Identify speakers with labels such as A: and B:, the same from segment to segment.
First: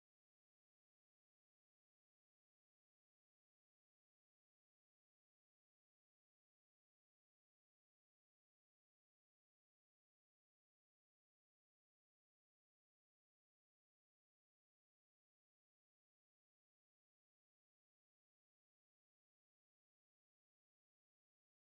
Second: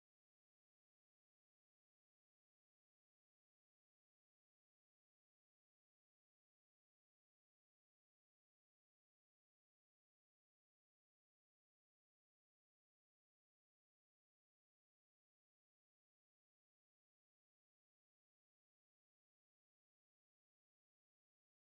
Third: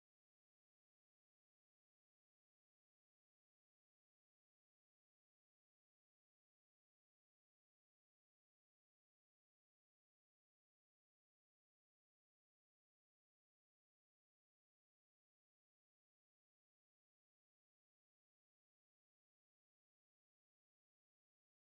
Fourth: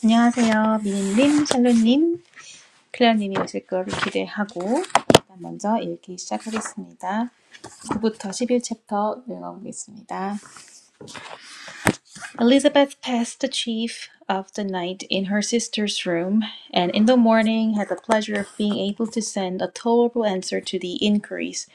A: 안녕하세요. 미니님, 샬롯님, 클레어님이 오실 거를 기대하고 일단 먼저 읽기 시작하겠습니다. 9부터 11챕터 읽어보겠습니다. Elizabeth passed the chief of the night in her sister's room and in the morning had the pleasure of being able to send a tolerable answer to the inquiries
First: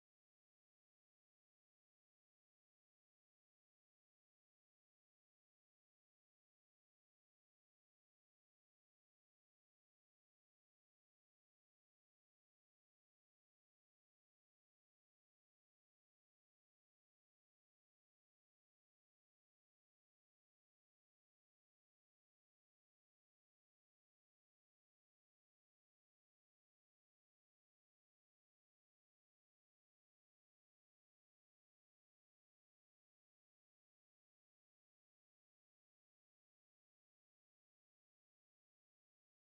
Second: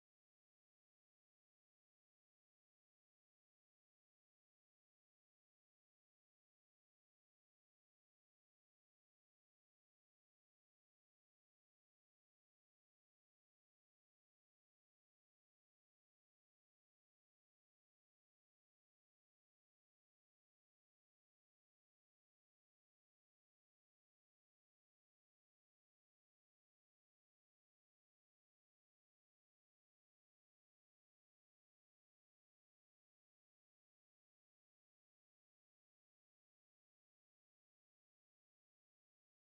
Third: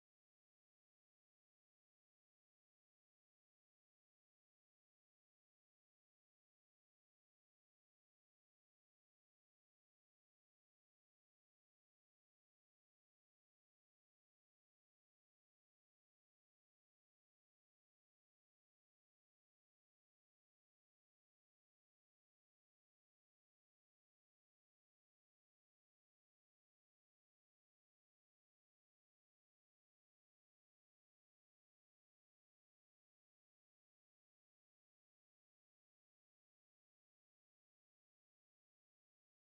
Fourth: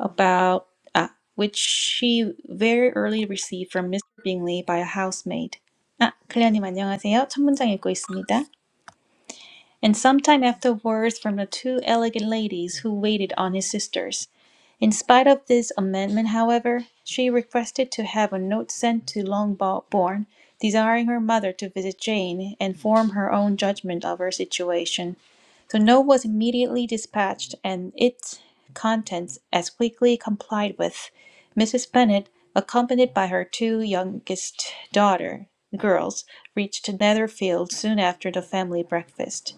A: about ah, which she very early received from Mr. Bingley by a housemaid. 아, 클레어님 안녕하세요. 첫 문장 읽고 있습니다. And some time after words from the two elegant ladies who waited on his sisters. In spite of this amendment, however, she requested to have a note sent to Longbourn, desiring her mother to visit Jane and form her own judgment of her situation. The note was immediately dispatched, and its contents as quickly complied with. Mrs. Bennet, accompanied by her two youngest daughter girls, reached Netherfield soon after the family breakfast.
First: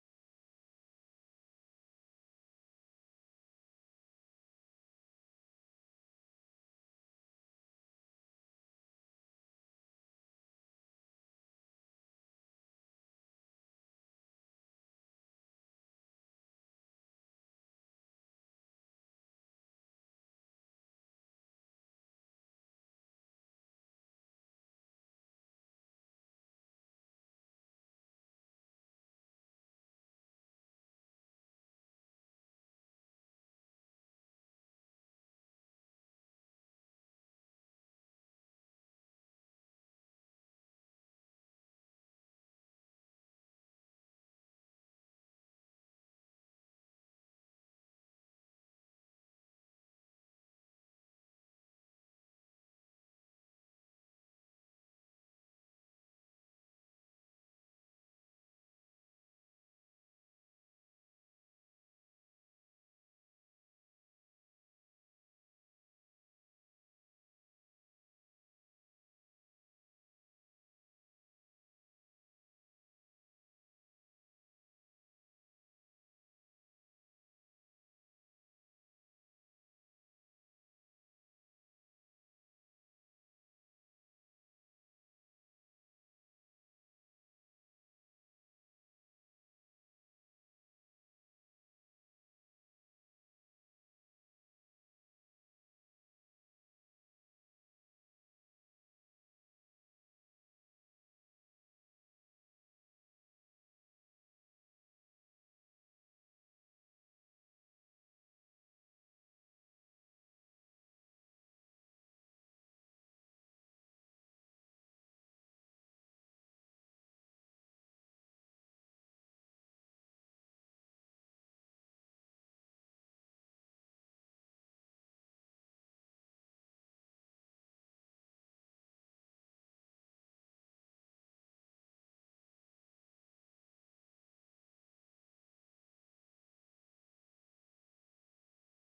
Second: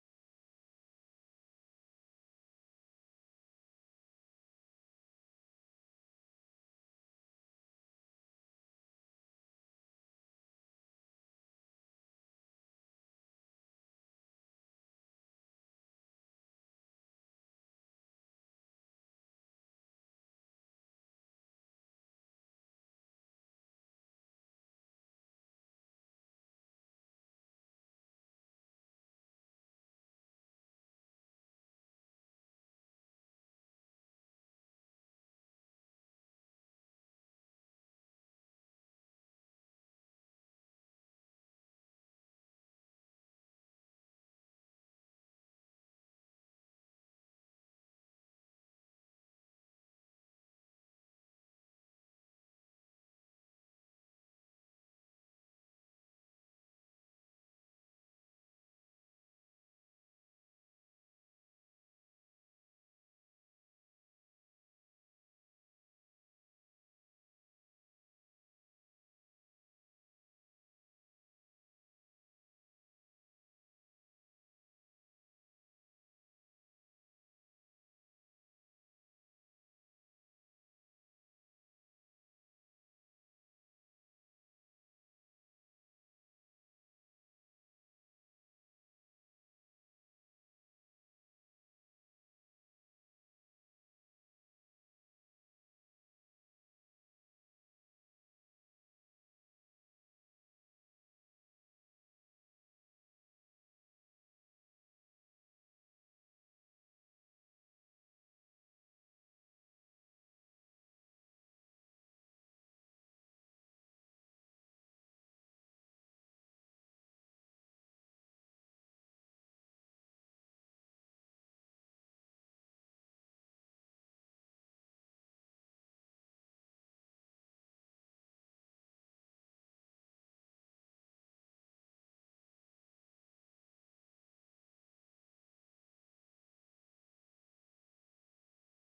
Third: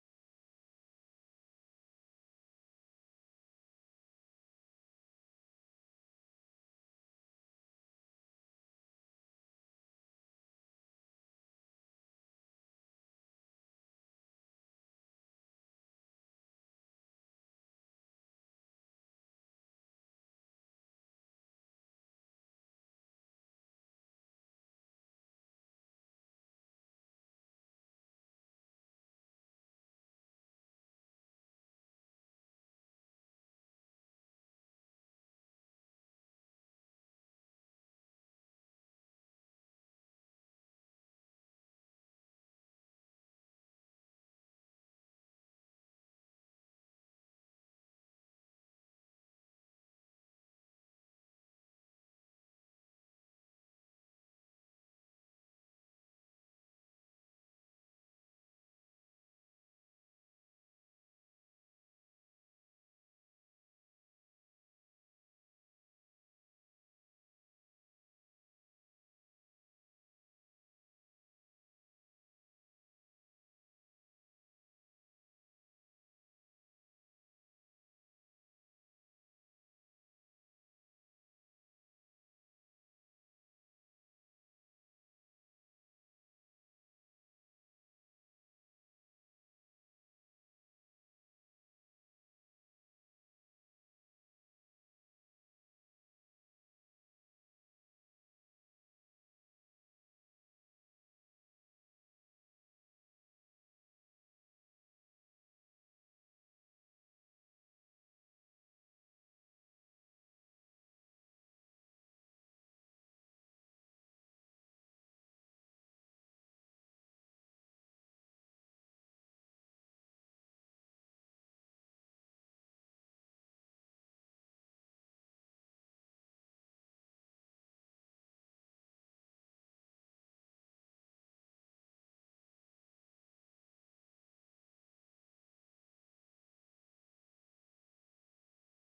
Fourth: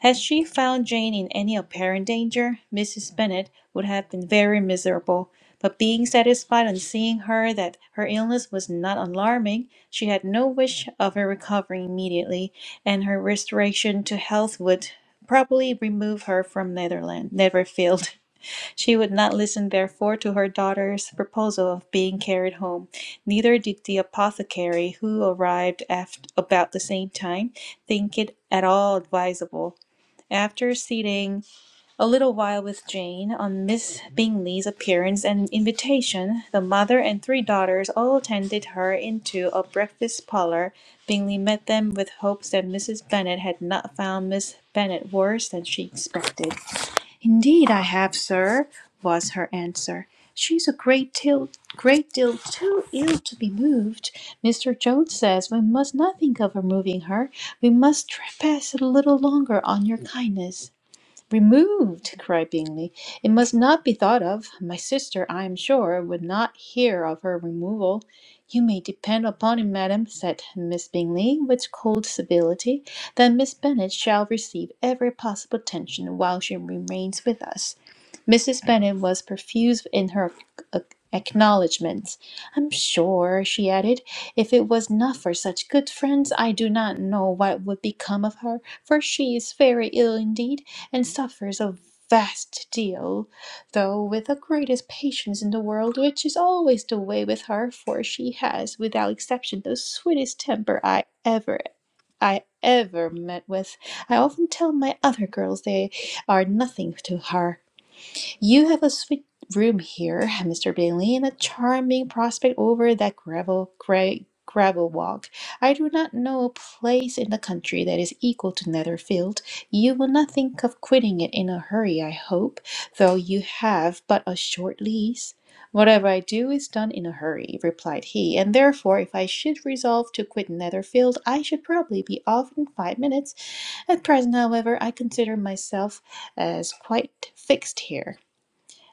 A: Had she found Jane in any apparent danger, Mrs. Bennet would have been very miserable; but being satisfied on seeing her that her illness was not alarming, she had no wish of her recovering immediately, and her restoration to health would probably remove her from Netherland, Netherfield. She would not listen therefore to her daughter's proposal of being carried home; neither did the apothecary, who arrived at about the same time, think it at all advisable. After sitting a little while with Jane on Miss Bingley's appearance and invitation, the mother and three daughters all attended her into a breakfast parlour. Bingley met them with hopes that Mrs. Bennet had not found Miss Bennet worse than she expected. "Indeed, I have, sir," was her answer. "She's a great deal, great deal too ill to be moved. Mr. Jones says we must not think of removing her. We must trespass a little longer on your kindness." Removed, cried Bingley. It must not be thought of. My sister, I am sure, would not hear of her removal. You may depend upon it, madam, said Miss Bingley, with cold civility, that Miss Bennet shall receive every possible attention while she remains with us. Mrs. Bennet was profuse in her ac- acknowledgments. I'm sure, she added, if it was not for such good friends, I do not know what would become of her, for she is very ill indeed and suffers a vast deal, though with the greatest patience in the world, which is always the way with her, for she has, without exception, the sweetest temper I ever I ever met with. I often tell my other girls they are nothing to her, you have a sweet room here, Mr. Bingley, and a charming prospect over that gravel gray gravel walk. I do not know a place in the country that is equal to Netherfield. You will not think of quitting it in a hurry, I hope, though you have but a short lease. Whatever I do is done in a hurry, replied he, and therefore if I should resolve to quit Netherfield, I should probably be off in five minutes. At present, however, I consider myself as quite fixed here.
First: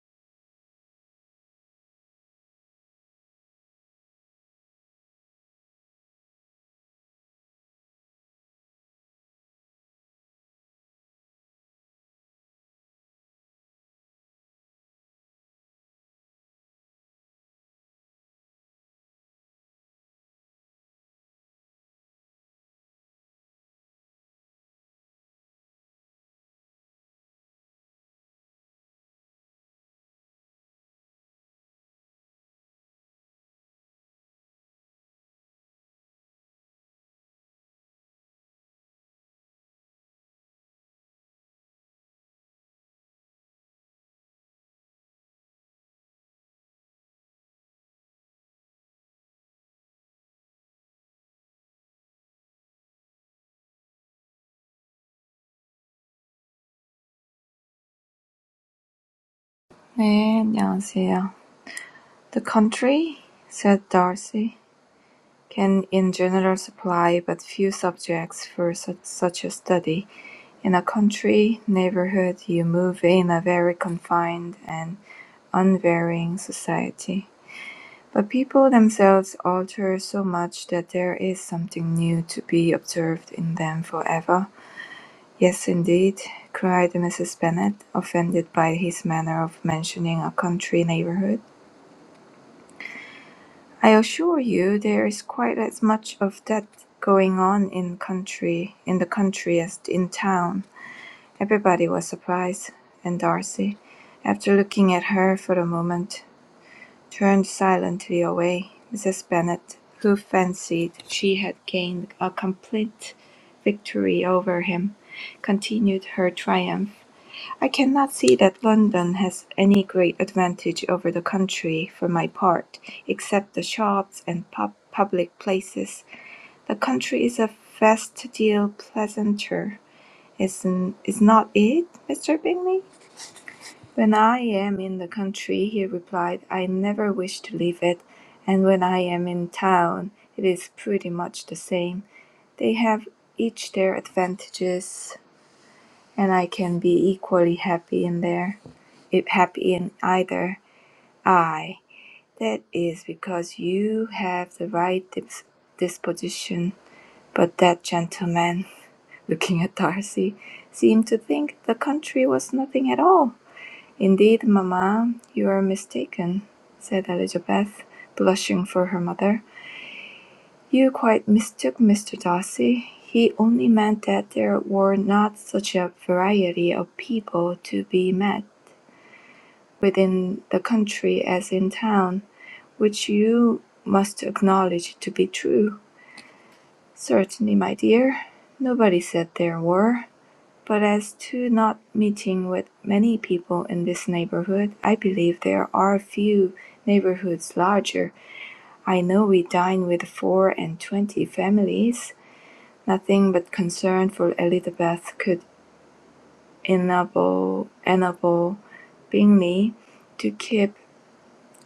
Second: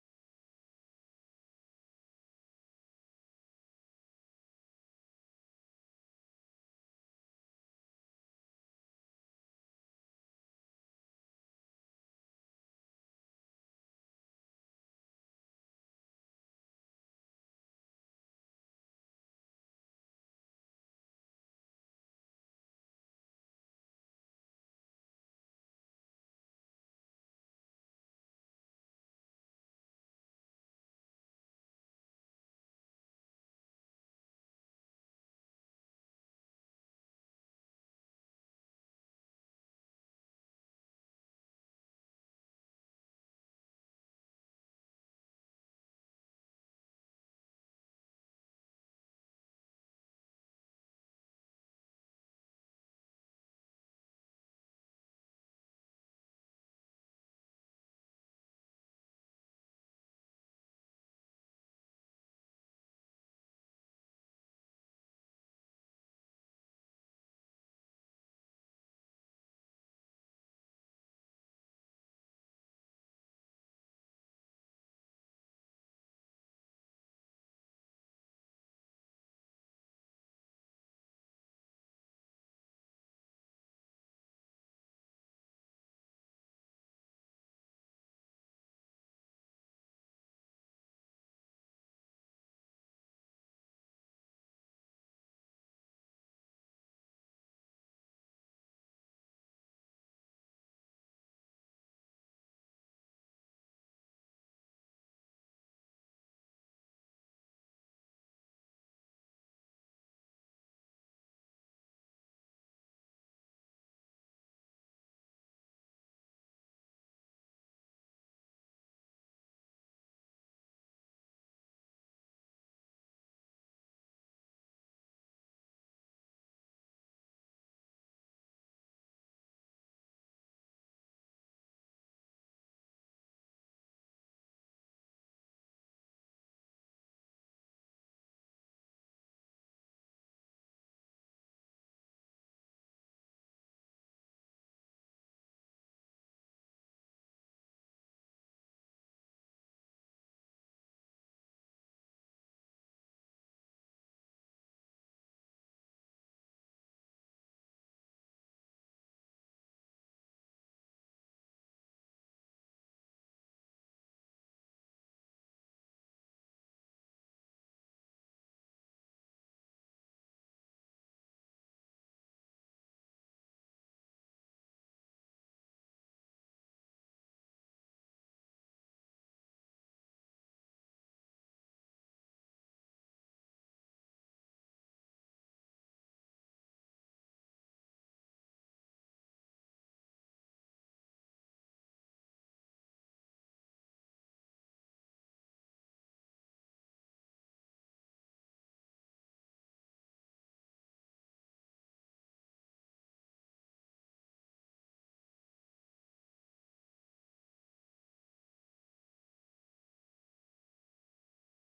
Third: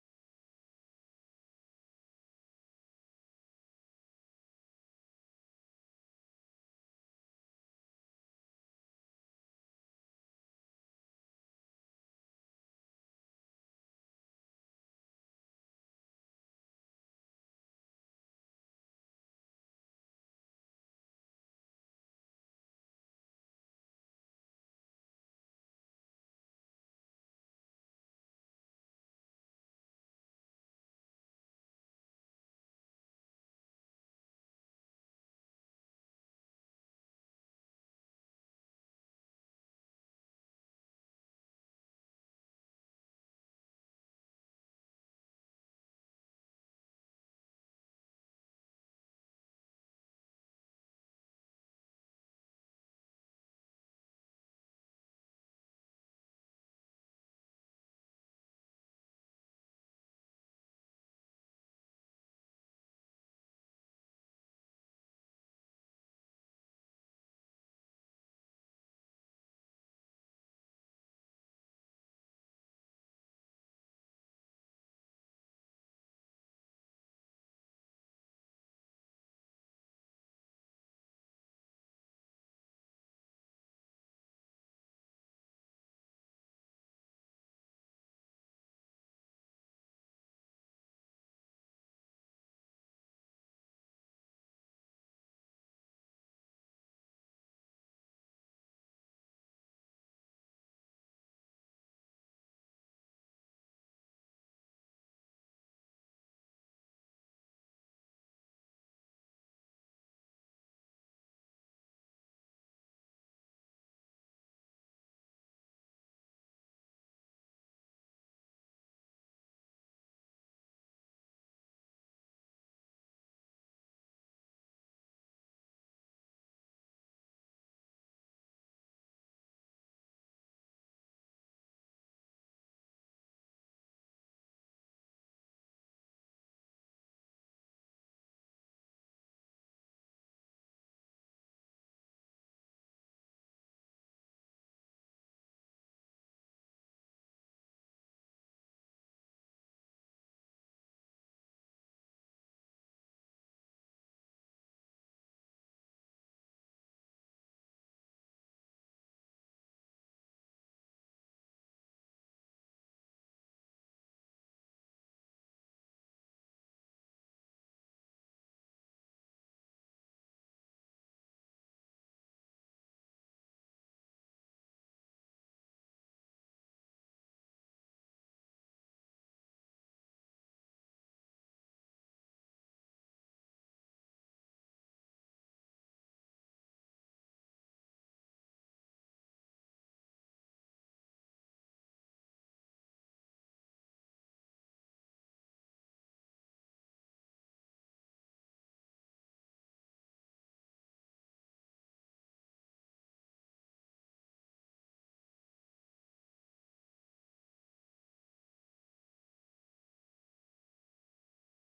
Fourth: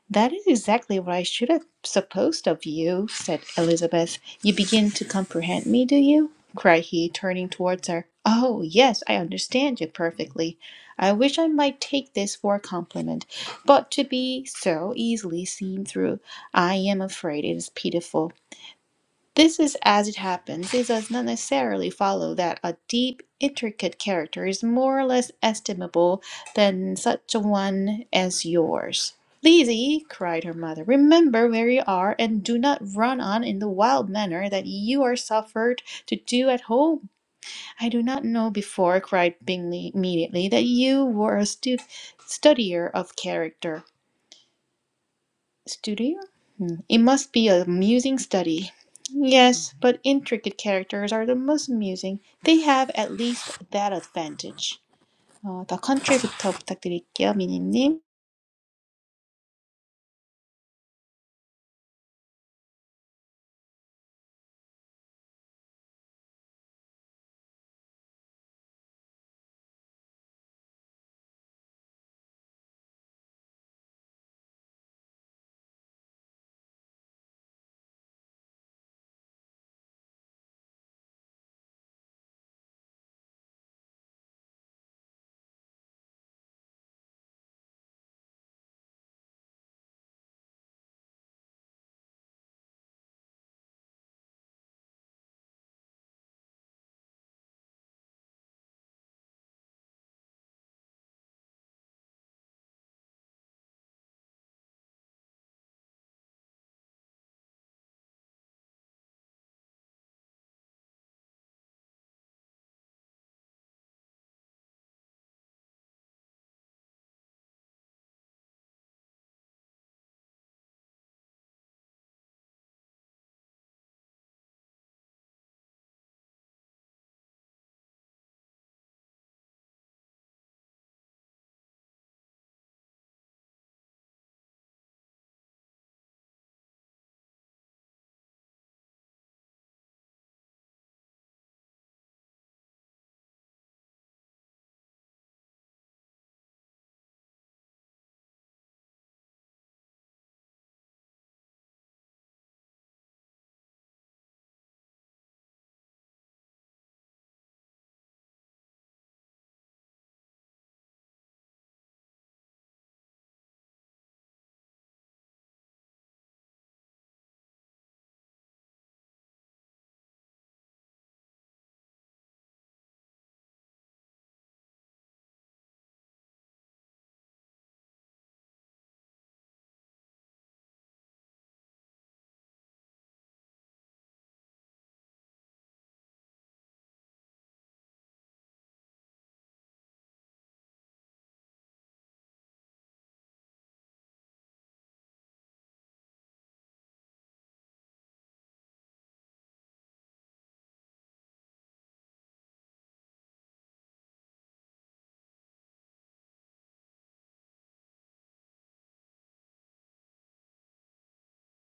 A: That is exactly what I should have supposed of you, said Elizabeth. You begin to comprehend me, do you? cried he, turning towards her. Oh, yes, I understand you perfectly. I wish I might take this for a compliment, but to be so easily seen through, I am afraid it is pitiful. This is as it happens. It does not necessarily follow that a deep, intricate character is more or less estimable than such a one as yours. Lizzie, cried her mother, remember where you are and do not run on in the wild manner that you are suffered to do at home. I do not know before, cried Bingley immediately, that you were a stu- studier of character. Studio? Hmm. It must be a amusing study. Yes, but intricate characters are the most amusing. They have at least that advantage. 어, 더 컨트리부터 부탁드릴게요, 미니님.
B: 네, 안녕하세요. The country, said Darcy, can in general supply but few subjects for such such a study. In a country neighborhood you move in a very confined and unvarying society. But people themselves alter so much that there is something new to be observed in them forever. Yes, indeed, cried Mrs. Bennet, offended by his manner of mentioning a country neighborhood. I assure you there is quite as much of that going on in country in the country as in town. Everybody was surprised, and Darcy, after looking at her for a moment, turned silently away. Mrs. Bennet, who fancied she had gained a complete victory over him, continued her triumph. I cannot see that London has any great advantage over the country, for my part, except the shops and pub public places. The country is a vast deal pleasanter, is not is not it, Mr. Bingley? When I am in the country, he replied, I never wish to leave it, and when I am in town, it is pretty much the same. They have each their advantages, and I can be equally happy in there, if happy in either. I. That is because you have the right dis- disposition. But that gentleman, looking at Darcy, seemed to think the country was nothing at all. Indeed, mamma, you are mistaken, said Elizabeth, blushing for her mother. You quite mistook Mr. Darcy. He only meant that there were not such a variety of people to be met. within the country as in town, which you must acknowledge to be true. Certainly, my dear, nobody said there were. But as to not meeting with many people in this neighborhood, I believe there are few neighborhoods larger. I know we dine with four and twenty families. Nothing but concern for Elizabeth could enable, enable Bingley to keep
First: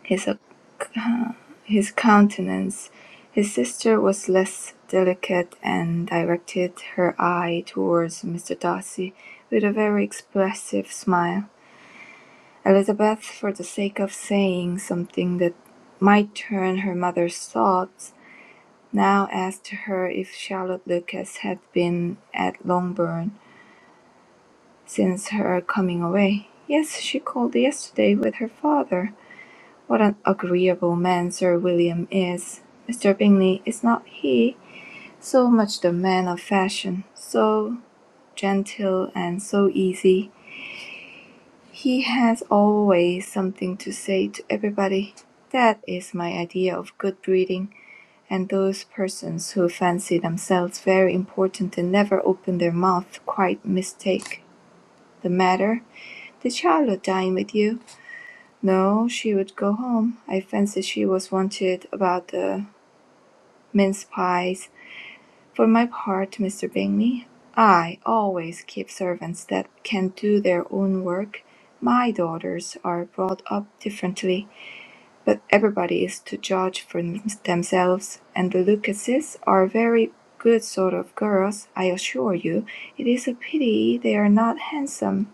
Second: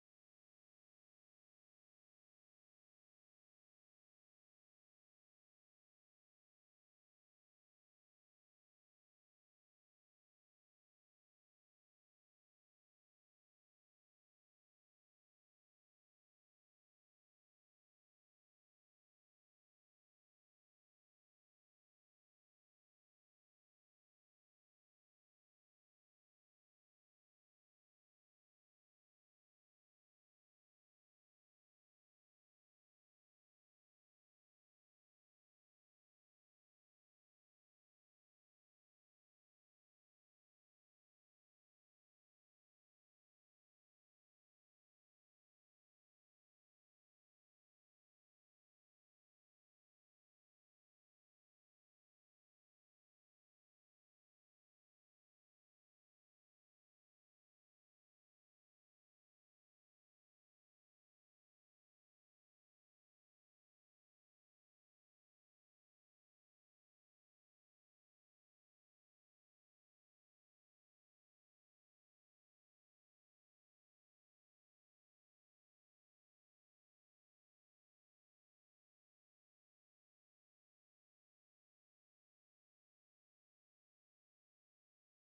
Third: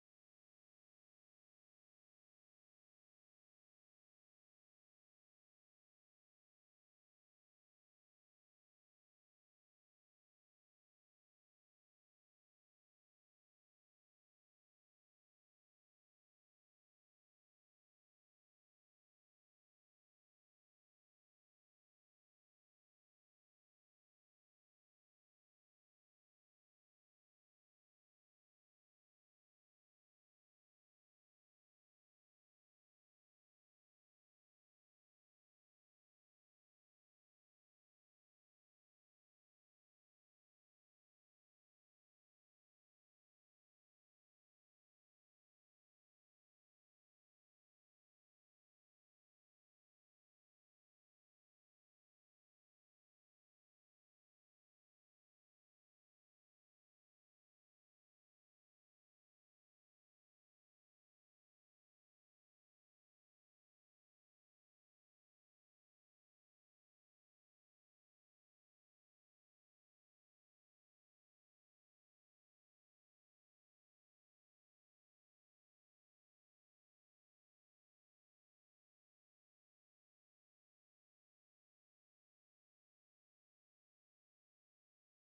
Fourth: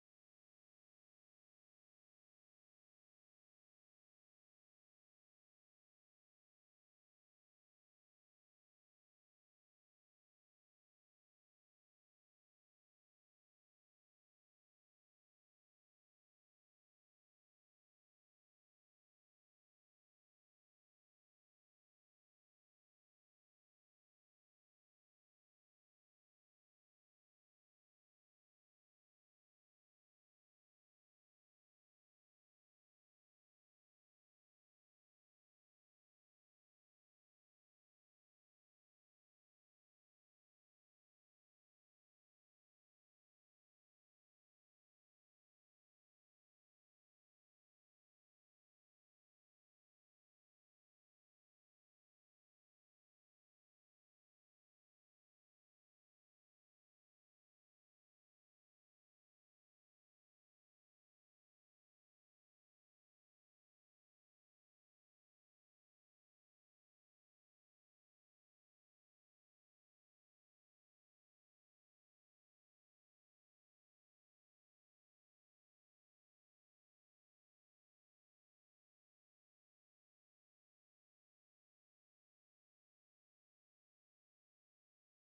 B: his, ac- his countenance. His sister was less delicate, and directed her eye towards Mr. Darcy with a very expressive smile. Elizabeth, for the sake of saying something that might turn her mother's thoughts, now asked her if Charlotte Lucas had been at Longbourn since her coming away. Yes, she called yesterday with her father. What an agreeable man Sir William is! Mr. Bingley, is not he so much the man of fashion, so gentle and so easy? He has always something to say to everybody. That is my idea of good breeding, and those persons who fancy themselves very important and never open their mouth quite mistake the matter. Did Charlotte dine with you? No, she would go home. I fancy she was wanted about the mince pies. For my part, Mr. Bingley, I always keep servants that can do their own work. My daughters are brought up differently, but everybody is to judge for themselves, and the Lucases are very good sort of girls, I assure you. It is a pity they are not handsome.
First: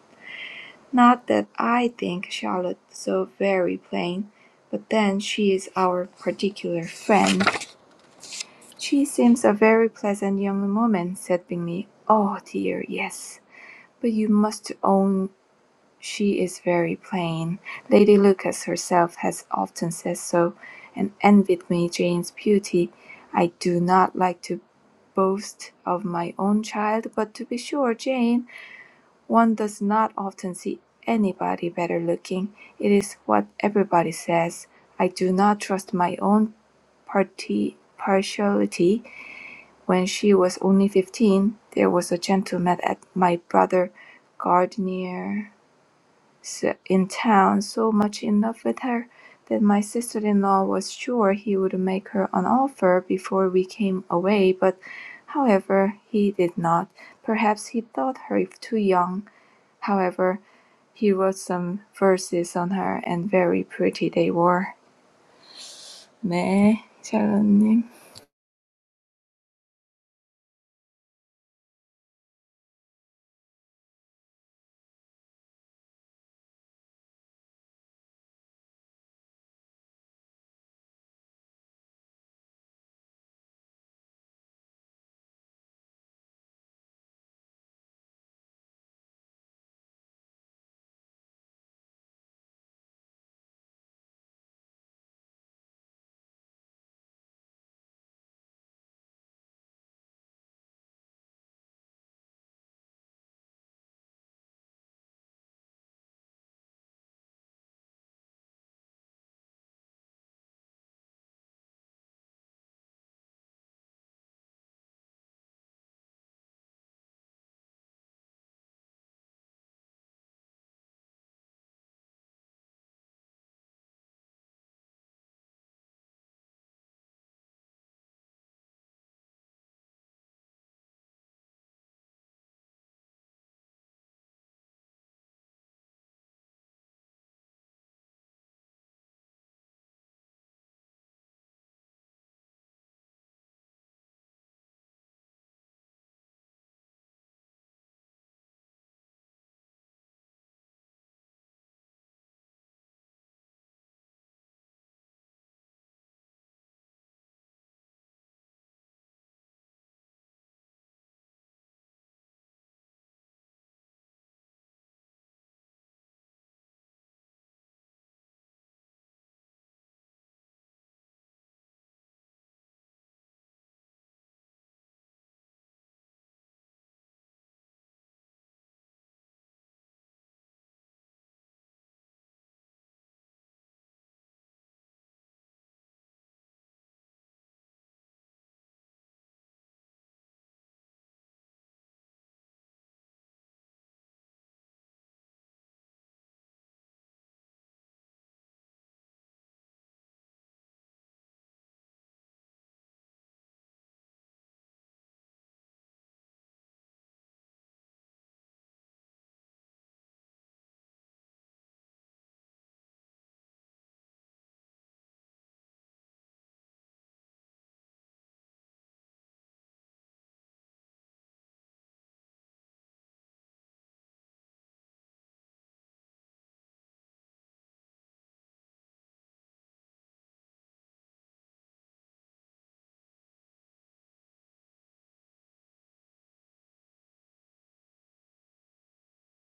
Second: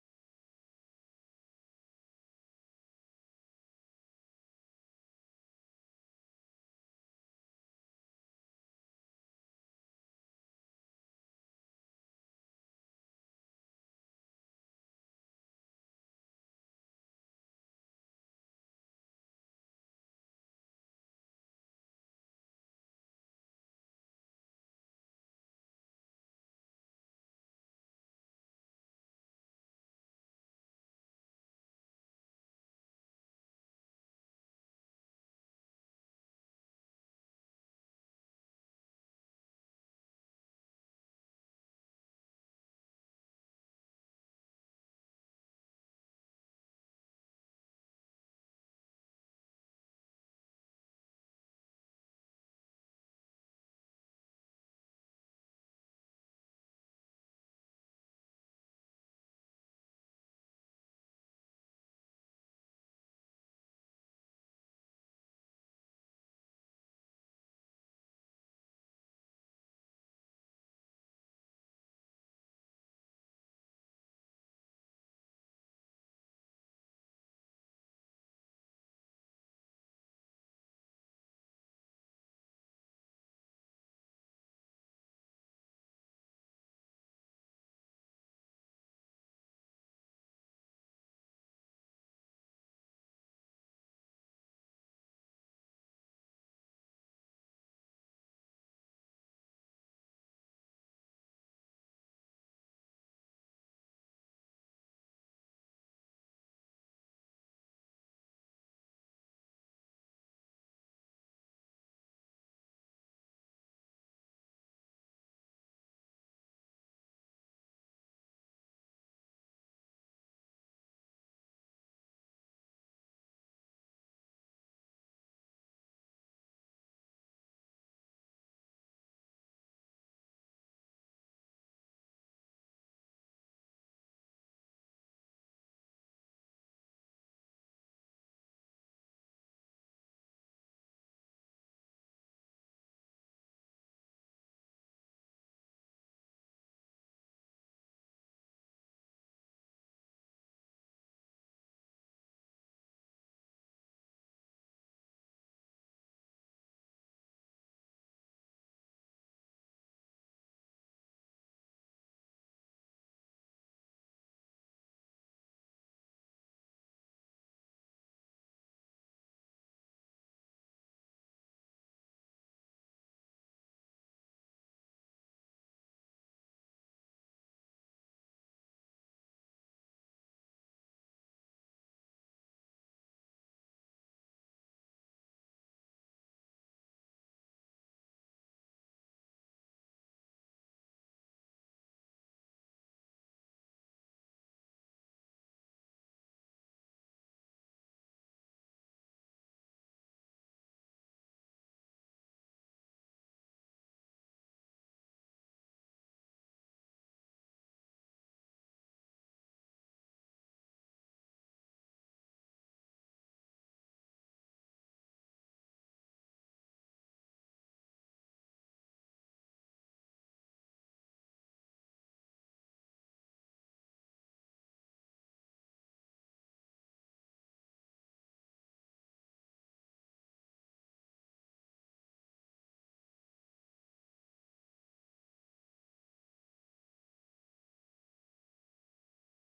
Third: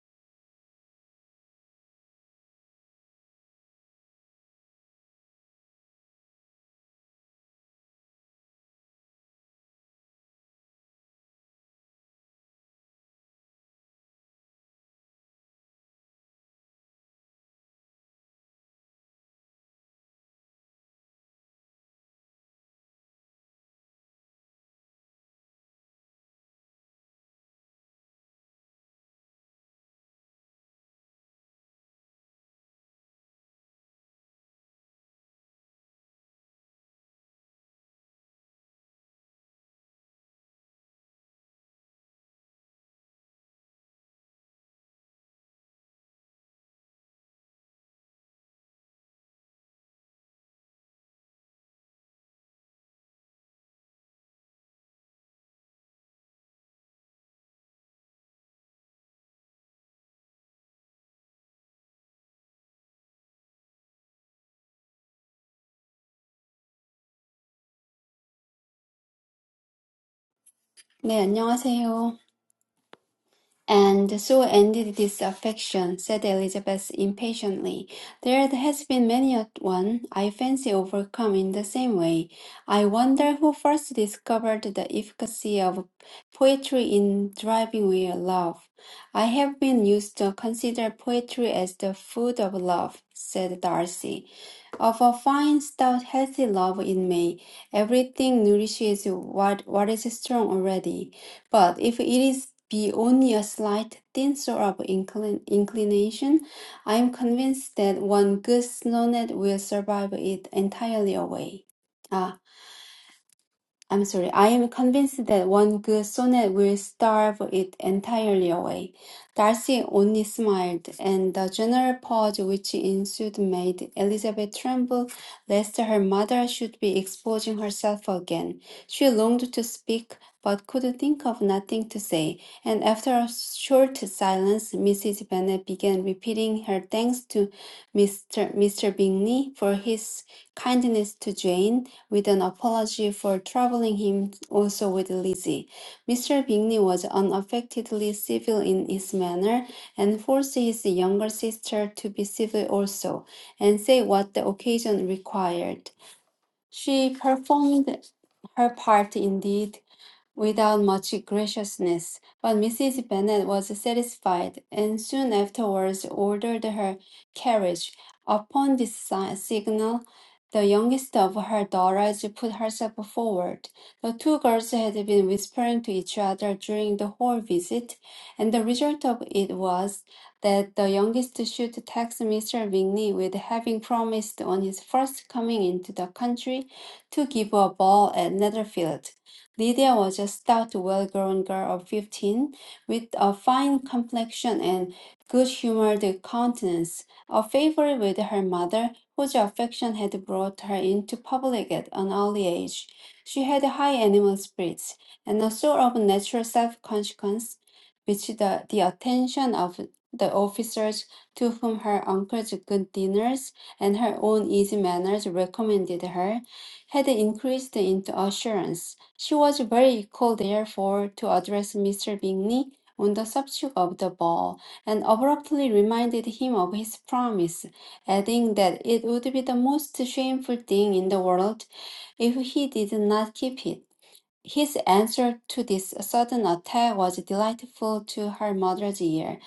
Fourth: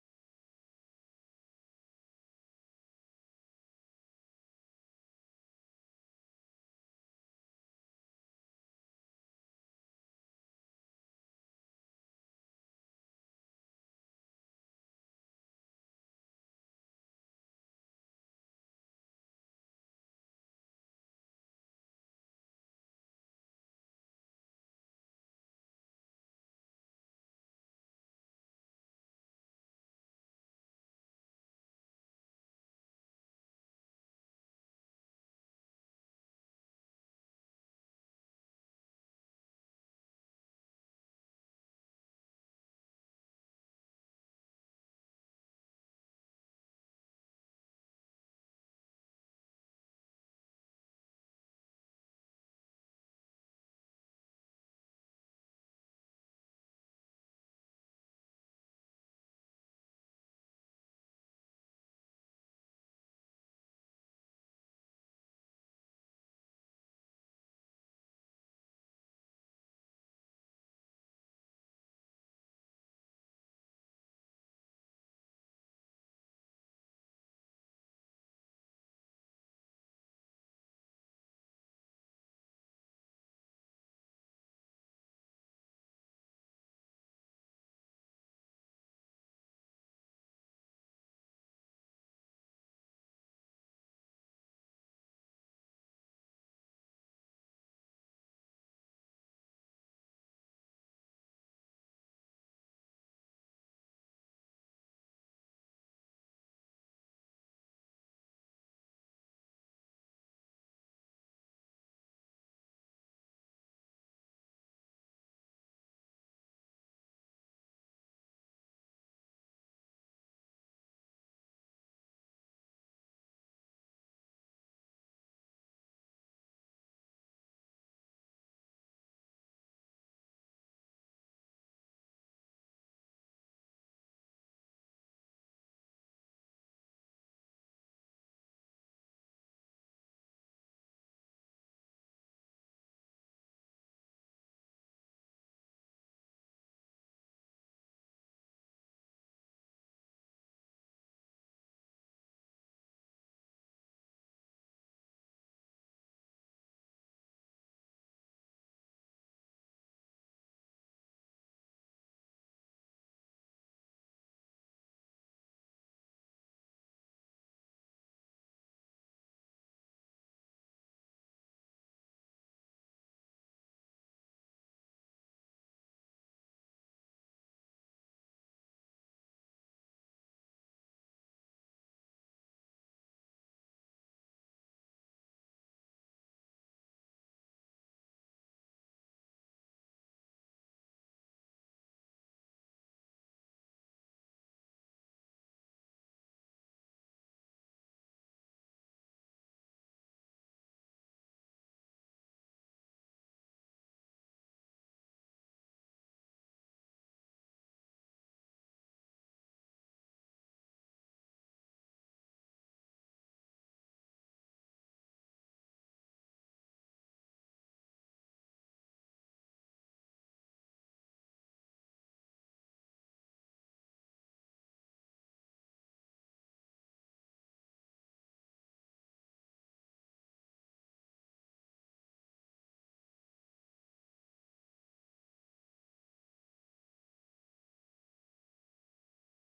B: Not that I think Charlotte so very plain, but then she is our particular friend. "She seems a very pleasant young woman," said Bingley. "Oh dear, yes; but you must own she is very plain. Lady Lucas herself has often said so, and envied me Jane's beauty. I do not like to boast of my own child, but to be sure, Jane, one does not often see anybody better looking. It is what everybody says. I do not trust my own parti partiality. When she was only fifteen, there was a gentleman at my brother Gardner's in town so much in love with her that my sister in law was sure he would make her an offer before we came away, but however he did not. Perhaps he thought her too young. However, he wrote some verses on her and very pretty they were. 네, 샬롯님.
C: 네, 안녕하세요. And so ended this affection, said Elizabeth impatiently. There has been many a one, I fancy, overcome in the same way. I wonder who first discovered the efficacy of poetry in driving away love. I have been used to consider poetry as the food of love, said Darcy. Of a fine, stout, healthy love in me, everything nourishes what, what is strong already. But if it is be only a slight, thin sort of inclin- inclination, I am convinced that one good snownet will survive it entirely away. Ah. I'm sorry, I am convinced that one good sonnet will starve it entirely away. Darcy only smiled, and the general pause which ensued made Elizabeth tremble lest her mother should be exposing herself again. She longed to speak, but could think of nothing to say, and after a short silence, Mrs. Bennet began repeating her thanks to Mr. Mr. Bingley for his kindness to Jane, with an apology for troubling him also with Lizzie. Mr. Bingley was unaffectedly civil in his manner, and forced his younger sister to be civil also, and say what the occasion required. She performed her part indeed, without much graciousness, but Mrs. Bennet was satisfied, and soon afterwards ordered her carriage. Upon this si- signal, the youngest of her daughters put herself forward. The two girls had been whispering to each other during the whole visit, and the result of it was that the youngest should tax Mr. Bingley with having promised on his first coming into the country to give a ball at Netherfield. Lydia was a stout, well grown girl of fifteen, with a fine complexion and good humored countenance, a favorite with her mother, whose affection had brought her into public at an early age. She had high animal spirits, and a sort of natural self consciousness which the, the attention of the officers to whom her uncle's good dinners and her own easy manners recommended her had increased into assurance. She was very equal, therefore, to address Mr. Bingley on the subject of the ball, and abruptly reminded him of his promise, adding that it would be the most shameful thing in the world if he did not keep it. His answer to this sudden attack was delightful to her mother's ear.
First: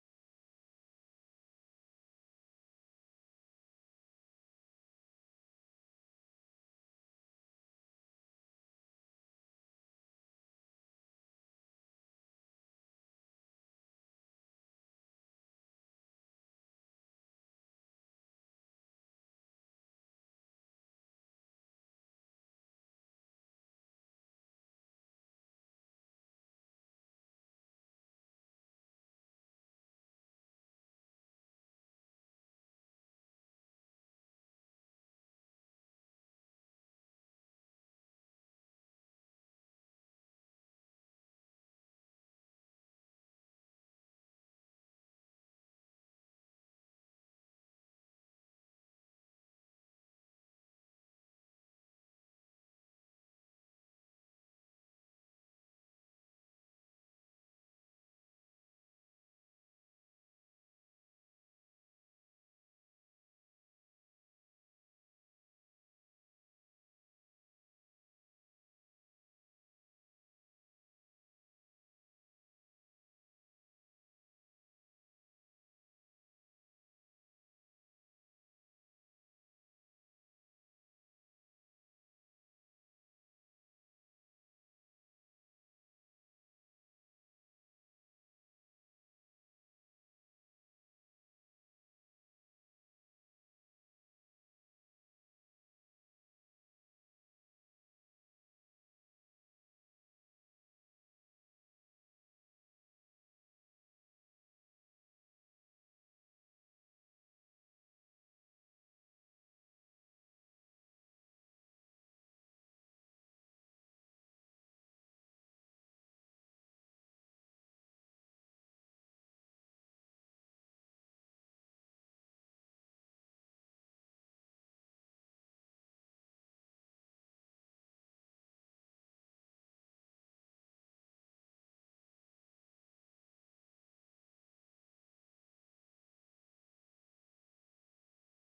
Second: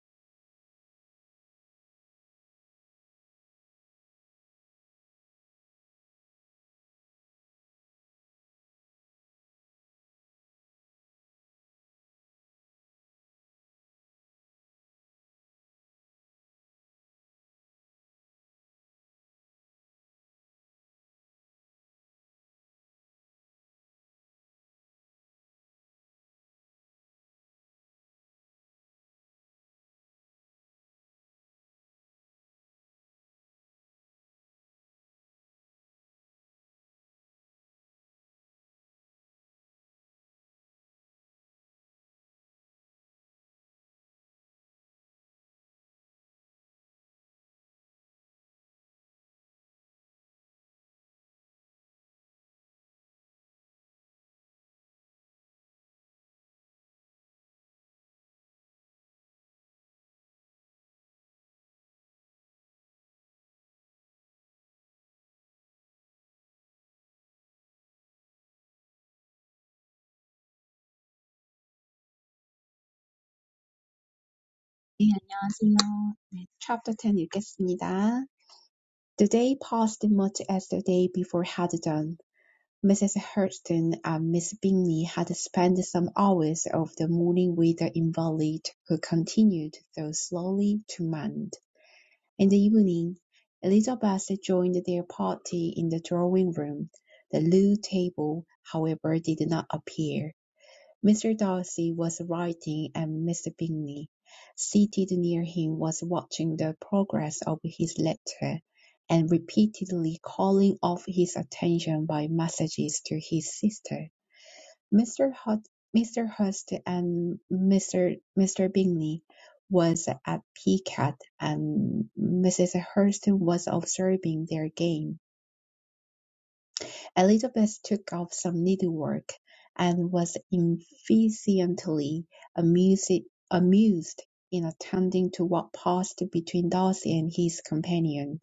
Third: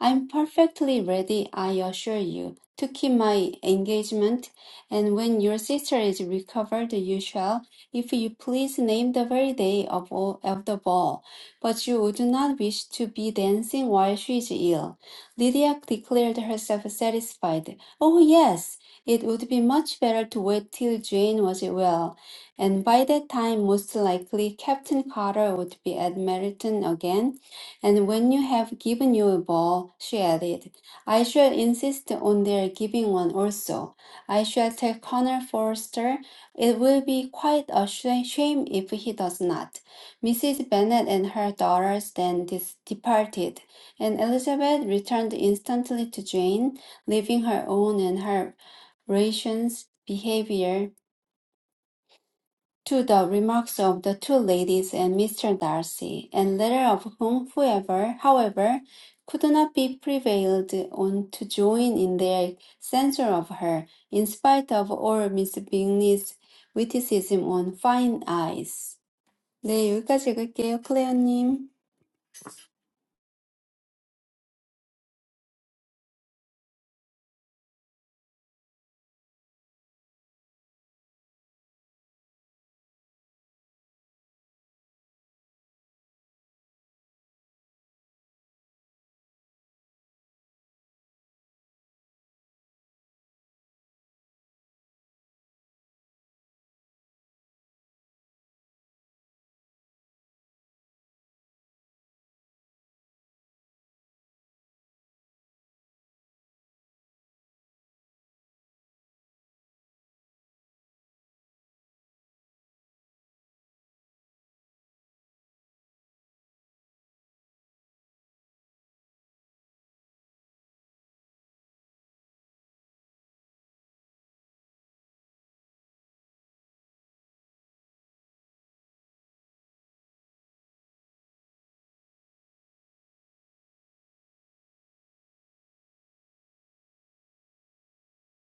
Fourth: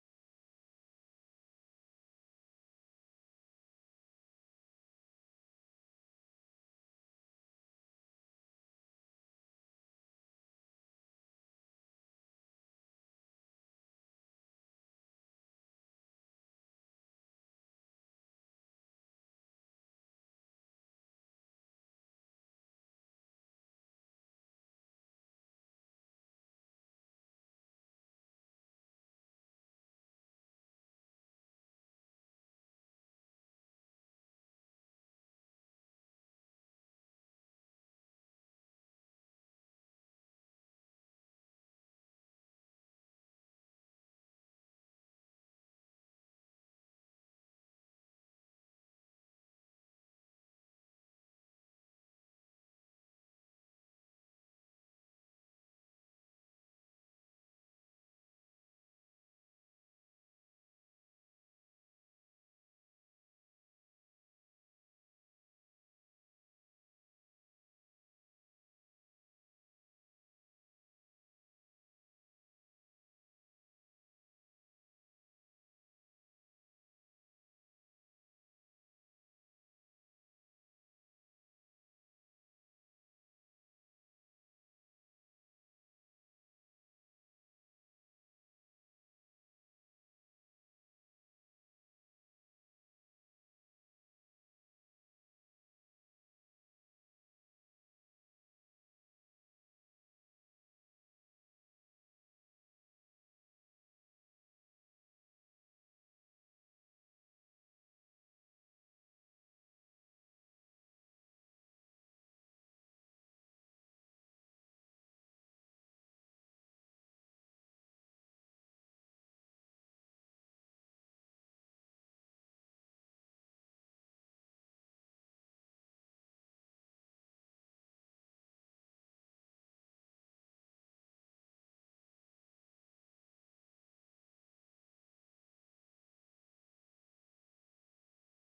C: I'm perfectly ready, I assure you, to keep my engagement, and when your sister is recovered, you shall, if you please, name the very day of, all, of the ball. But you would not wish to be dancing while she is ill. Lydia declared herself satisfied. Oh, yes, it would be much better to wait till Jane was well and by that time, most likely Captain Carter would be at Meryton again. And when you have given you a ball, she added, I shall insist on their giving one also. I shall tell Colonel Forster it will be quite a sh- shame if he does not. Mrs. Bennet and her daughters then dis- departed, and Elizabeth returned instantly to Jane, leaving her own and her rations behavior to the remarks of the two ladies and Mr. Darcy, and latter of whom, whoever, however, could not be prevailed on to join in their censure of her, in spite of all Miss Bingley's witticism on fine eyes. 네, 여기까지 읽을게요, 클레어님.
D: 네, 안녕하세요. 네, Chapter 10 읽겠습니다. The day passed much as the day before had done. Mrs. Hurston and Miss Bingley had spent some hours of the morning with the invalid, who continued, though slowly, to mend. In the evening, Elizabeth joined their party in the drawing room. The loo table, however, did not appear. Mr. Darcy was writing, and Mr. Bingley, seated near him, was watching the progress of his letter, and repeatedly calling off his attention by messages to his sister. Mr. Hut, Mr. Hurst and Mr. Mr. Bingley was at piquet, and Mrs. Hurst was observing their game. Elizabeth took up some needlework, and was efficiently amused, amused in attending to what passed between Darcy and his companion.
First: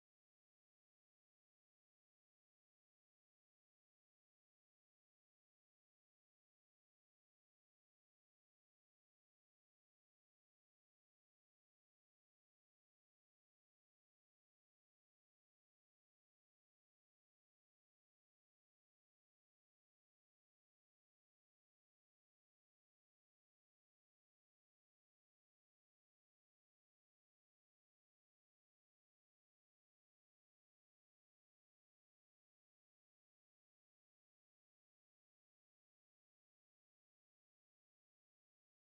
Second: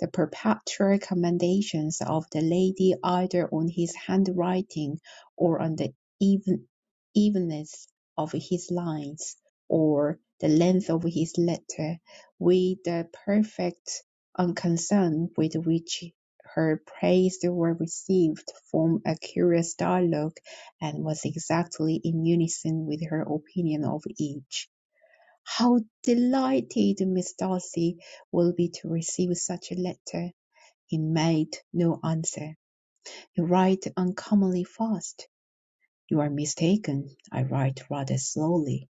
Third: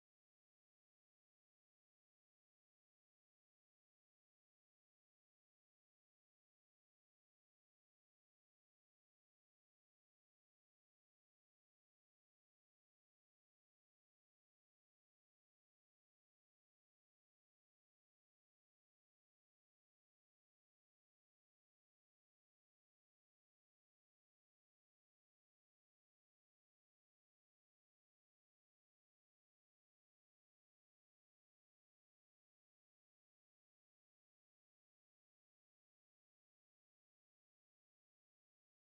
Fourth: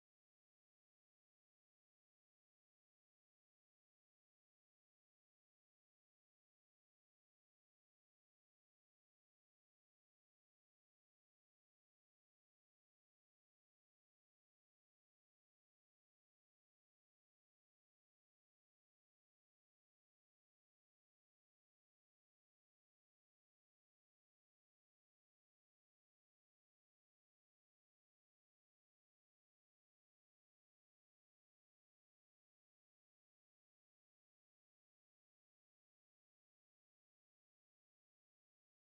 D: The perpetual commendations of the lady either on his handwriting or on the even, evenness of his lines, or the length of his letter, with the perfect unconcern with which her plays were received from a curious dialogue and was exactly in unison with her opinion of each. How delighted Miss Darcy will be to receive such a letter. He made no answer. You write uncommonly fast. You are mistaken. I write rather slowly.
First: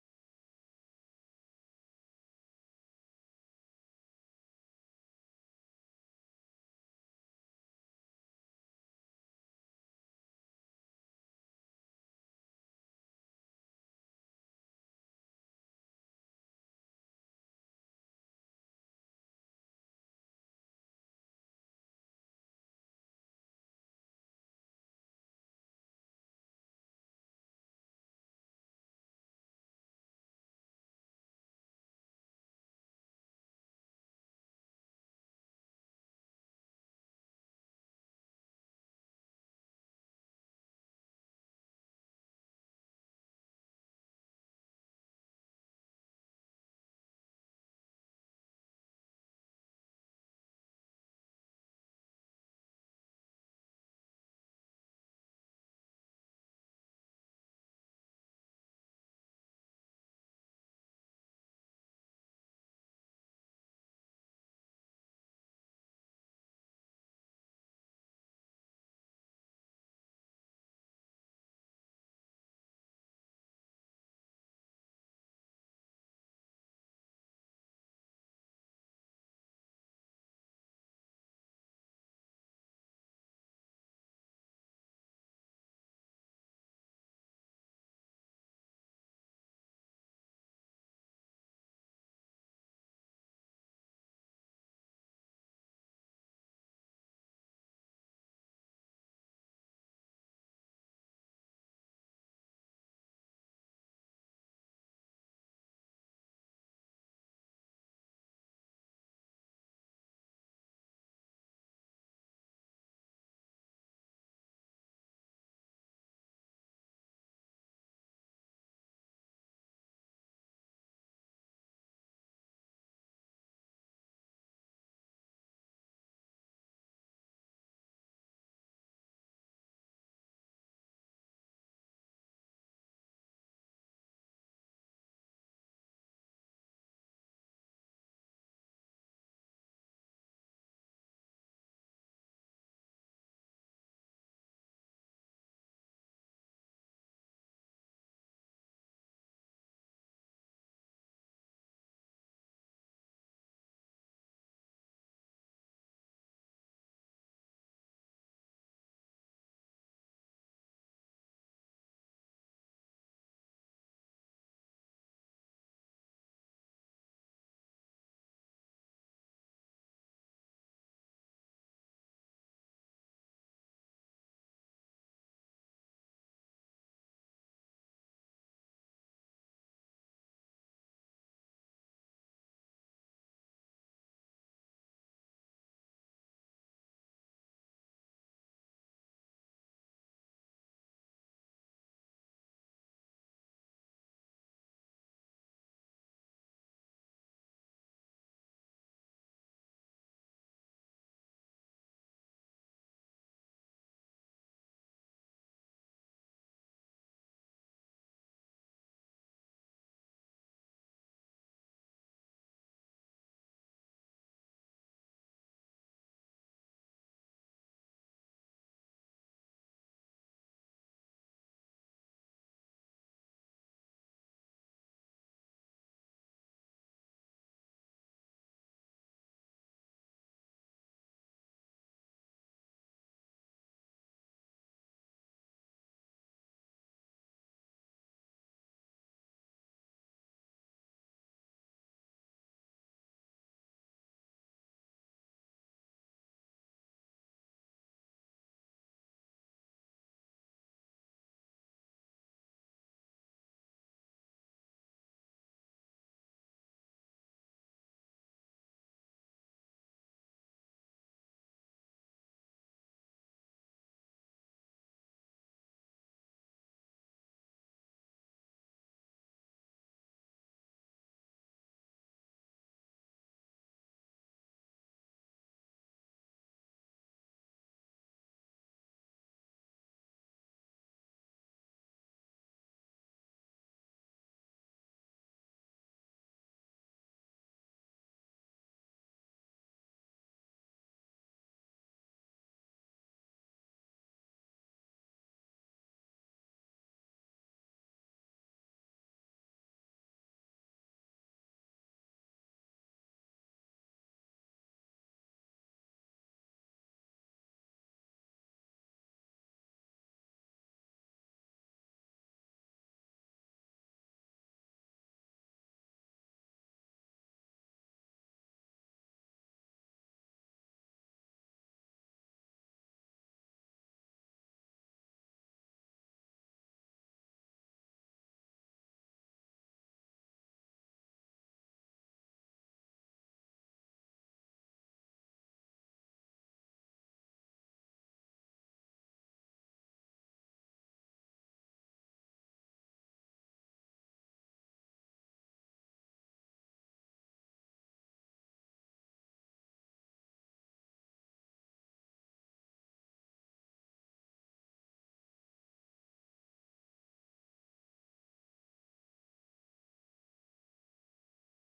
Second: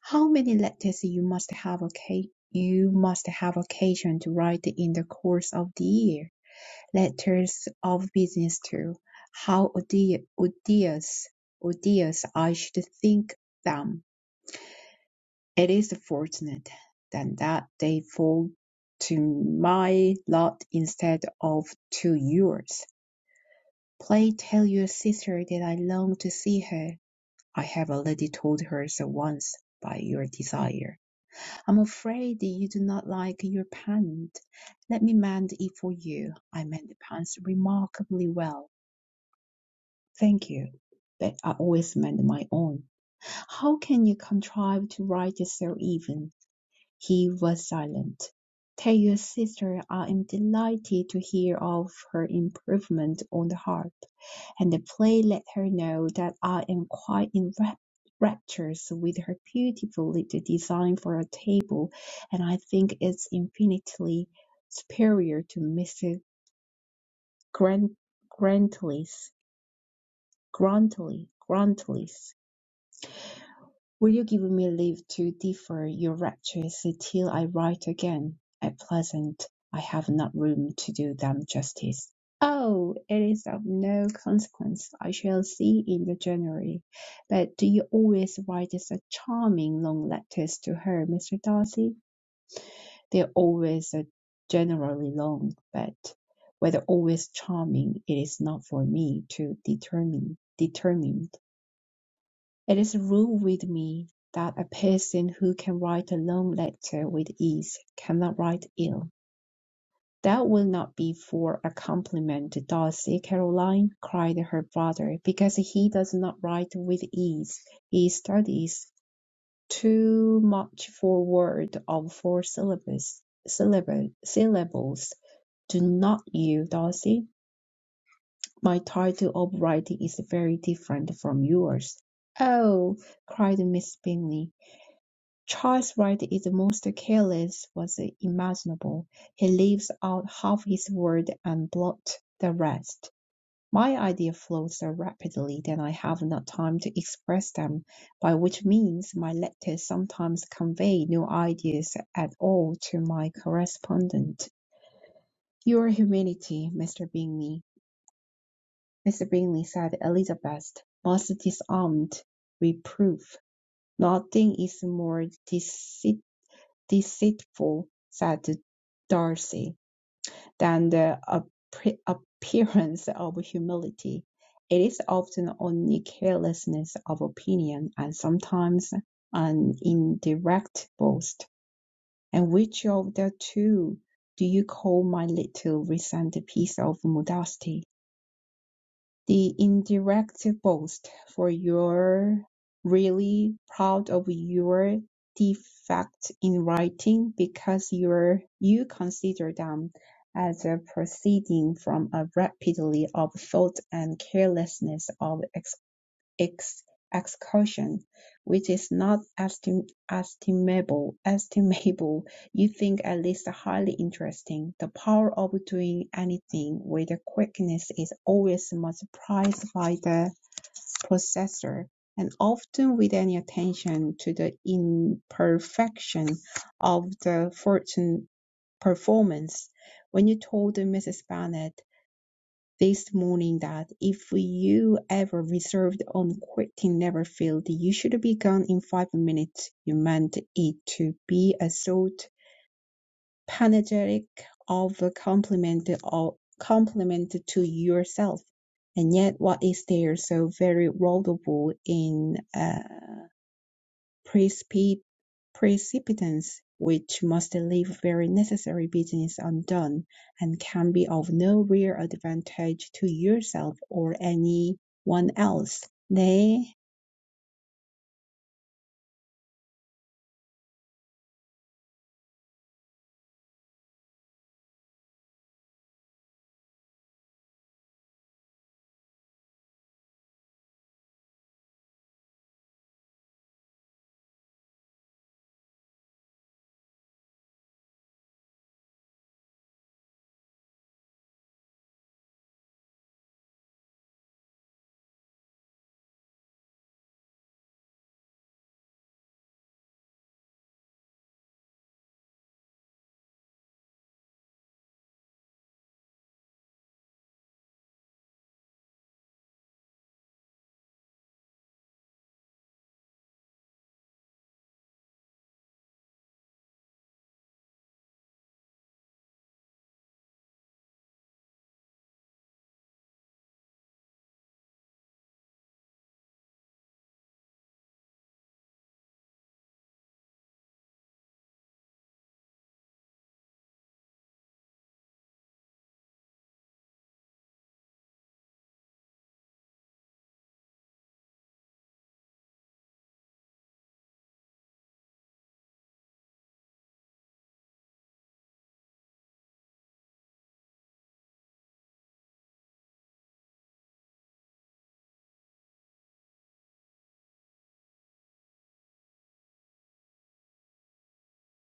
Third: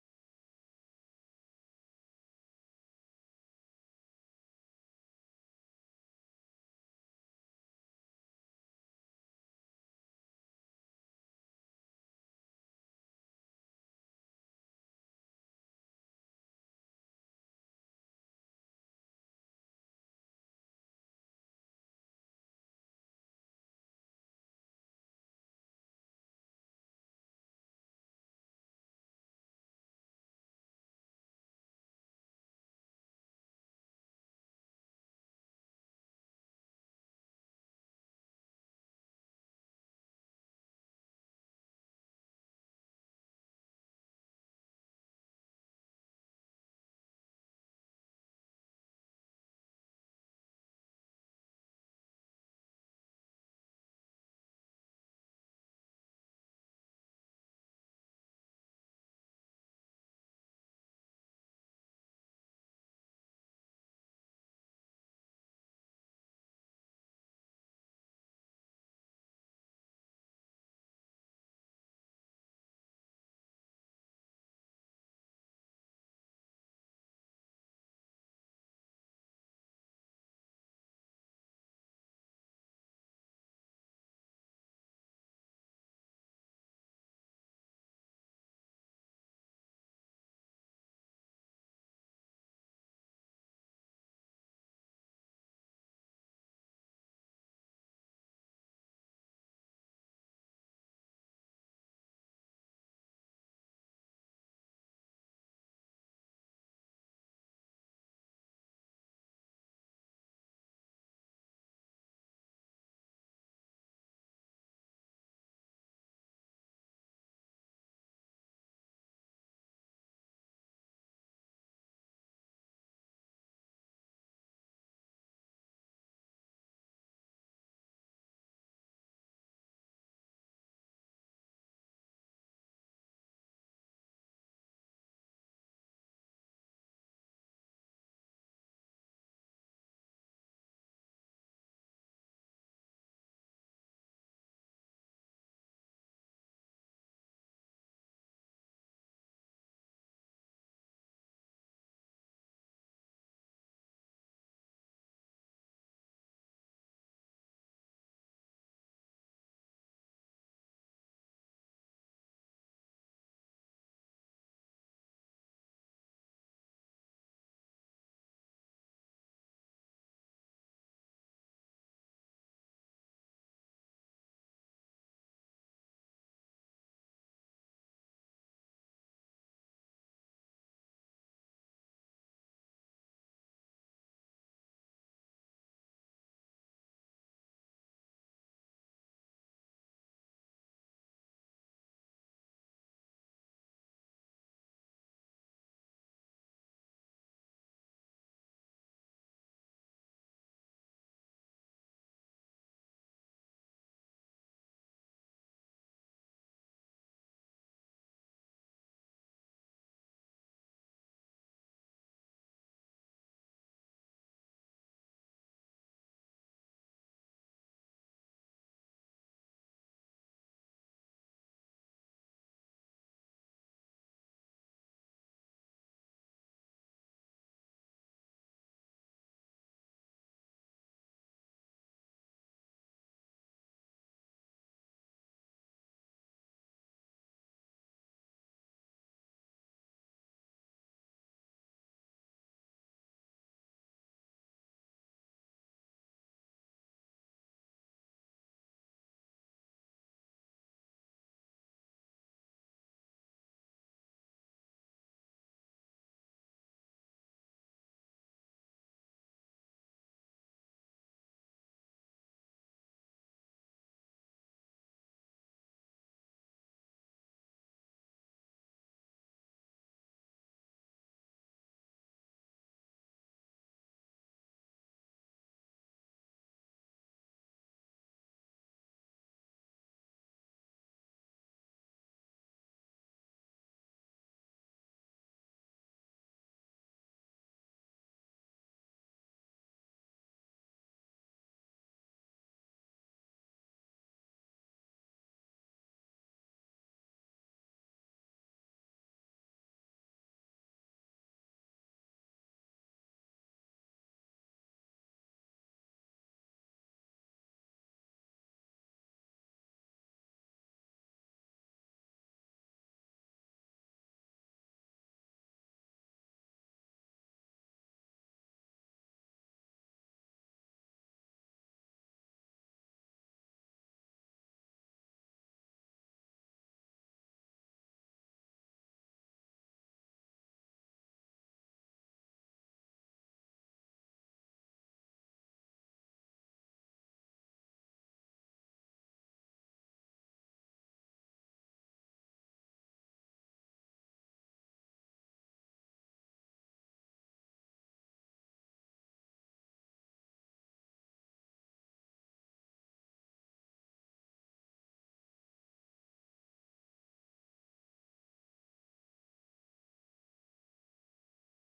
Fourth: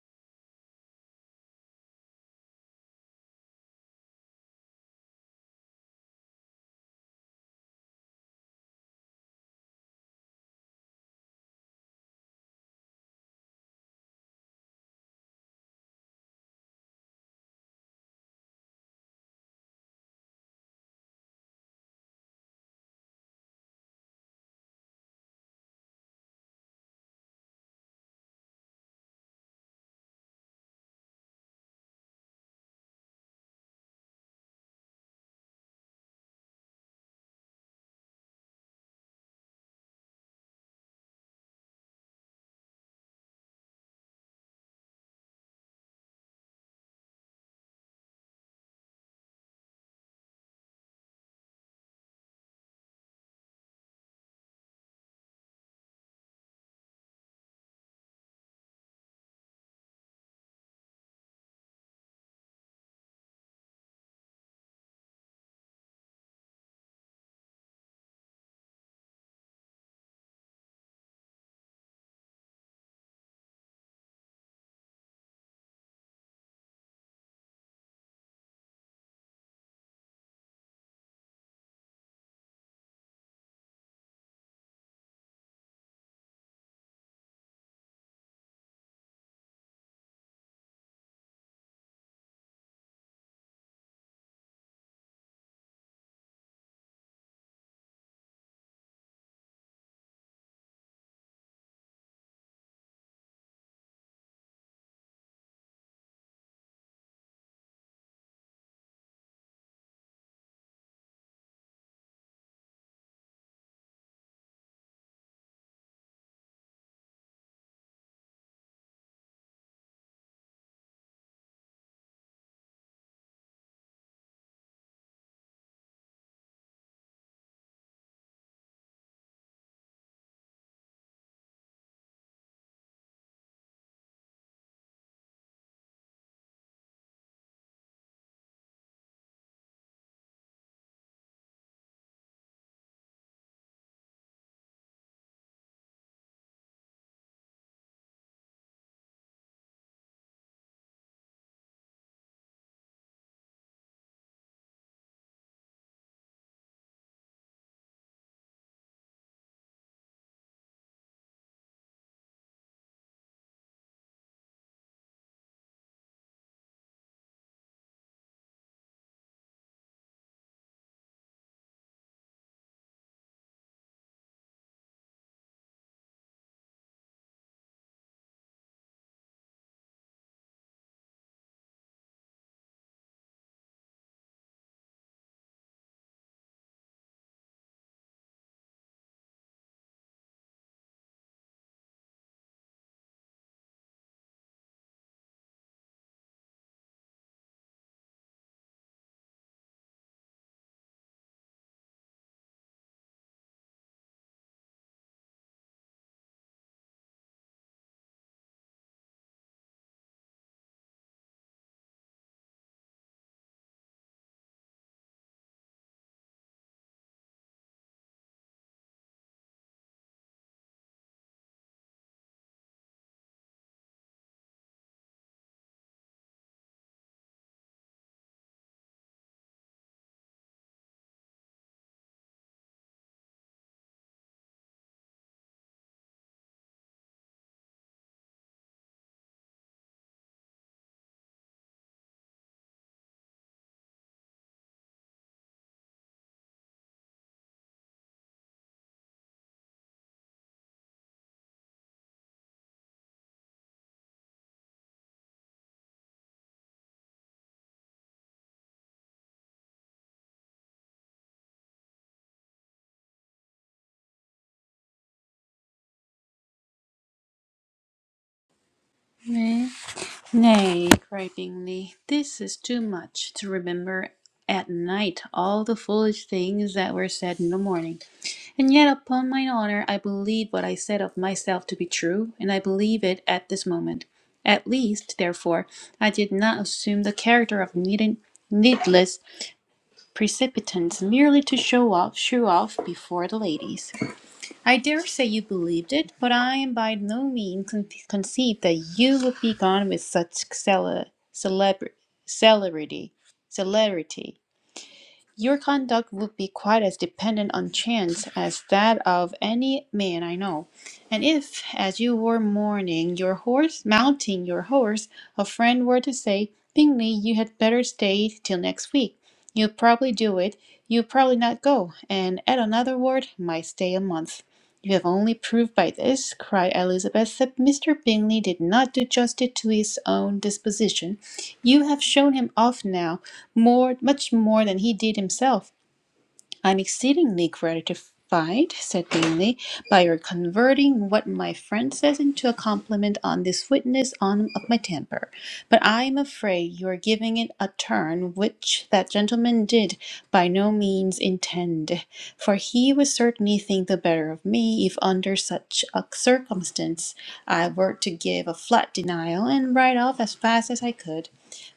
D: How many letters you must have occa- you must have occasion to write in the course of the year? letters of business too. How odious, odious I should think them. It is fortunate then that they fall to my lot instead of to yours. Pray tell your sister that I long to see her. I have already told her so once by your desire. I'm afraid you do not like your pant. Let me mend it for you. I mend the pants remarkably well Thank you. But I always meant my own. How can you contrive to write it so even? He was silent. Tell your sister I am delighted to hear of her improvement on the harp, and pray let her know that I am quite in rap- raptures with her beautiful little design for a table, and I think it's infinitely superior to Mr. Grant- Grantley's. Grantley, Grantley's. Will you give me leave to defer your raptures till I write again? At present I have not room to do them justice. Oh, it is of no consequence. I shall see in the January. But do you always write such charming long letters to her, Mr. Darcy? They are always uh, generally long, but whether always charming, it is not for me to determine. Determine. It is a rule with me that a person who can write a long letter with ease cannot write ill. That will not be for a compliment to Darcy, Caroline, cried her brother, because he does not write with ease. He studies too much for word of four syllables. Syllable, syllables. Do not you, Darcy? My title of writing is very different from yours. Oh, cried Miss Bingley. Charles Wright is the most careless was imaginable; he leaves out half his word and blots the rest. My ideas flow so rapidly that I have not time to express them, by which means my letters sometimes convey no ideas at all to my correspondent. "Your humility, Mr. Bingley," Mr. Bingley said Elizabeth, "must disarm reproof. Nothing is more deceit. deceitful, said Darcy, than the appre- appearance of humility. It is often only carelessness of opinion and sometimes an indirect boast. And which of the two do you call my little recent piece of modesty? the indirect boast for you're really proud of your defect in writing because you're you consider them as a proceeding from a rapidity of thought and carelessness of ex- excursion, which is not estim- estimable, estimable, you think at least highly interesting. The power of doing anything with a quickness is always multiplied by the processor, and often with any attention to the imperfection of the fortune performance. When you told Mrs. Bennet this morning that if you ever reserved on quitting never failed you should be gone in five minutes. You meant it to be a sort panegyric of a compliment or compliment to yourself. And yet, what is there so very laudable in? uh precipi- precipitants which must leave very necessary business undone, and can be of no real advantage to yourself or any one else. Nay,
A: 네. Nay, gripingly, this is too much to remember at night all the foolish things that were said in the morning. And yet, upon mine honour, I believe what I said of myself to be true, and I believe it at this moment. At least, therefore, I did not assume the character of needed, needless precipitance merely to show off, show off before the ladies. I dare say you believed it, but I am by no means con- conceived that you would be gone with such celer- celebrity. celerity. celerity. Your conduct would be quite as dependent on chance as that of any man I know. And if, as you were mourning your horse, mounting your horse, a friend were to say, Bingley, you had better stay till next week. you would probably do it. you would probably not go, and at another word, might stay a month. You have only proved by this, cried Elizabeth, that Mr. Bingley did not do justice to his own disposition. You have shown him off now, more, much more than he did himself. I'm exceedingly gratified, said Bingley, by your converting what my friend says into a compliment on this witness on of my temper. But I am afraid you are giving it a turn which that gentleman did by no means intend, for he would certainly think the better of me if under such a circumstance I were to give a flat denial and ride off as fast as I could.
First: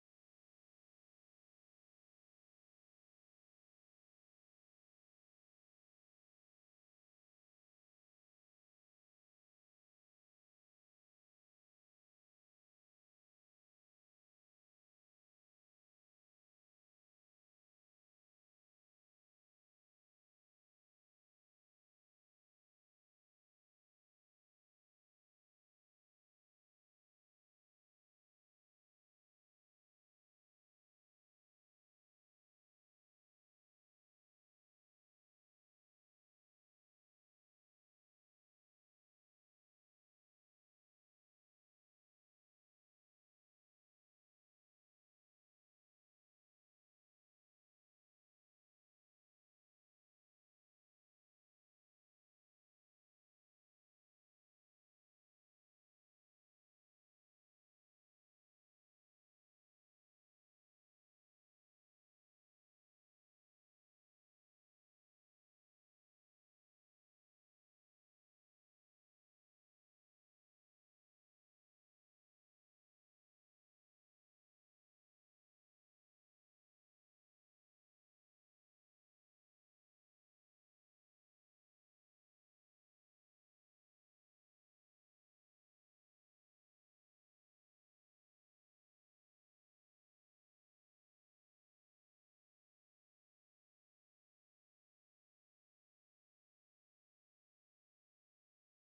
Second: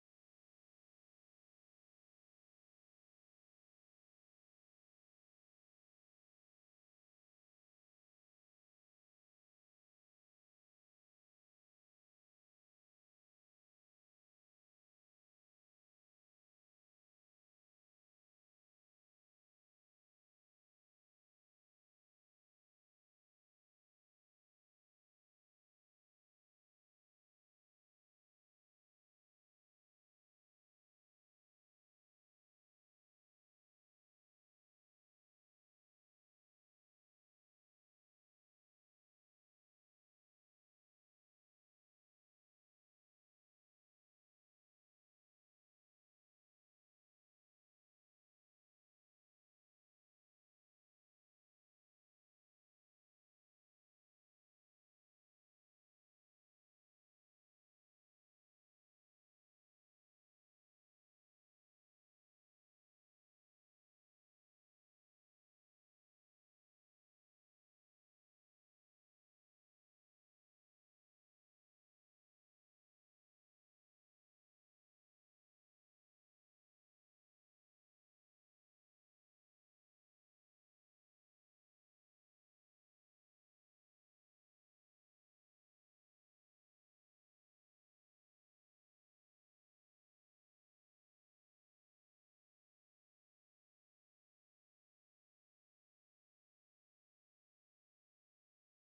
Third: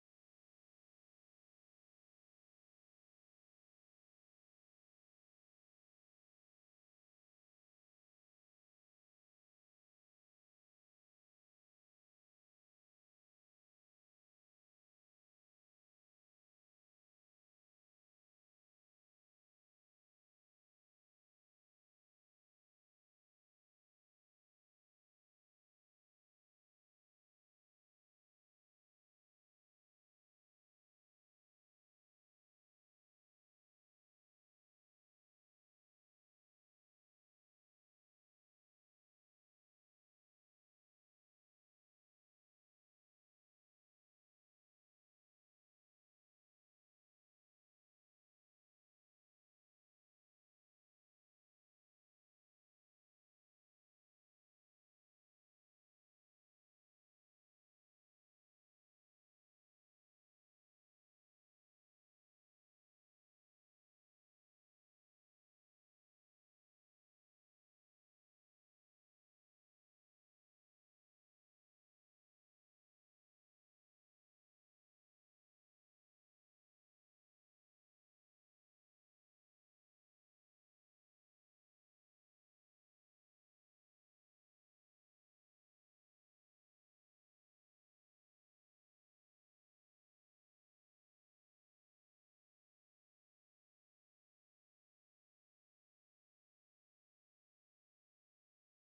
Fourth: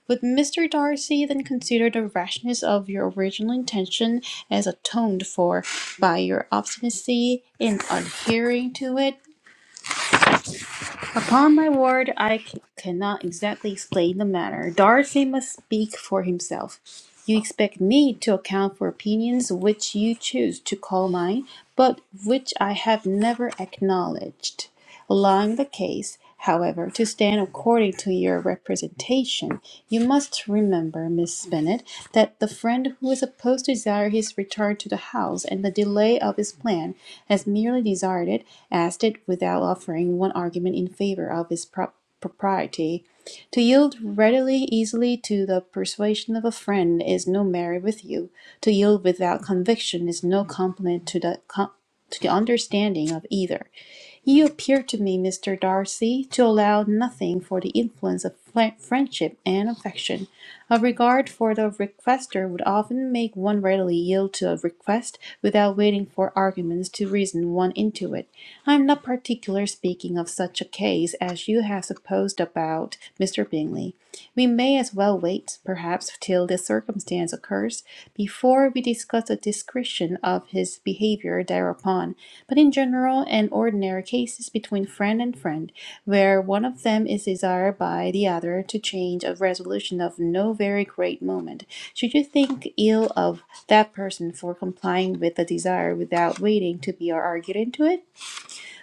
A: Would Mr. Darcy then consider the rashness of your original intention as atoned for by your obstinacy in adhering to it? Upon my word, I c- cannot exactly explain the matter. Darcy must speak for himself. You expect me to account for opinions which you choose to call mine, but which I have never acknowledged. Allowing the case, however, to stand according to your representation, you must remember, Miss Bennet, that the friend who is supposed to desire his return to the house and the delay of his plan has merely desired it, asked it without offering one argument in favor of his prop- propriety. To yield readily, easily to the persuasion of a friend is no merit with you. To yield without conviction is no compliment to the com- to the understanding of either. You appear to me, Mr. Darcy, to allow nothing for the influence of fri- friendship and affection. A regard for the requester would often make one readily yield to a request without waiting for arguments to reason one into it. I am not particular speaking of such a case as you have supposed about Mr. Bingley. We may as well wait, perhaps, till this circumstance occurs, before we discuss the discretion of his behavior thereupon but in general and ordinary cases between friend and friend, where one of them is desired by the other to change a resolution of no very great moment. Should you think ill of that person for complying with the desire without waiting to be argued into it?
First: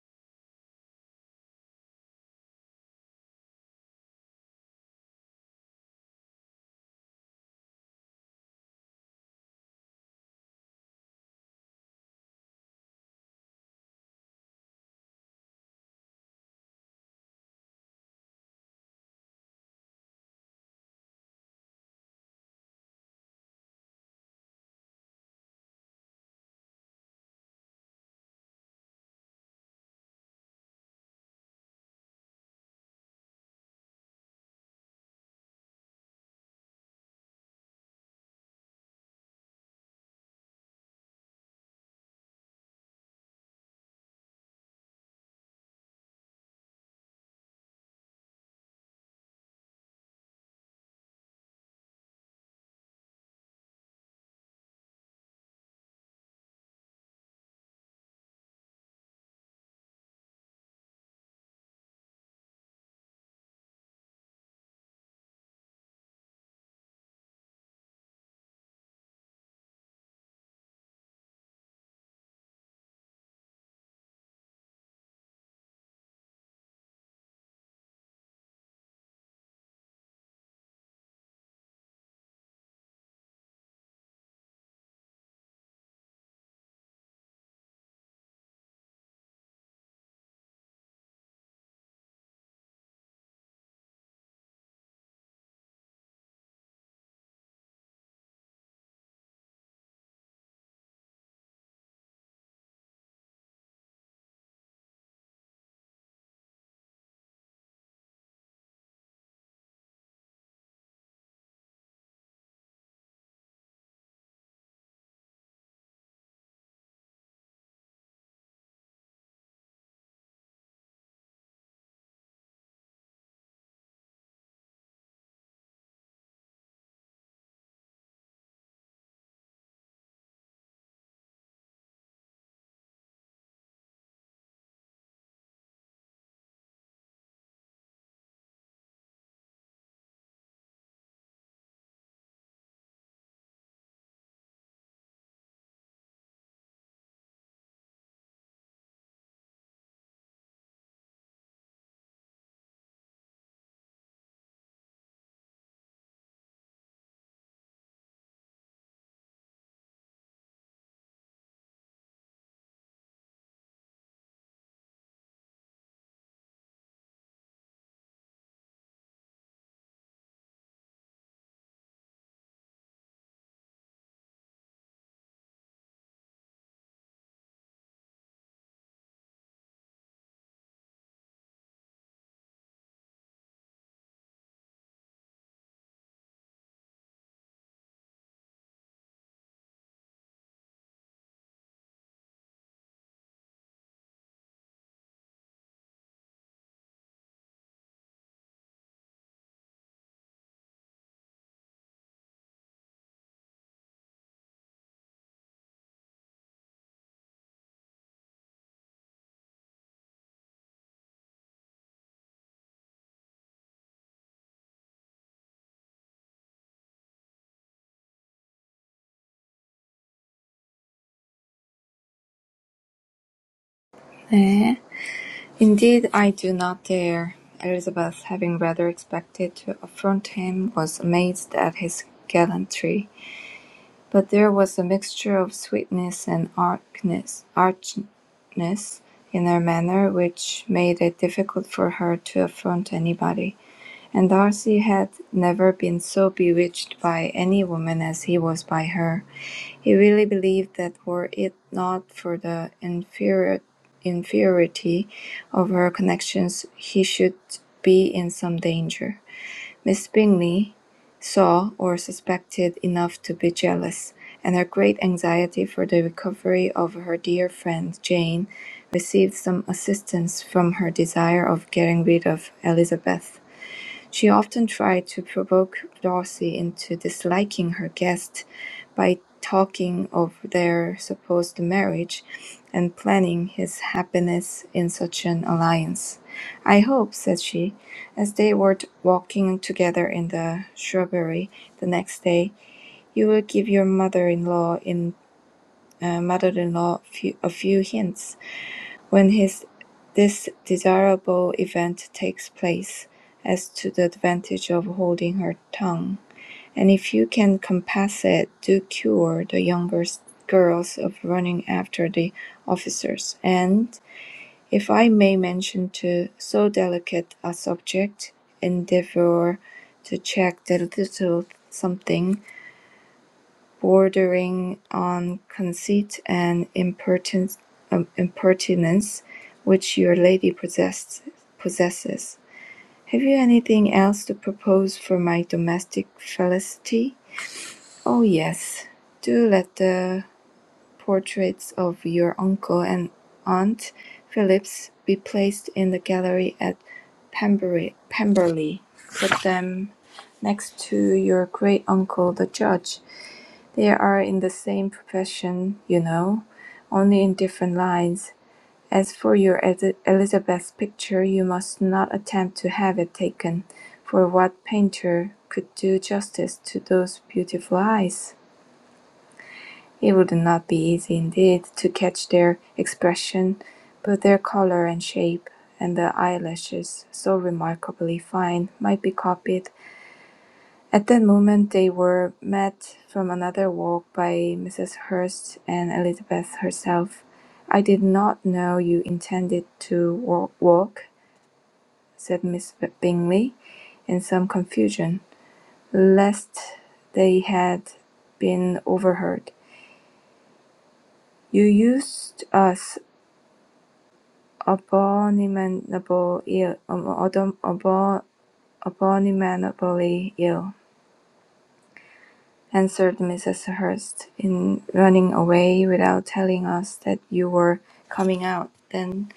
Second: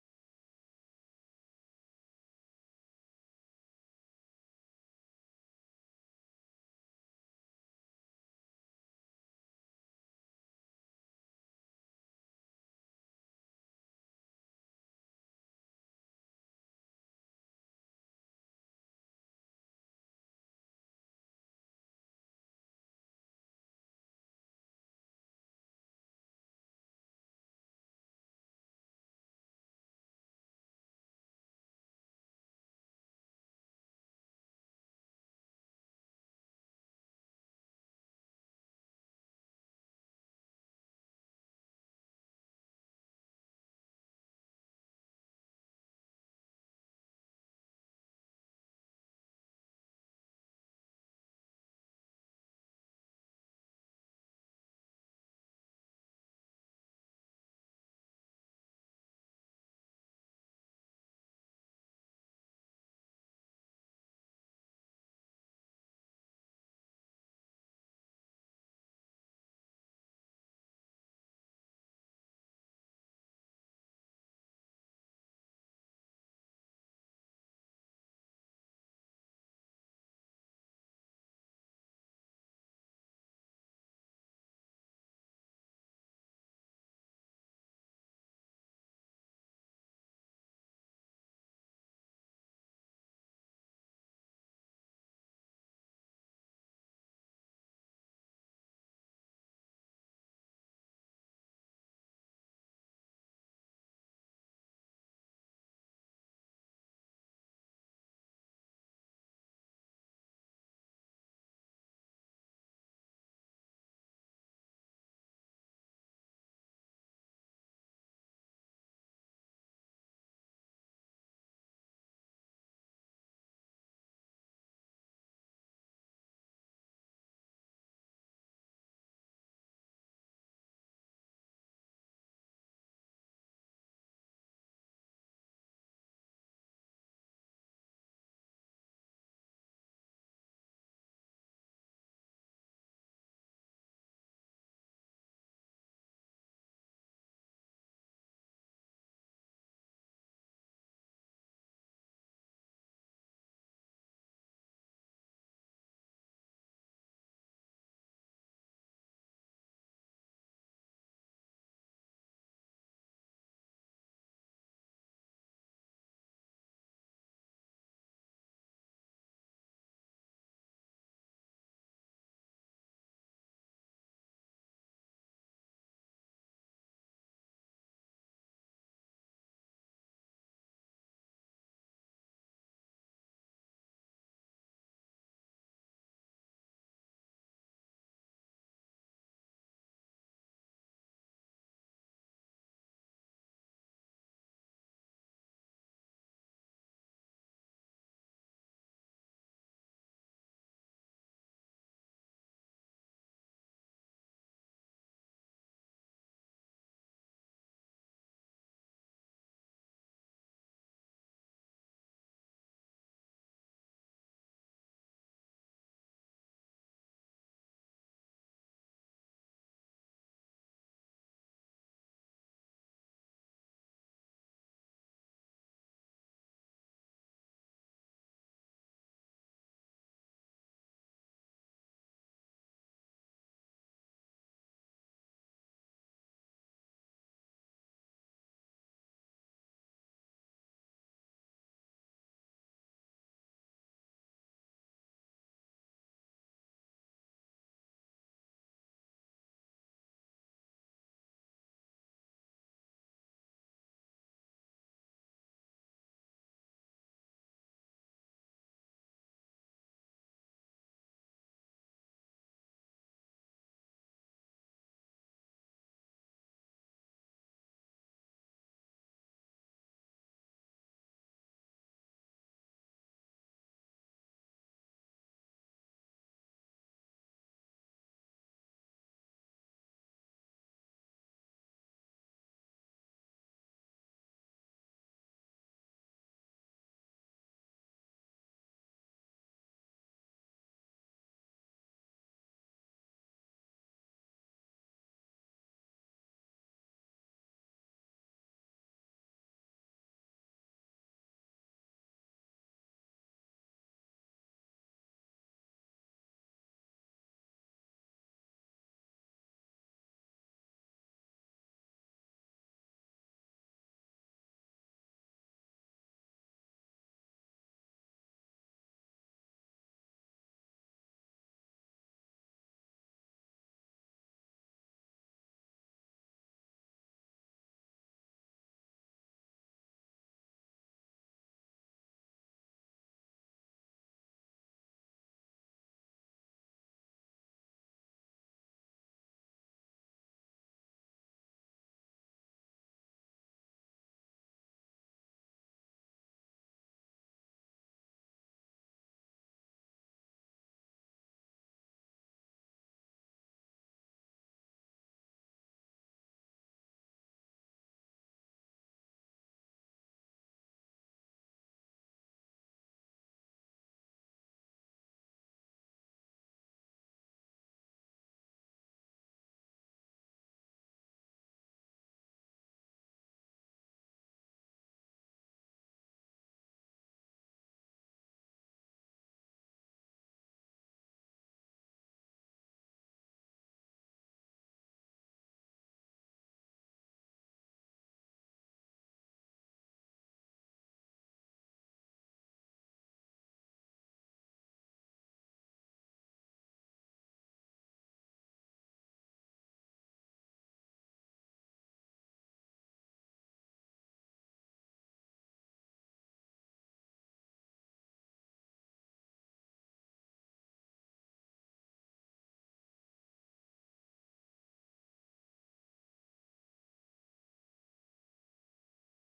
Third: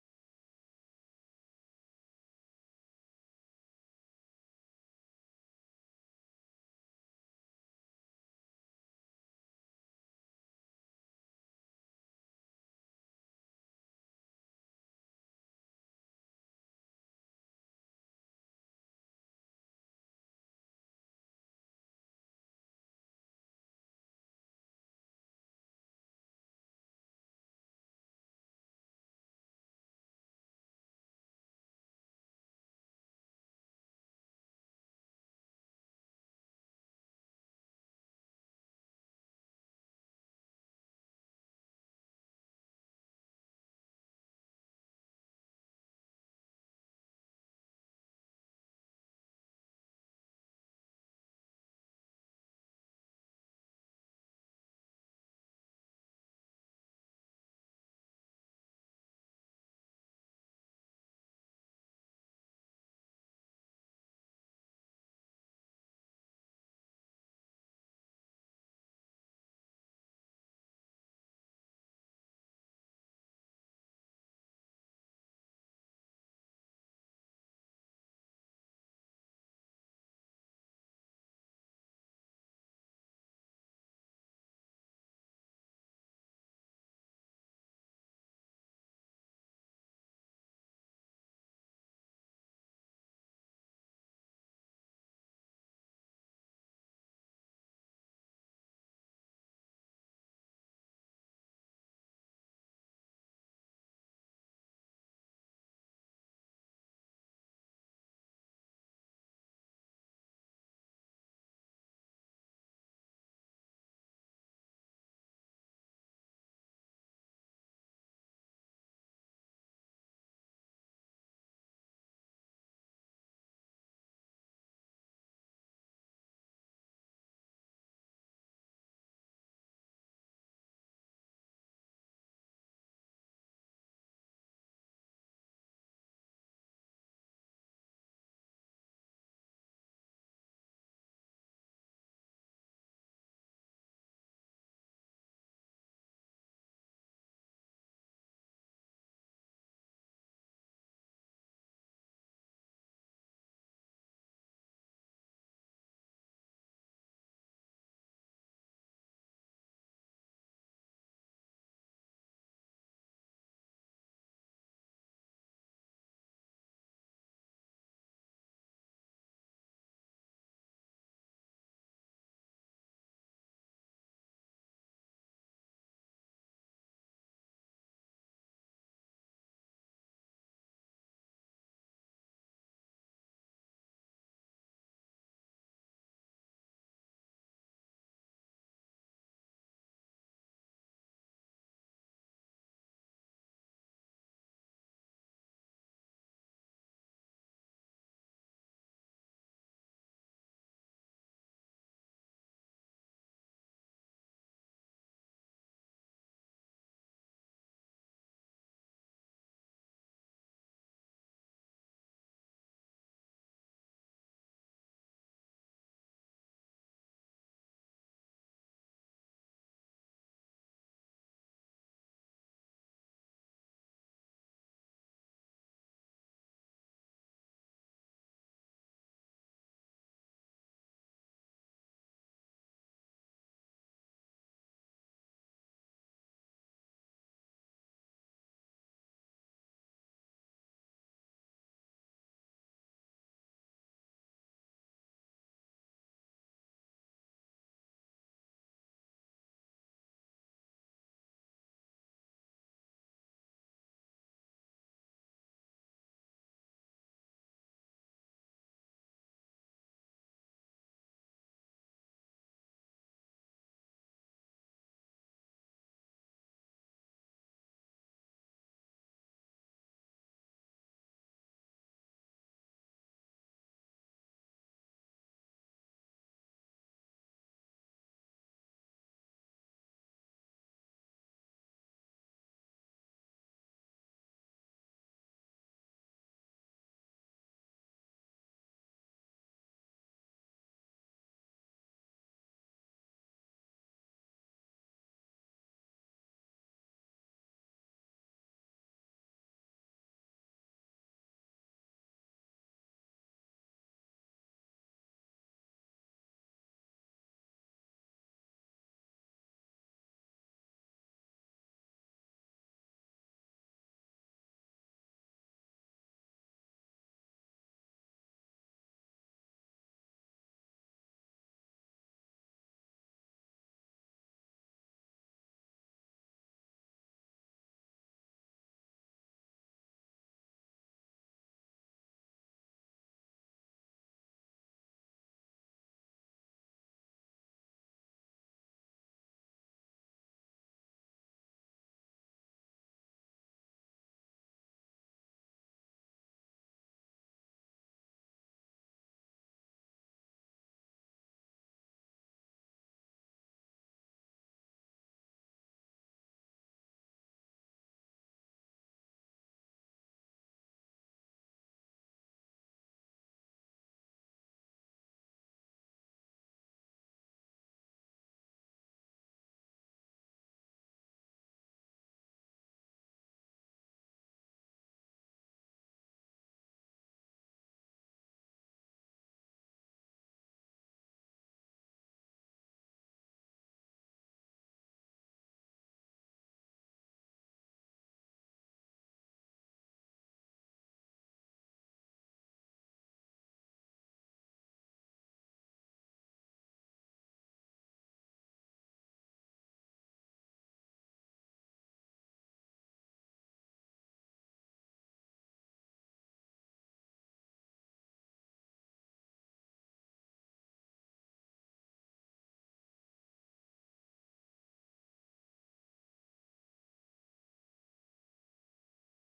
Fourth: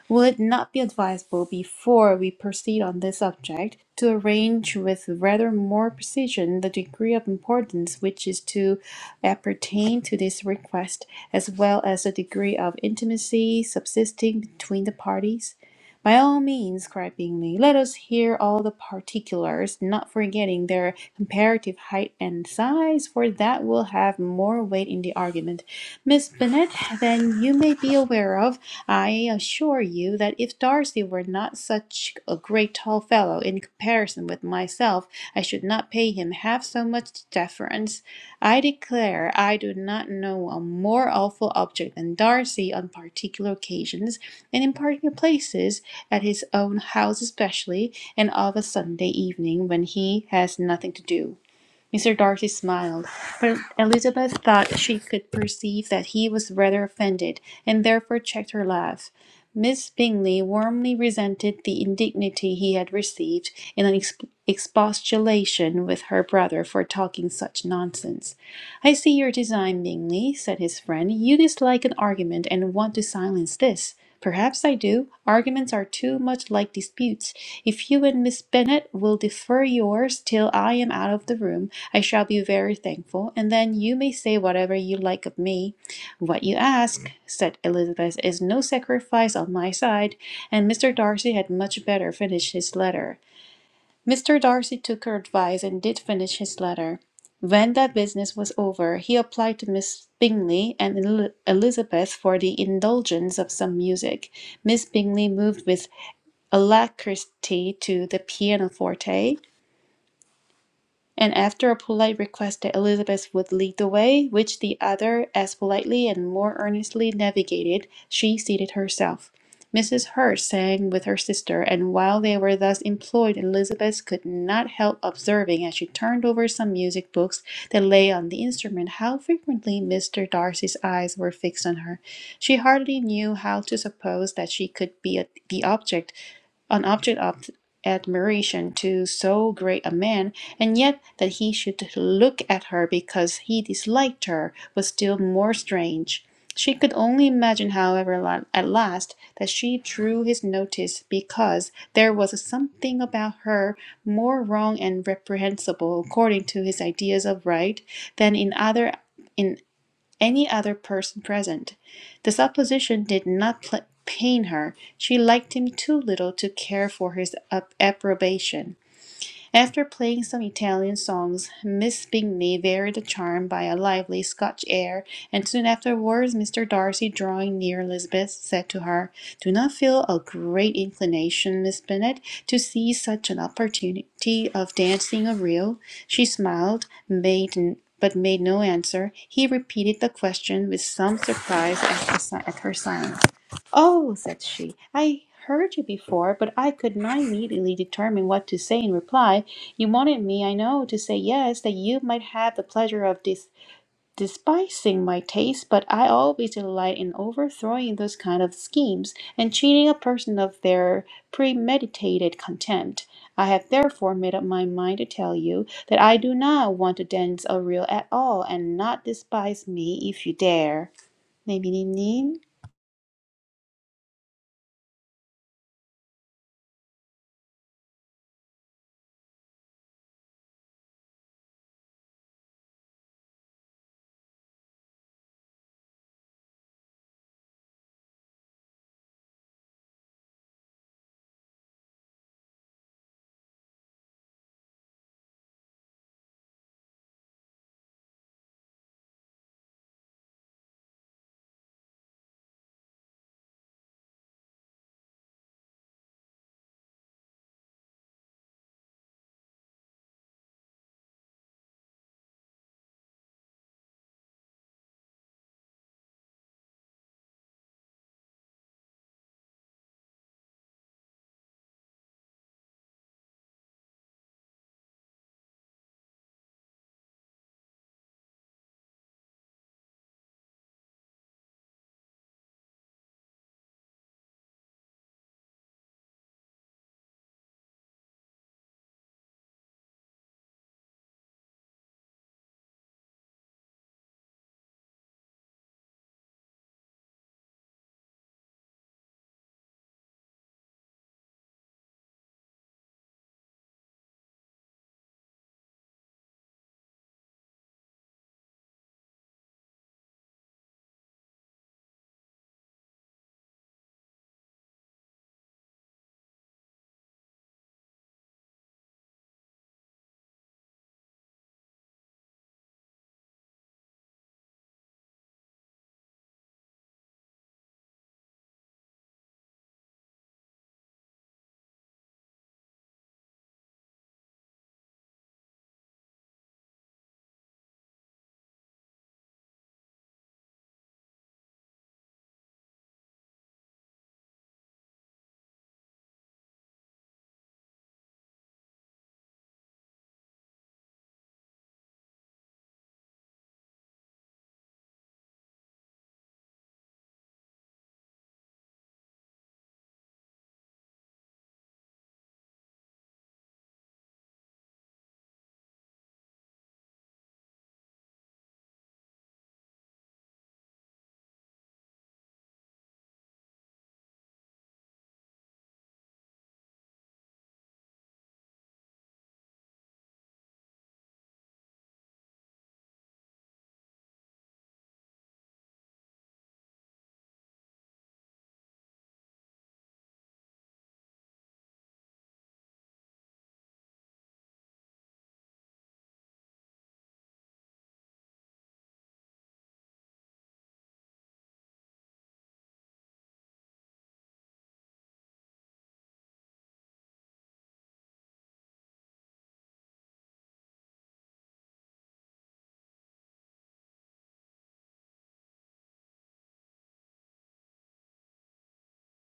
A: Will it not be advisable, before we proceed on this subject, to arrange with rather more precision the degree of importance which is to appertain to this request, as well as the degree of intimacy subsisting between the parties? By all means, cried Bingley, let us hear all the particulars, not forgetting their comparative height and size, for that will have more weight in the argument. Miss Bennet, then you may be aware of, I assure you, that if Darcy were not such a great tall fellow in comparison with myself, I should not pay him half so much deference. I declare I do not know a more awful object than Darcy on particular occasions, and in particular places, at his own house especially, and of a Sunday evening when he has nothing to do. Mr. Darcy smiled, but Elizabeth thought she could perceive that he was rather offended, and therefore checked her laugh. Miss Bingley warmly resented the indignity he had received in an exp- expostulation with her brother for talking such nonsense. I see your design, Bingley, said his friend. You dislike an argument and want to silence this. Perhaps I do. Arguments are too much like disputes. If you and Miss Bennet will defer yours till I am out of the room, I shall be very thankful, and then you may say whatever you like of me. What you ask, said Elizabeth, is no sacrifice on my side, and Mr. Darcy had much better finish his letter. Mr. Darcy took her advice and did finish his letter. When that business was over, he applied to Miss Bingley and El- Elizabeth for the indulgence of some music. Miss Bingley moved with alacrity to the pianoforte, and after a polite request that Elizabeth would lead the way, which the other as politely and more earnestly navigated, she seated herself. Mrs. Hurst sang with her sister, and while they were thus employed, Elizabeth could not help observing, as she turned over some music books that lay on the instrument, how frequently Mr. Darcy's eyes were fixed on her. She hardly knew how to suppose that she could be a, the object an object of admiration to so great a man, and yet that he should look at her because he disliked her was still more strange. She could only imagine, however, at last, that she drew his notice because there was something about her more wrong and reprehensible, according to his ideas of right, than in other. in any other person present. The supposition did not pl- pain her. She liked him too little to care for his ap- approbation. After playing some Italian songs, Miss Bingley varied the charm by a lively Scotch air, and soon afterwards Mr. Darcy, drawing near Elizabeth, said to her, "Do not feel a great inclination, Miss Bennet, to seize such an opportunity of dancing a reel?" She smiled, made n- but made no answer. He repeated the question with some surprise at, the, si- at her silence. Oh, said she, I heard you before, but I could not immediately determine what to say in reply. You wanted me, I know, to say yes, that you might have the pleasure of dis despising my taste, but I always delight in overthrowing those kind of schemes and cheating a person of their premeditated contempt. I have therefore made up my mind to tell you that I do not want to dance a reel at all, and not despise me if you dare. 네, 미니님.
B: "Indeed I do not dare." Elizabeth, having rather expected to affront him, was amazed at his gallantry. But there was a mixture of sweetness and archness, archness in her manner which made it difficult for her to affront anybody. And Darcy had never been so bewitched by any woman as he was by her. He really believed that were it not for the inferior, inferiority of her connections, he should be in some danger. Miss Bingley saw, or suspected enough to be jealous, and her great anxiety for the recovery of her dear friend Jane received some assistance from her desire of getting rid of Elizabeth. She often tried to provoke Darcy into disliking her guest by talking of their supposed marriage and planning his happiness in such an alliance. I hope, said she, as they were t- walking together in the shrubbery the next day, you will give your mother-in-law in uh, mother-in-law few, a few hints when his this desirable event takes place, as to the advantage of holding her tongue; and if you can compass it, do cure the younger girls of running after the officers; and, if I may mention to so delicate a subject, endeavour to check the little something bordering on conceit and impertinence, um, impertinence which your lady possess, possesses. Have you anything else to propose for my domestic felicity? Oh, yes. Do let the portraits of your uncle and aunt Phillips be placed in the gallery at Pemberley. Pemberley. Put them next to your great uncle, the judge. They are in the same profession, you know, only in different lines. As for your Ed- Elizabeth's picture, you must not attempt to have it taken, for what painter could do justice to those beautiful eyes? It would not be easy indeed to catch their expression, but their color and shape, and the eyelashes, so remarkably fine, might be copied. At that moment they were met from another walk by Mrs. Hurst and Elizabeth herself. I did not know you intended to wa- walk, said Miss Bingley, in some confusion, lest they had been overheard. You used us abominable ill, "Abominably ill," answered Mrs. Hurst, "in running away without telling us that you were coming out." Then,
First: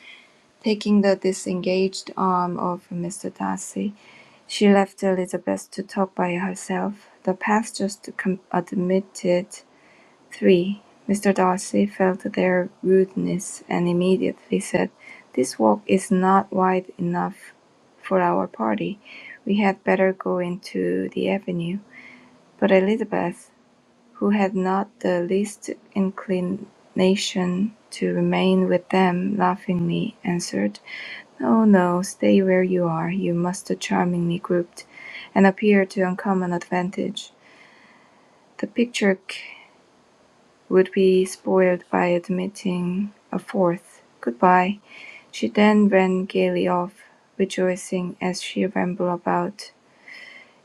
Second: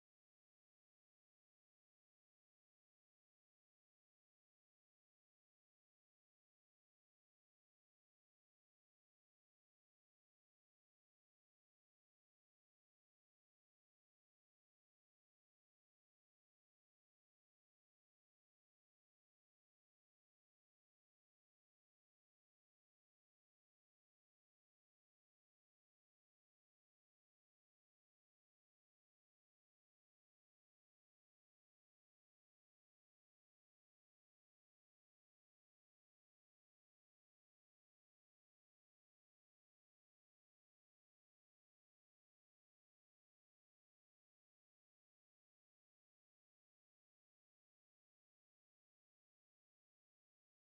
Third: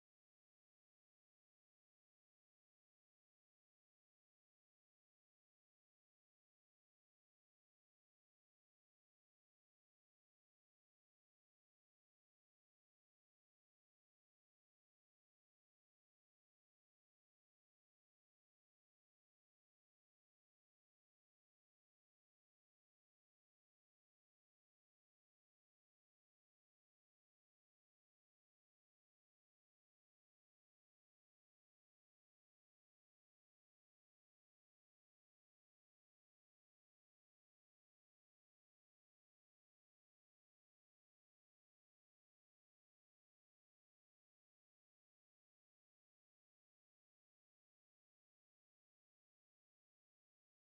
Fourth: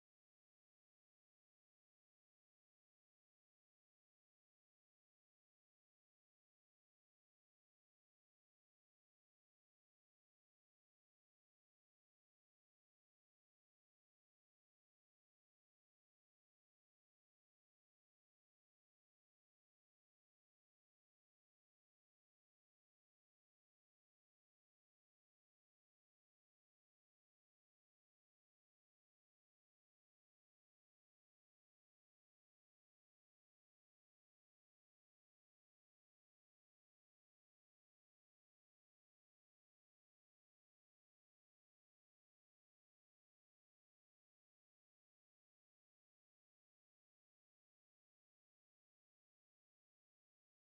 B: taking the disengaged arm of Mr. Darcy, she left Elizabeth to talk by herself. The path just com- admitted Three, Mr. Darcy felt their rudeness, and immediately said, "This walk is not wide enough for our party. We had better go into the avenue." But Elizabeth, who had not the least inclination to remain with them, laughingly answered, "No, no, stay where you are. You must charmingly grouped, and appear to uncommon advantage. The picture would be spoiled by admitting a 4th Goodbye. She then ran gaily off, rejoicing as she rambled about.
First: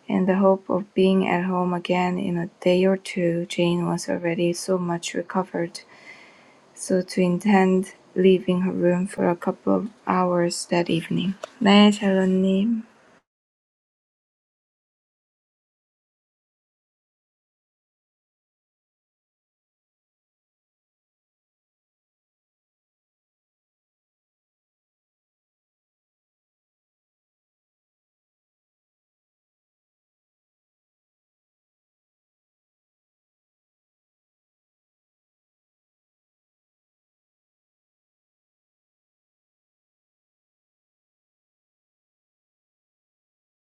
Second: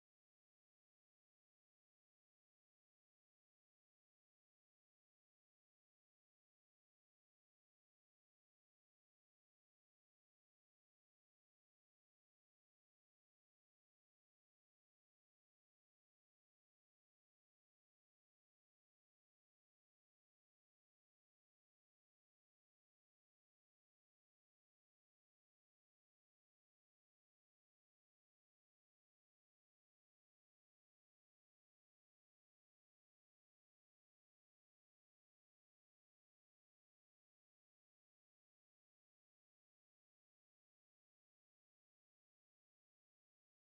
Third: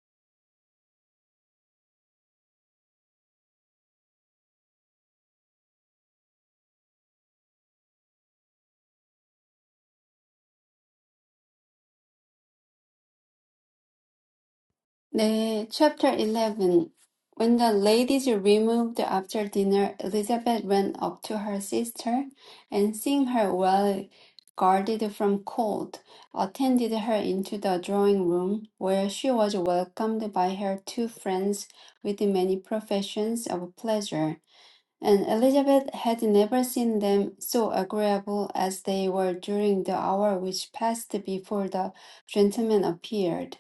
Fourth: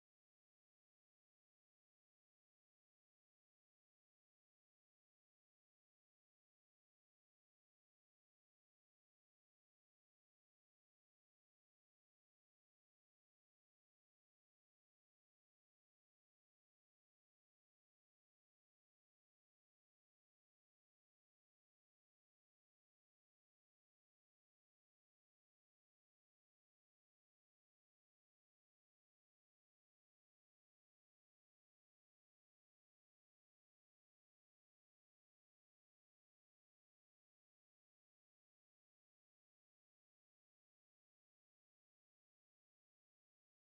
B: In the hope of being at home again in a day or two, Jane was already so much recovered, so to intend leaving her room for a couple of hours that evening. 네, 샬롯님.
C: 네, chapter 11. When the ladies removed after dinner, Elizabeth ran up to her sister, and seeing her well guarded from cold, attended her into the drawing room, where she was welcomed by her two friends with many professions of pleasure and Elizabeth had never seen them so agreeable as they were during the hour which passed before the gentlemen appeared.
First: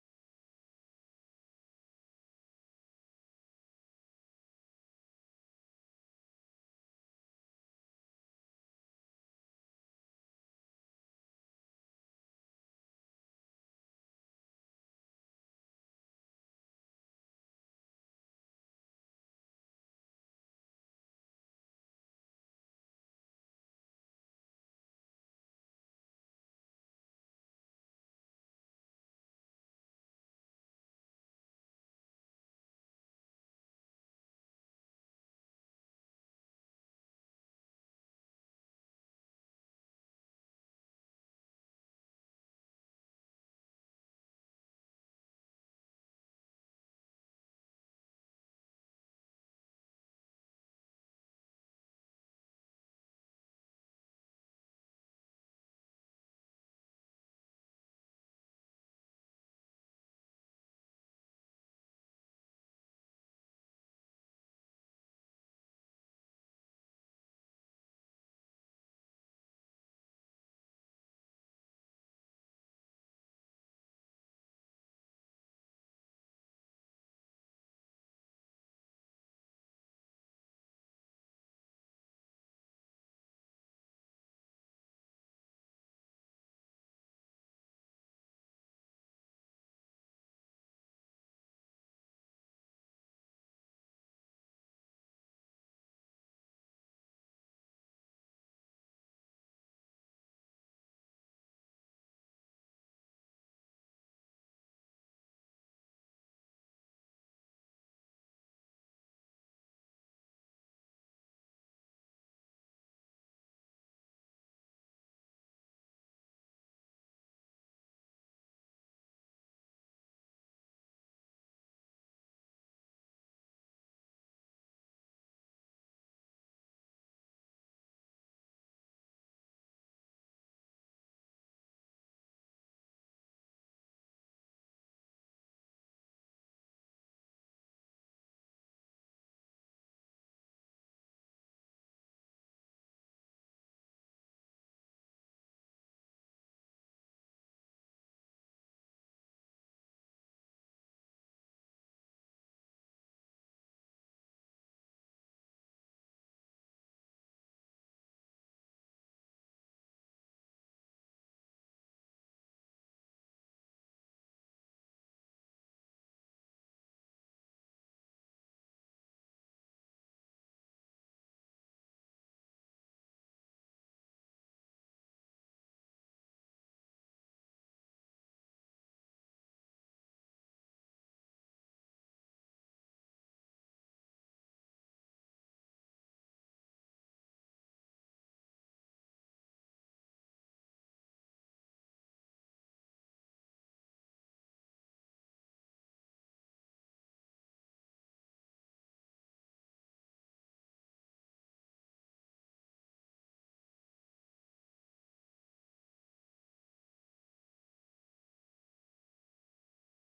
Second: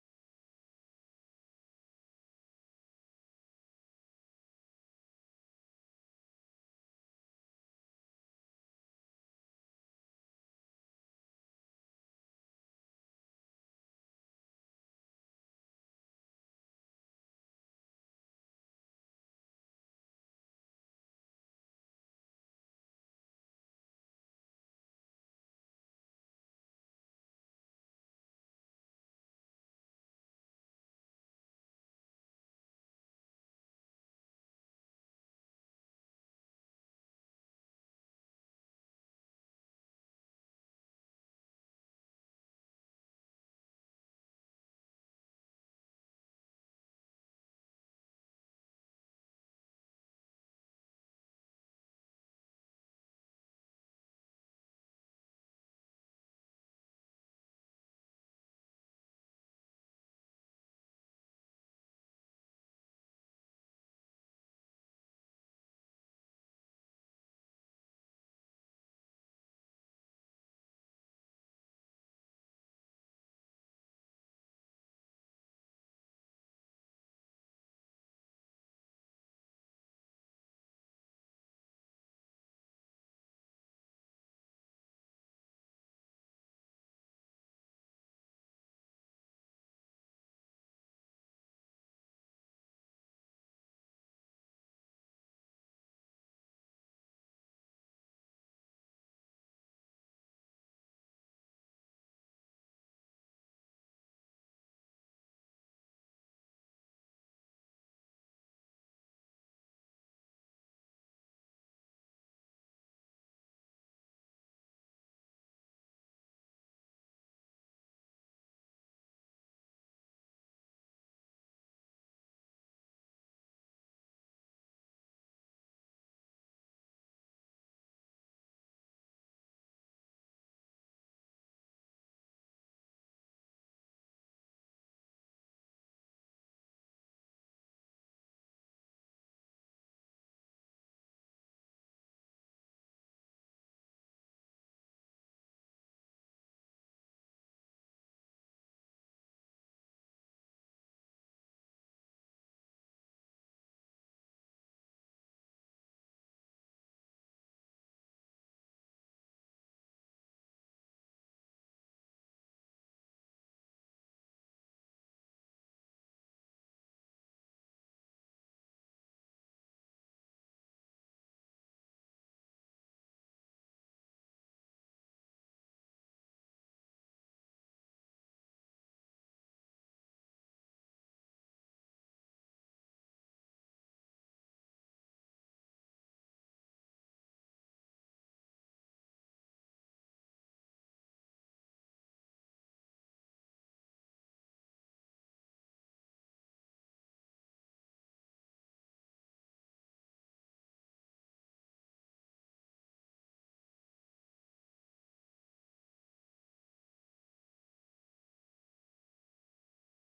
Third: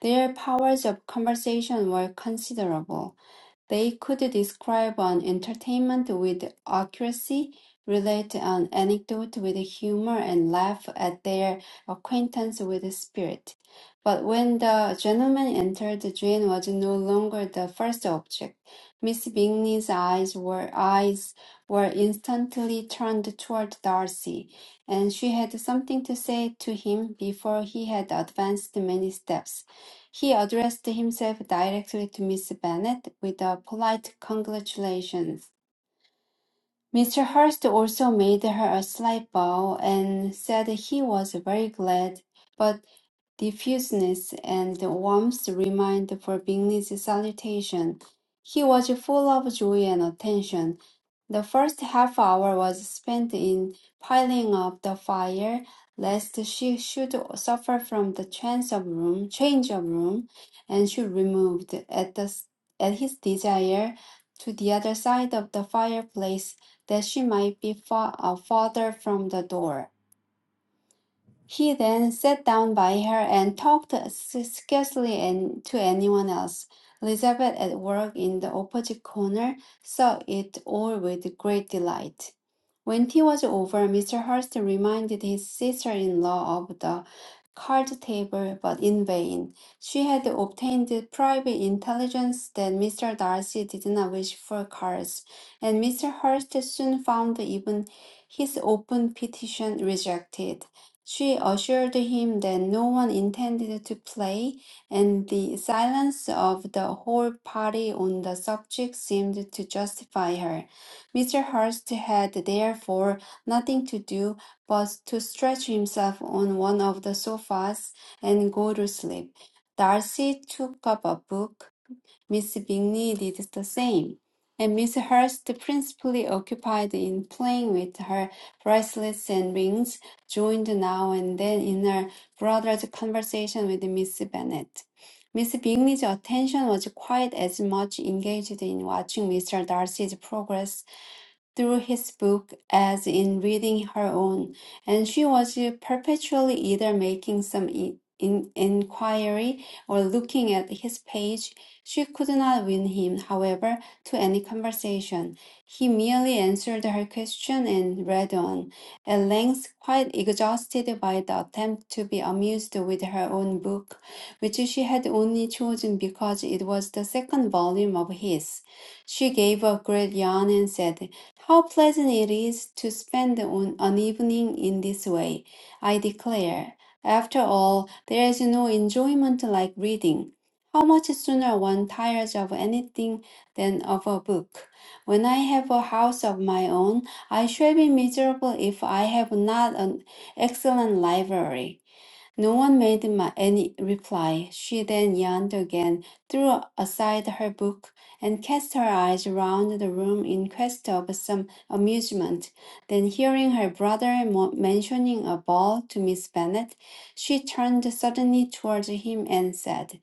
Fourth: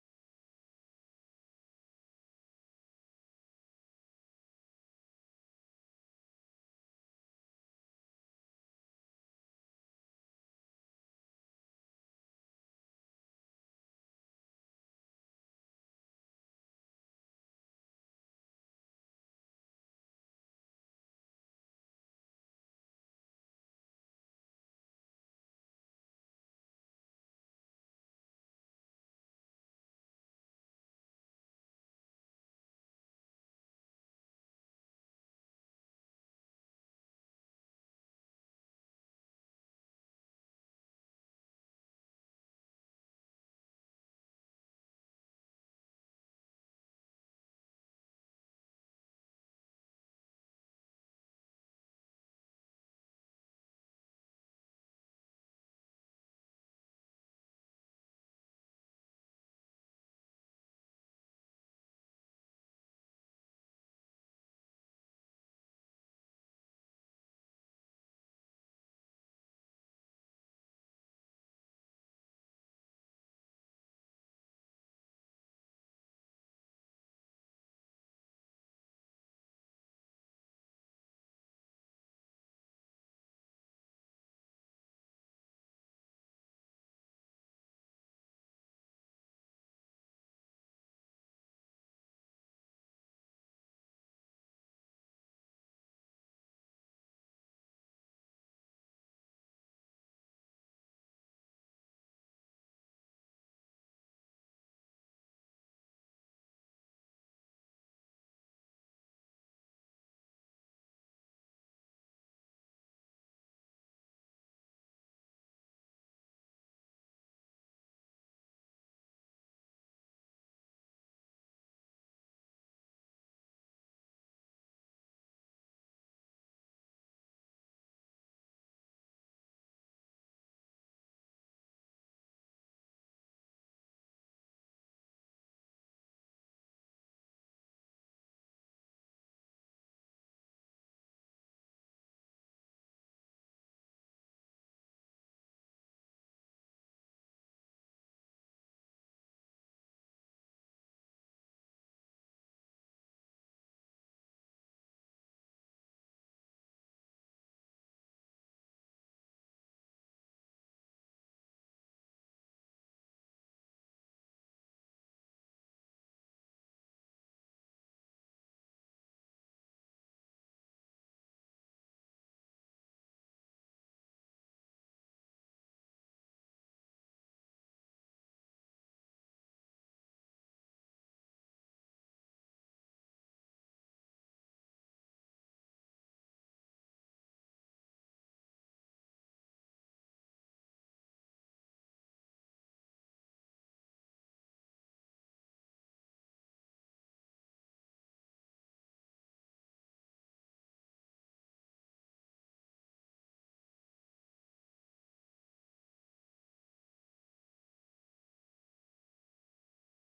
C: Their powers of conversation were considerable. They could describe an entertainment with accuracy, relate an anecdote with humor, and laugh at their acquaintance with spirit. But when the gentleman entered, Jane was no longer the first object. Miss Bingley's eyes were eyes were instantly turned toward Darcy and she had something to say to him before he had advanced many steps. He addressed himself directly to Miss Bennet with a polite congratulations. Mr. Hurst also made her a slight bow and said he was very glad, but diffuseness and warmth remained for Bingley's salutation. He was full of joy and attention, the first half hour was spent in piling up the fire, lest she should suffer from the change of room, change of room, and she removed at the at his desire to the other side of the fireplace, that she might be far, uh, farther from the door. He then sat down by her and talked scarcely an- to anyone else. Elizabeth, at work in the opposite corner, saw it all with great delight. When tea was over, Mr. Hurst reminded his sister-in-law of the card table, but in vain. She had obtained private intelligence that Mr. Darcy did not wish for cards, and Mr. Hurst soon found even his open petition rejected. She assured him that no one intended to play, and the silence of the whole party on the subject seemed to justify her. Mr. Hurst had therefore nothing to do but to stretch himself on one of the sofas and go to sleep. Darcy took up a book Miss Bingley did the same, and Miss Hurst, principally occupied in playing with her bracelets and rings, joined now and then in her brother's conversation with Miss Bennet. Miss Bingley's attention was quite as much engaged in watching Mr. Darcy's progress through his book as in reading her own, and she was perpetually either making some in, in, inquiry or looking at his page. She could not win him, however, to any conversation. He merely answered her question and read on, at length quite exhausted by the attempt to be amused with her own book, which she had only chosen because it was the second volume of his. She gave a great yawn and said, how pleasant it is to spend an an evening in this way, I declare. After all, there is no enjoyment like reading. How much sooner one tires of anything than of a book. When I have a house of my own, I shall be miserable if I have not an excellent library. No one made my, any reply. She then yawned again, threw aside her book, and cast her eyes round the room in quest of some amusement. Then, hearing her brother mo- mentioning a ball to Miss Bennet, she turned suddenly towards him and said,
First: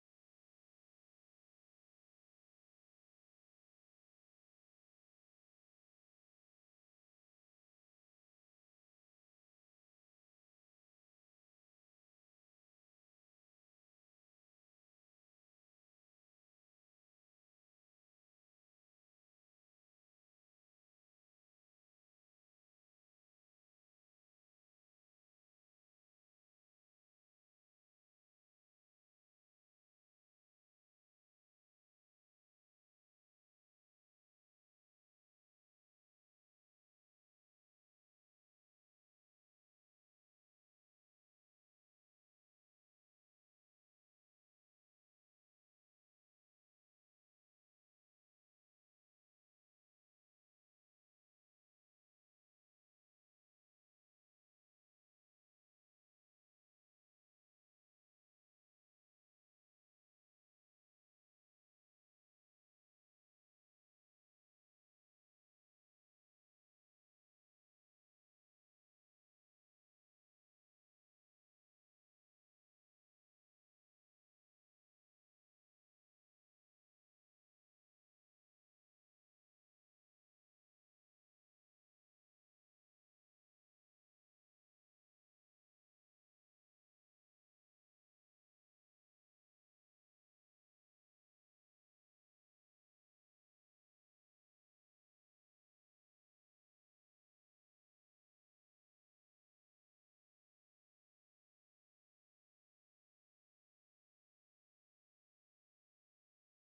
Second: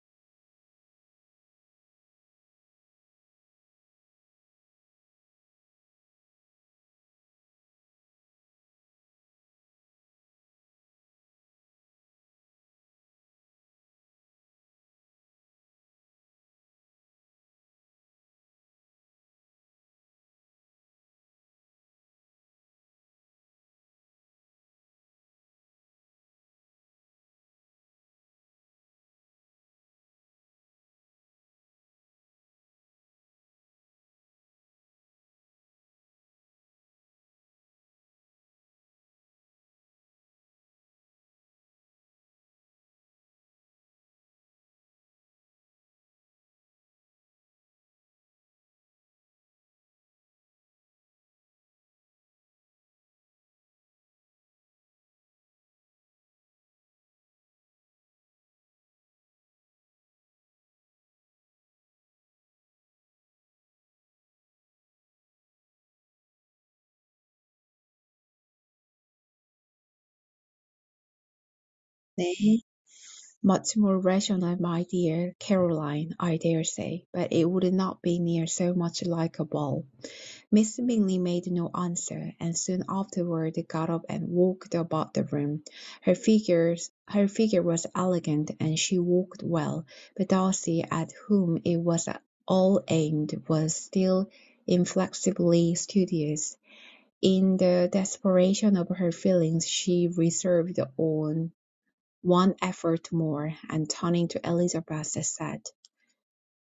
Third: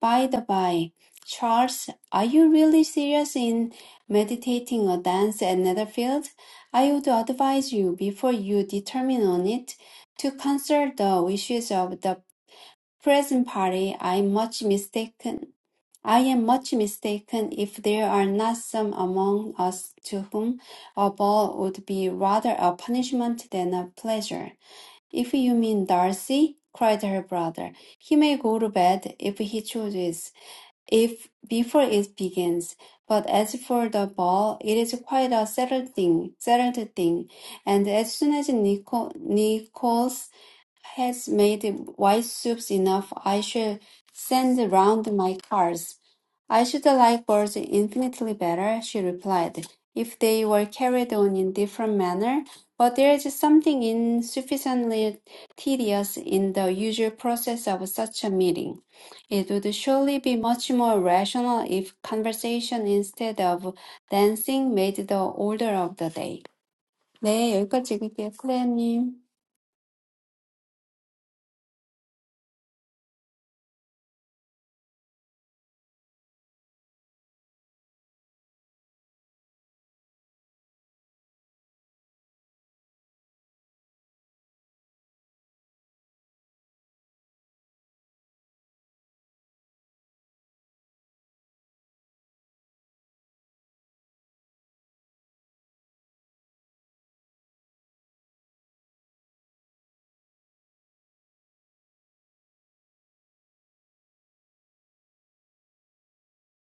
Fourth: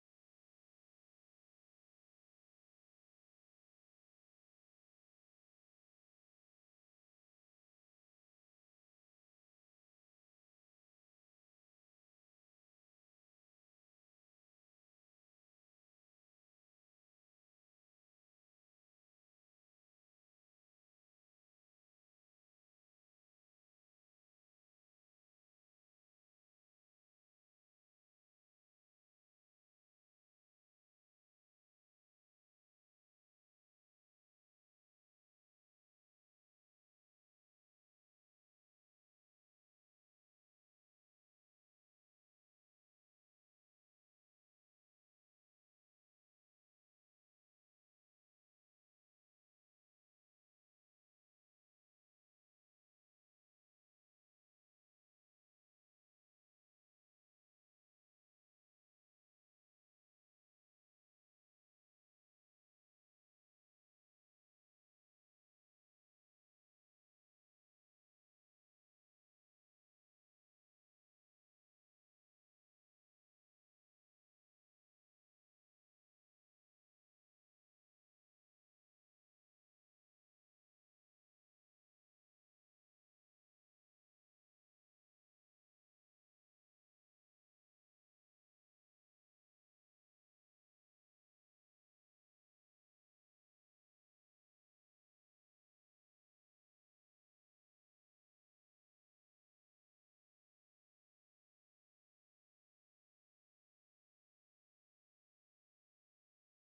C: "By the by, Charles, are you really serious in meditating a dance at Netherfield? I would advise you, before you determine on it, to cancel the wishes of the present party, I am much mistaken. I am much mistaken if there are not some among us to whom a ball would be rather a punishment than a pleasure. If you mean Darcy, cried her brother, he may go to bed if he chooses, if before it begins. But as for the ball, it is quite a settled thing, settled thing. And as soon as Nicol has made white soups enough. I should send round my cards. I should like birds infinitely better, she replied, if they were carried on in different manner, but there is something insufficiently tedious in the usual process of such a meeting. It would surely be much more rational if conversation instead of dancing made the order of the day. 네, 여기까지 읽을게요, 클레어님.
D: nay, Much more rational, my dear Caroline, I dare say, but it would not be near so much like a ball. Mr. Bingley made no answer, and soon afterward got up and walked about the room. Her figures, her figure was elegant, and she walked well; but Darcy, at whom it was all aimed, was still inflexibly studious. In the desperation of her feelings she reserved on one effort more, and turning to Elizabeth, said.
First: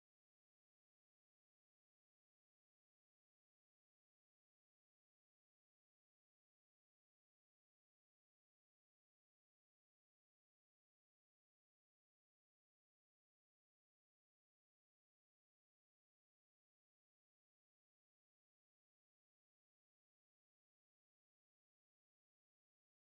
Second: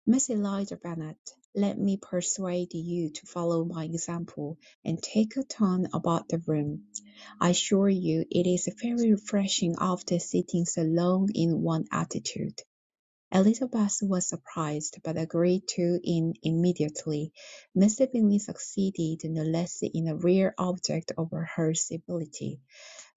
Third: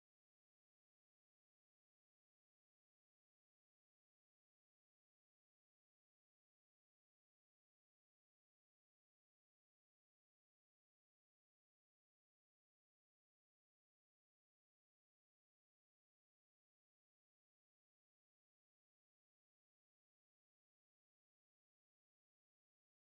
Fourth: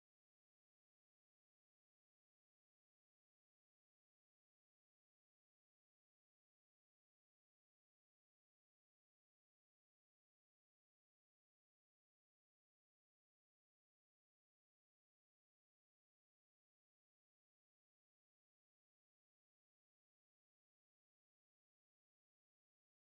D: Miss Eliza Bennet, let me persuade you to follow my example, and take a turn about the room. I assure you it is very refreshing after sitting so long in one attitude." Elizabeth was surprised, but agreed to it immediately. Mr. Bingley succeeded no less in a rare object of her civility.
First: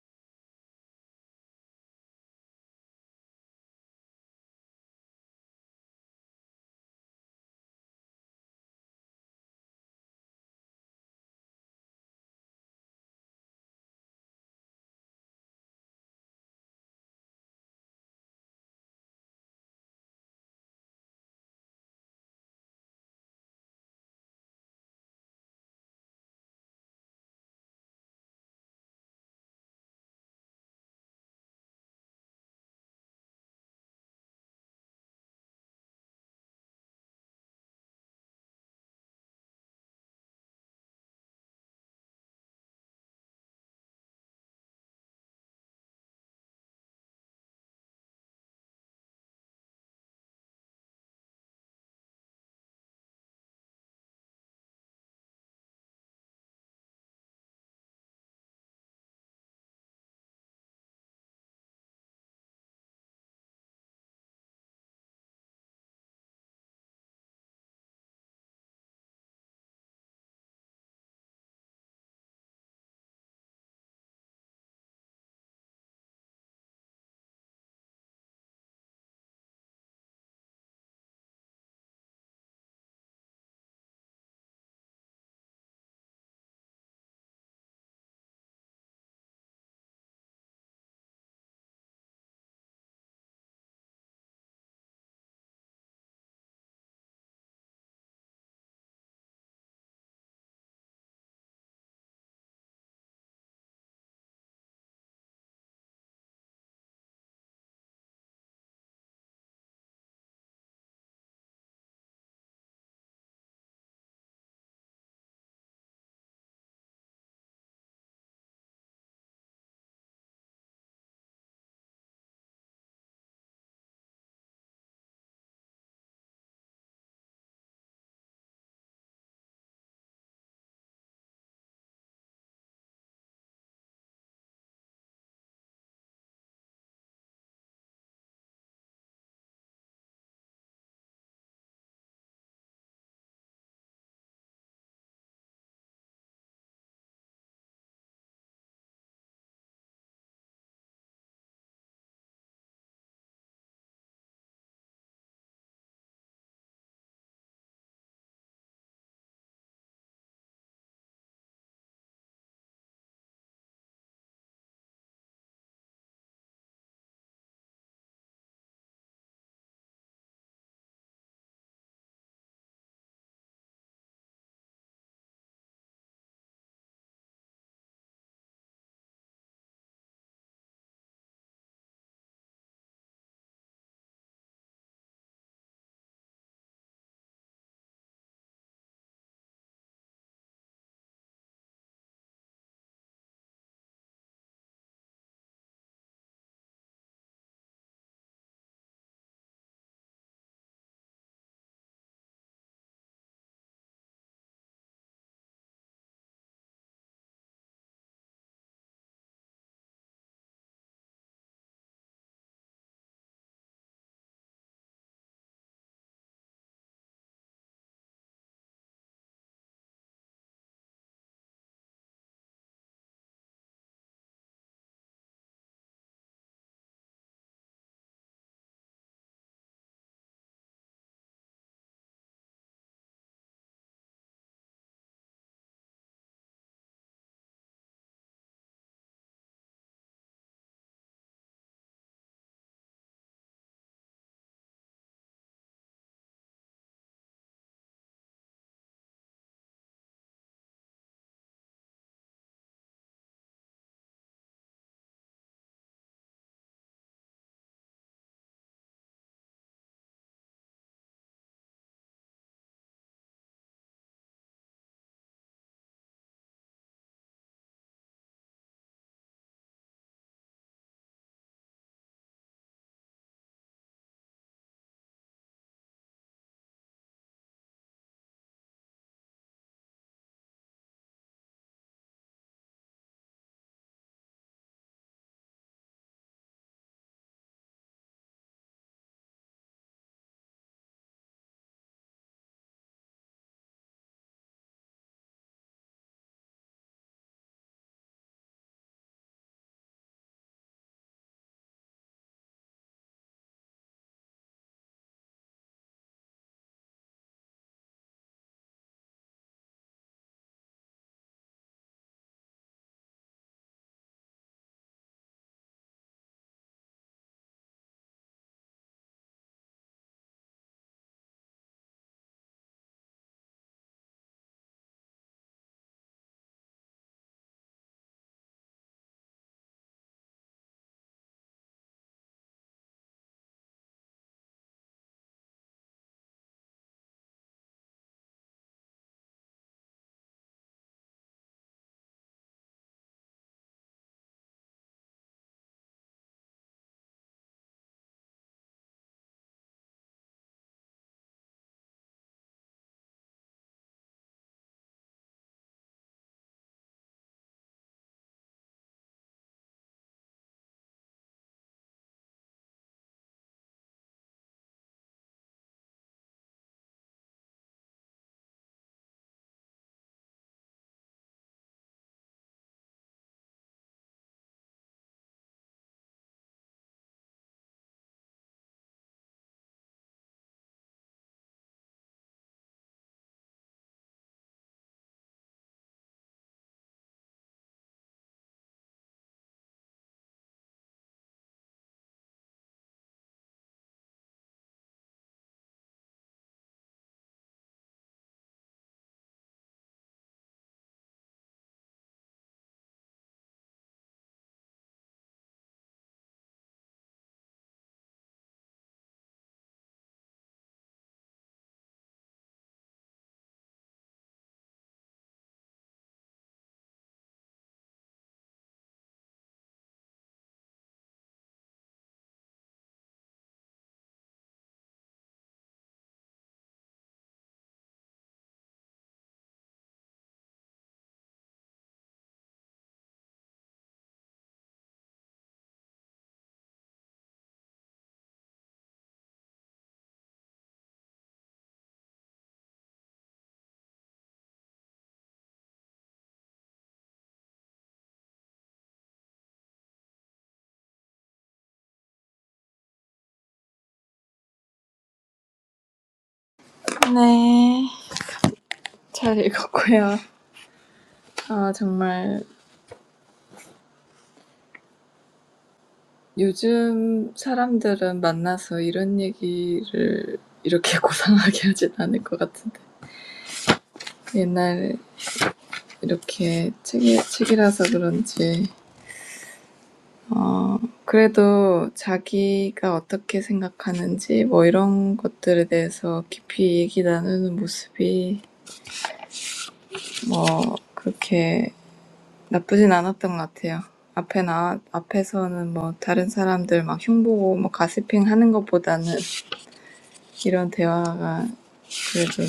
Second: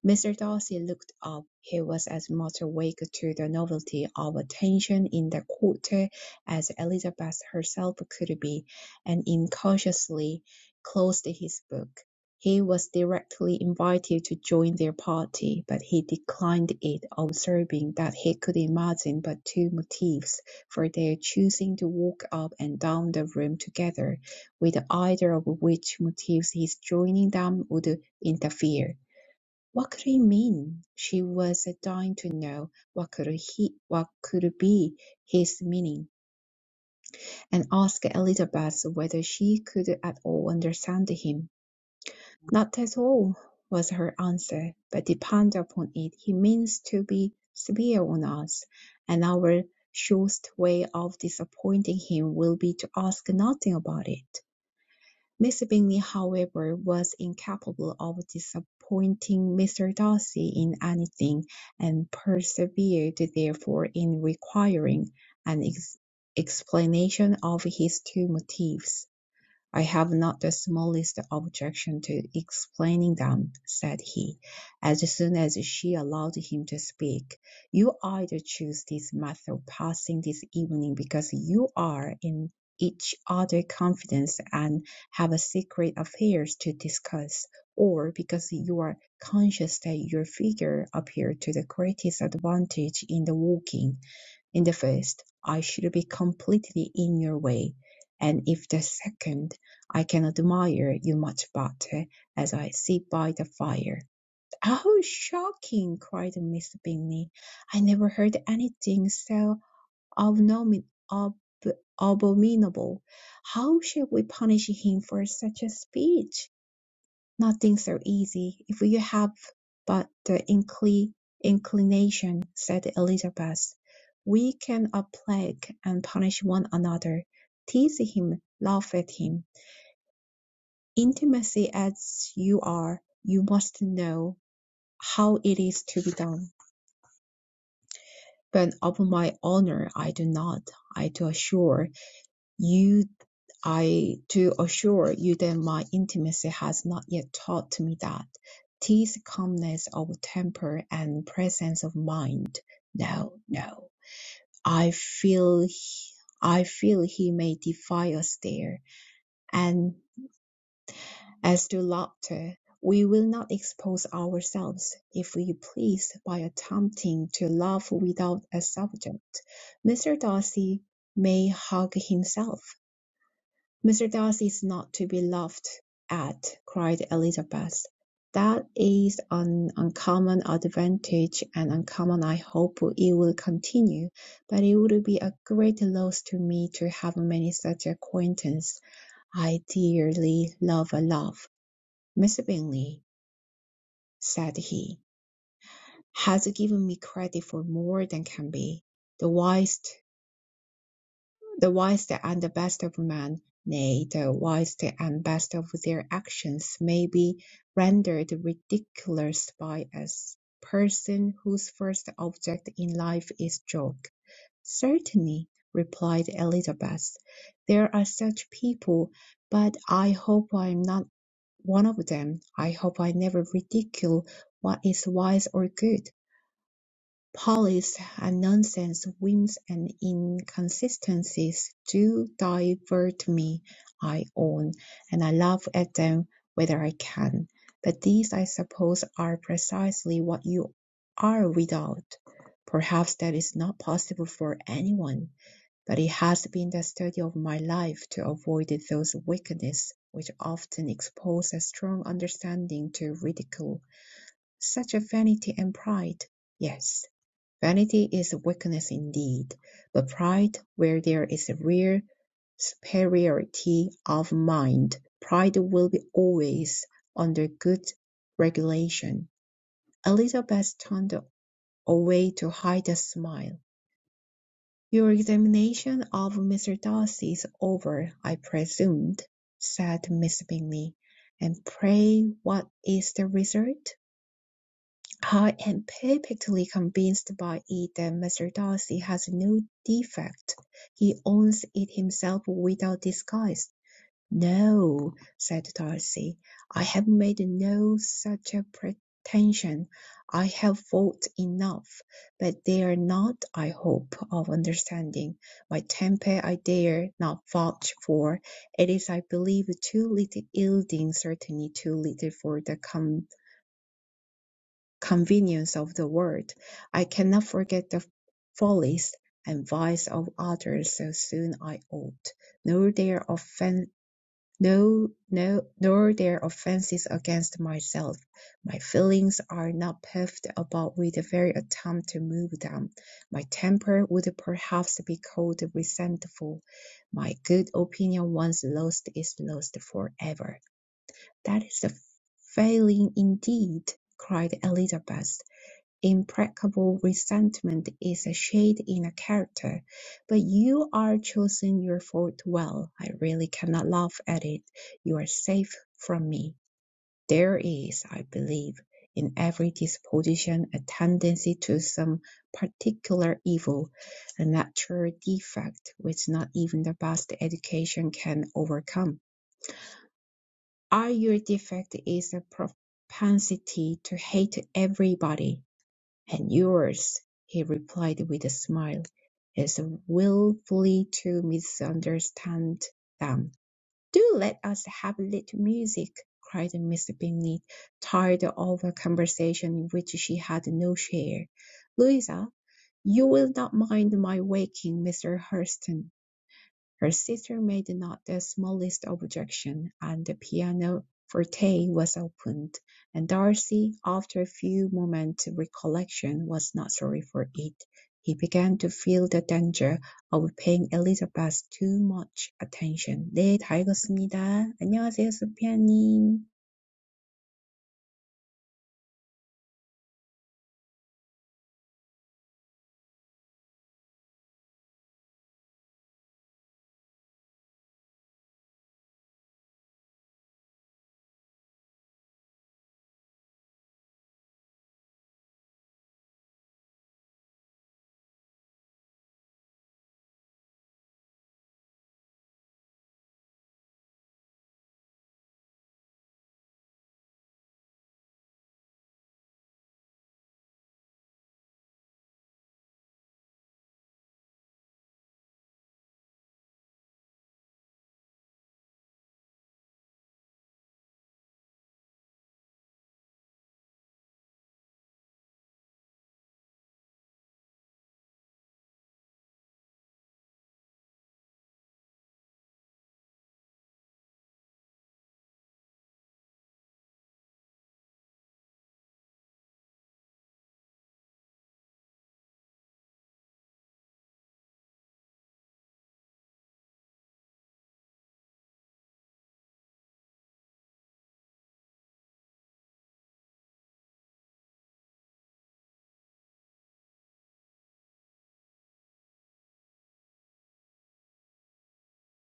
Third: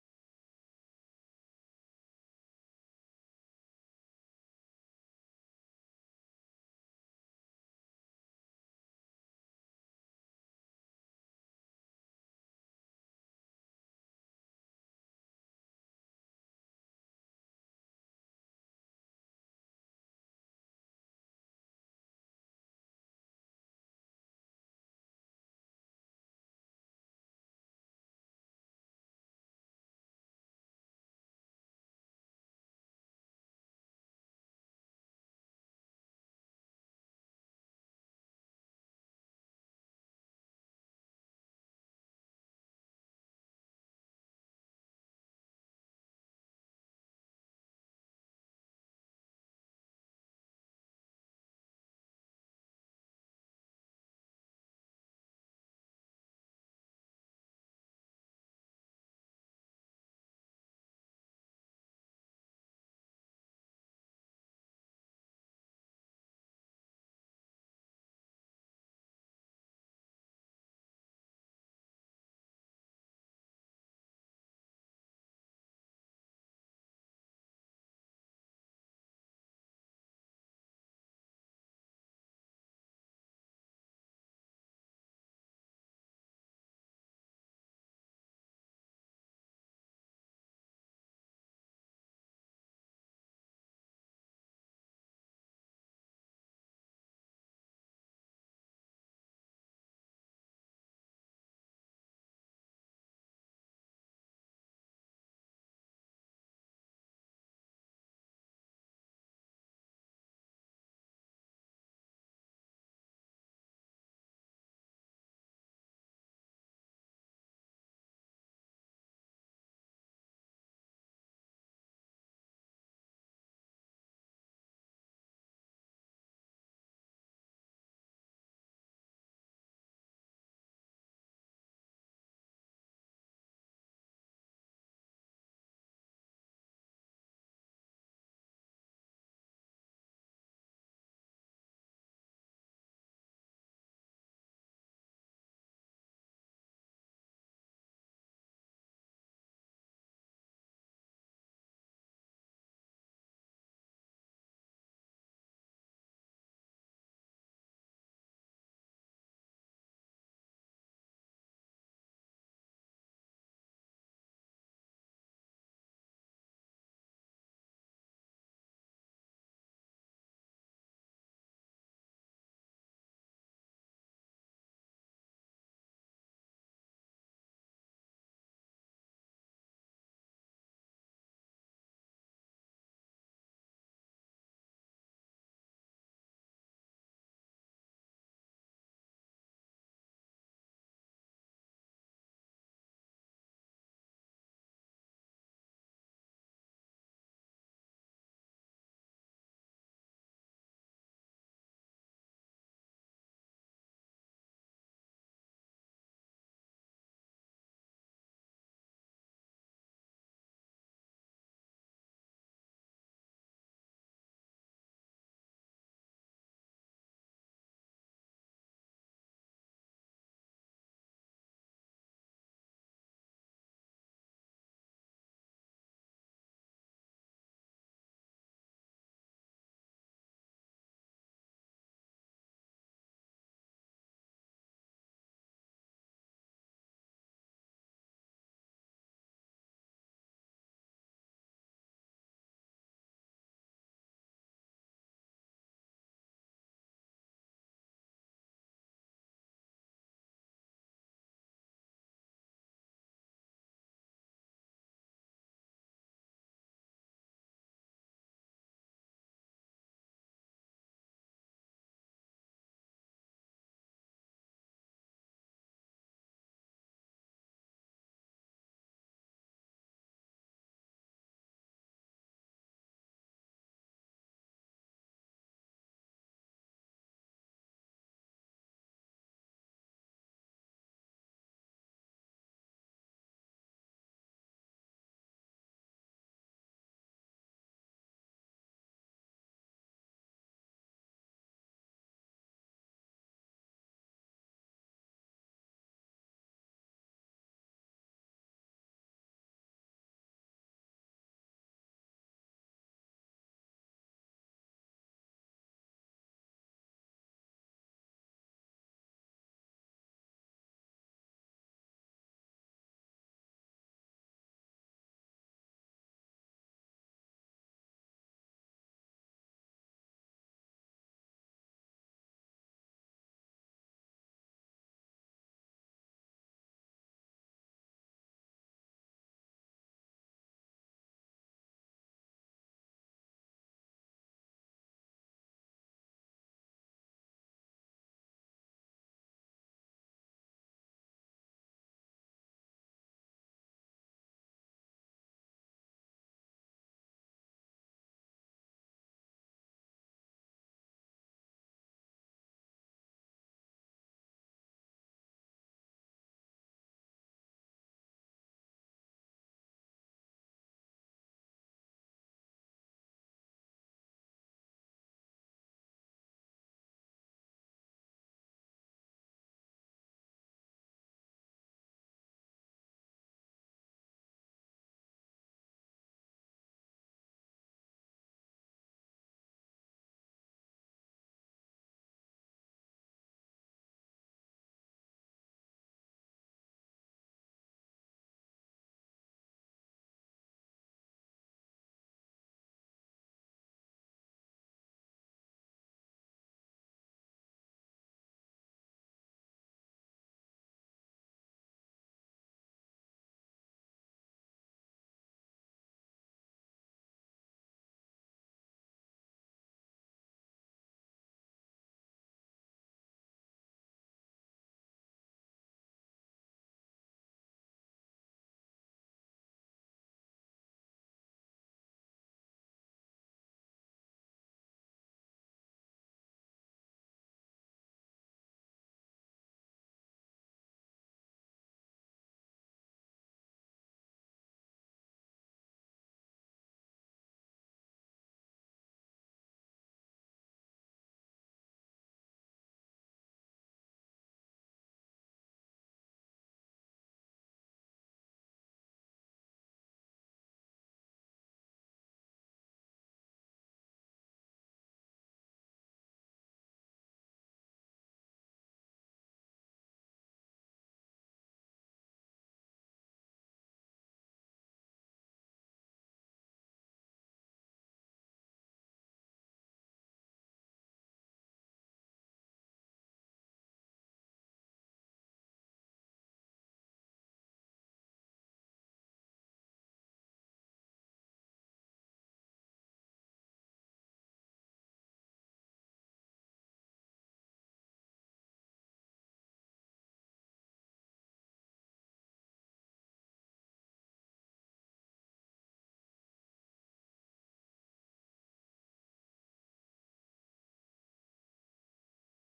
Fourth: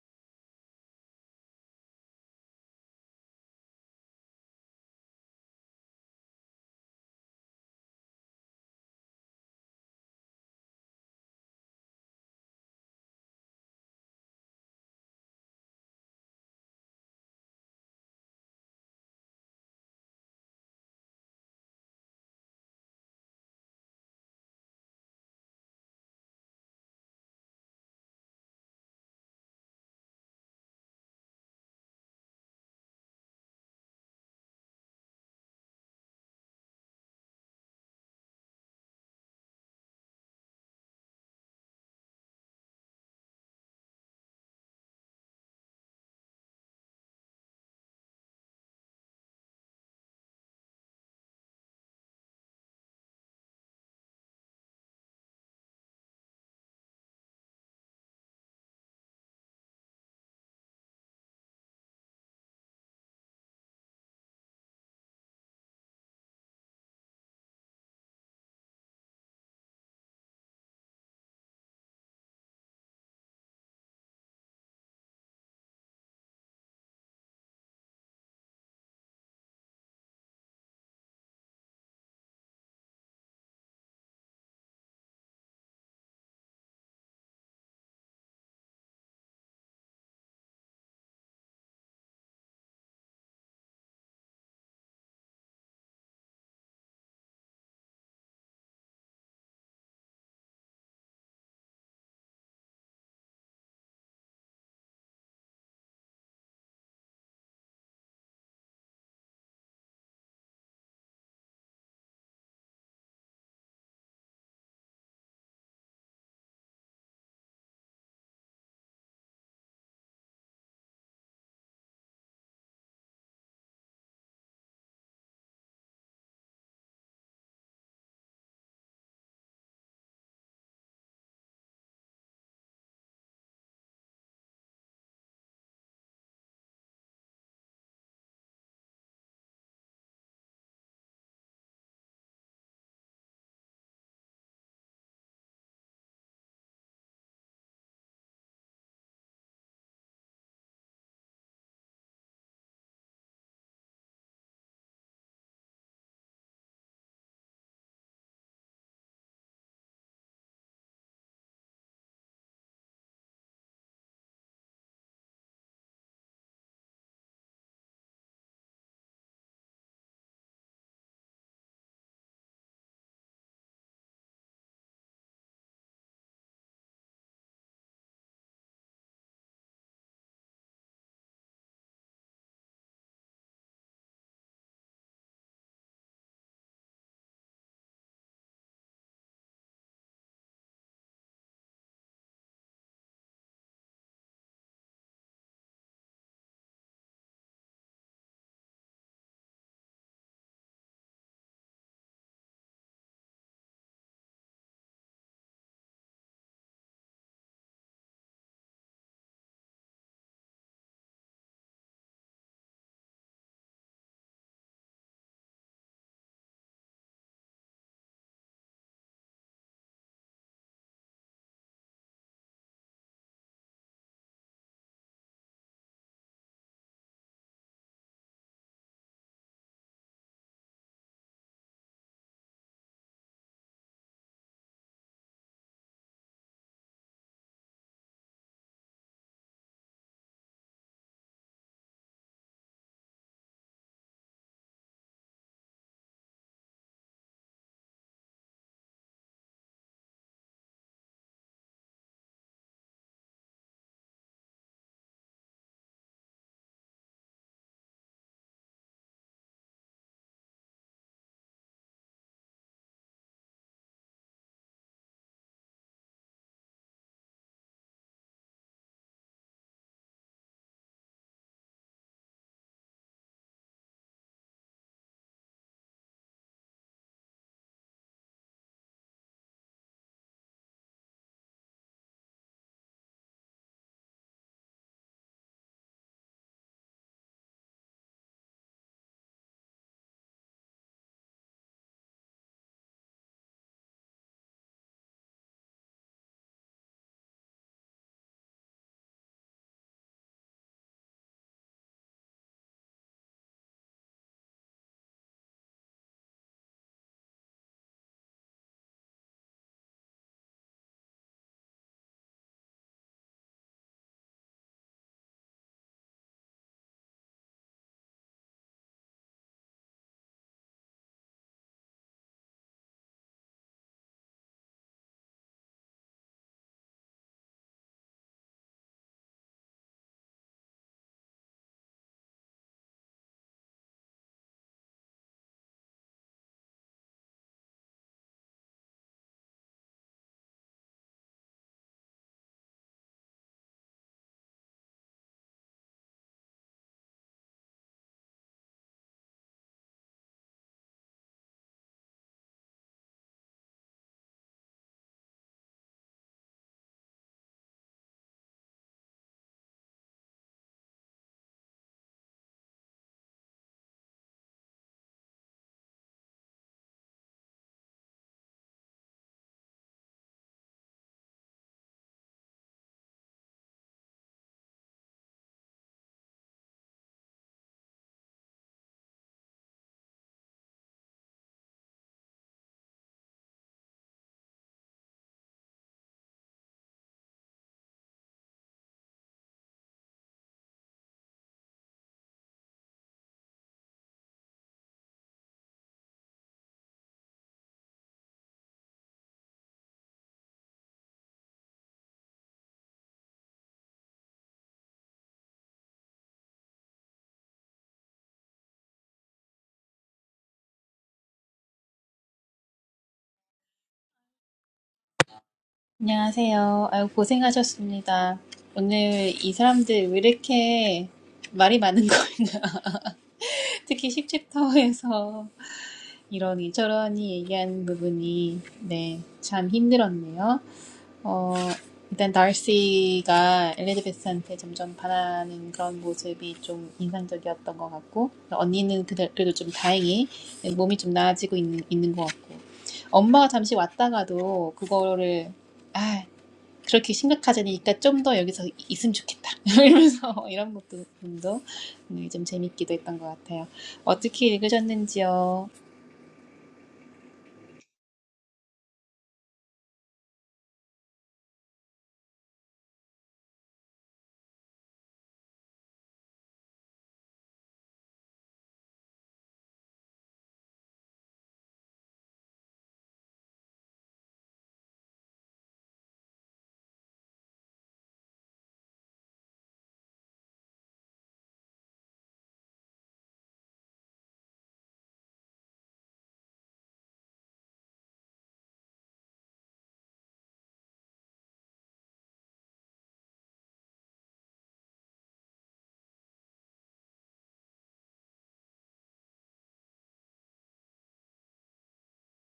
D: Mr. Darcy looked up. He was as much awake to the novelty of attention in that quarter as Elizabeth herself could be, and incautiously closed his book. He was directly invited to join their party, but he declined it, observing that he could imagine but two motives for their choosing to walk up and down the room together, with either of which motives his joining them would interfere. What could it mean? She was dying to know what could he, what could be his meaning, and asked Elizabeth whether she could at all understand him. Not at all, was her answer, but depend upon it he means to be severe on us, and our surest way of disappointing him will be to ask nothing about it. Mr. Bingley, however, was incapable of disappointing Mr. Darcy in anything, and persevered therefore in requiring an ex- explanation of his two motives. "I have not the smallest objection to explaining them," said he, as soon as she allowed him to speak. "You either choose this method of passing this evening because you are in each other's confidence and have secret affairs to discuss, or because you are conscious that your figure appeared to the greatest advantage in the walking. In the first, I should be completely in your way, and if the second, I can admire you much better as I sit by the fire. Oh, shocking! cried Miss Bingley. I never heard anything so abomin- ab- abominable. How shall we punish him for such a speech? Nothing so easy, if you have but the incli- inclination, said Elizabeth. We can plague and punish one another, tease him, laugh at him. Intimacy as you are, you must know how it is to be done. But of my honour I do not, I do assure You, I do assure you that my intimacy has not yet taught me that. 'Tis calmness of temper and presence of mind. No, no. I feel, he- I feel he may defy us there. And as to laughter, we will not expose ourselves, if we please, by attempting to laugh without a subject. Mr. Darcy may hug himself. "Mr. Darcy is not to be laughed at," cried Elizabeth. "That is an uncommon advantage, and uncommon I hope it will continue; but it would be a great loss to me to have many such acquaintances. I dearly love a laugh. Miss Bingley," said he, "has given me credit for more than can be. The wisest the wisest and the best of men, nay, the wisest and best of their actions, may be rendered ridiculous by a person whose first object in life is joke. Certainly, replied Elizabeth, there are such people, but I hope I am not one of them. I hope I never ridicule what is wise or good. Polls and nonsense, whims and inconsistencies do divert me, I own, and I laugh at them whether I can. But these, I suppose, are precisely what you are without. Perhaps that is not possible for anyone, but it has been the study of my life to avoid those weaknesses which often expose a strong understanding to ridicule, such as vanity and pride. Yes Vanity is weakness indeed, but pride, where there is a real superiority of mind, pride will be always under good regulation. Elizabeth turned away to hide a smile. Your examination of Mr. Darcy is over, I presume, said Miss Bingley; and pray what is the result? I am perfectly convinced by it that Mr. Darcy has no defect. He owns it himself without disguise. No, said Darcy, I have made no such a pretension. I have fought enough, but they are not, I hope, of understanding. My temper I dare not vouch for. It is, I believe, too little yielding, certainly too little for the com convenience of the world. I cannot forget the follies and vice of others so soon I ought, nor their offen no, no, nor their offences against myself. My feelings are not puffed about with the very attempt to move them. My temper would perhaps be called resentful. My good opinion once lost is lost forever. That is a failing indeed, cried Elizabeth. Implacable resentment is a shade in a character, but you are choosing your fault well. I really cannot laugh at it. You are safe from me. There is, I believe, in every disposition a tendency to some particular evil, a natural defect which not even the best education can overcome. All your defect is a propensity to hate everybody "And yours," he replied with a smile, "is wilfully to misunderstand them." "Do let us have a little music," cried Miss Bingley, tired of a conversation in which she had no share. "Louisa, you will not mind my waking Mr. Hurston. Her sister made not the smallest objection, and the pianoforte was opened, and Darcy, after a few moments' recollection, was not sorry for it. He began to feel the danger of paying Elizabeth too much attention. 네, 다 읽었습니다. 안녕하세요, 소피아님.
A: 안녕하세요. 아유, 고생하셨습니다. 오늘 이 사람들 왜 이렇게 말이 많은 거냐. 특히 10챕터에서 이러니 저러니 얘기하는 부분이, 네, 참 힘들었네요. 어, 일단 달시가 엘리자베스한테 점점 반하는 그런 모습이 좀 인상적이었던 것 같고, 언니는 그 그래도 좀 다행히 몸이 좀 나아지고 있는, 있는 것 같고, 엄마가 잠시 왔다가도 그거를 아 그렇게 심각하자니까 좀 더 여기서 있으면 좋겠다 이러면서 이런 것도 분도 좀 재밌기도 했던 것 같아요. 어떻게 읽으셨는지요?
B: 네. 잘 읽었고요. 아, 정말 요즘 사람들은 만나서 이런 얘기를 이렇게 고상하게 하진 않을 것 같은데 옛날에 이렇게 책이, 책이라서 그런지 어, 그래도 자기가 어떻게 생각하는지 뭐 이런 것들에 대해서 깊이 얘기 나누는 모습이 뭐 그렇게 나쁘진 않았던 것 같아요. 앞에 나 앞에서는 뭐 다른 사람들 막 흉보고 뭐 가시핑 하는 것보다는 이런 대화가 그래도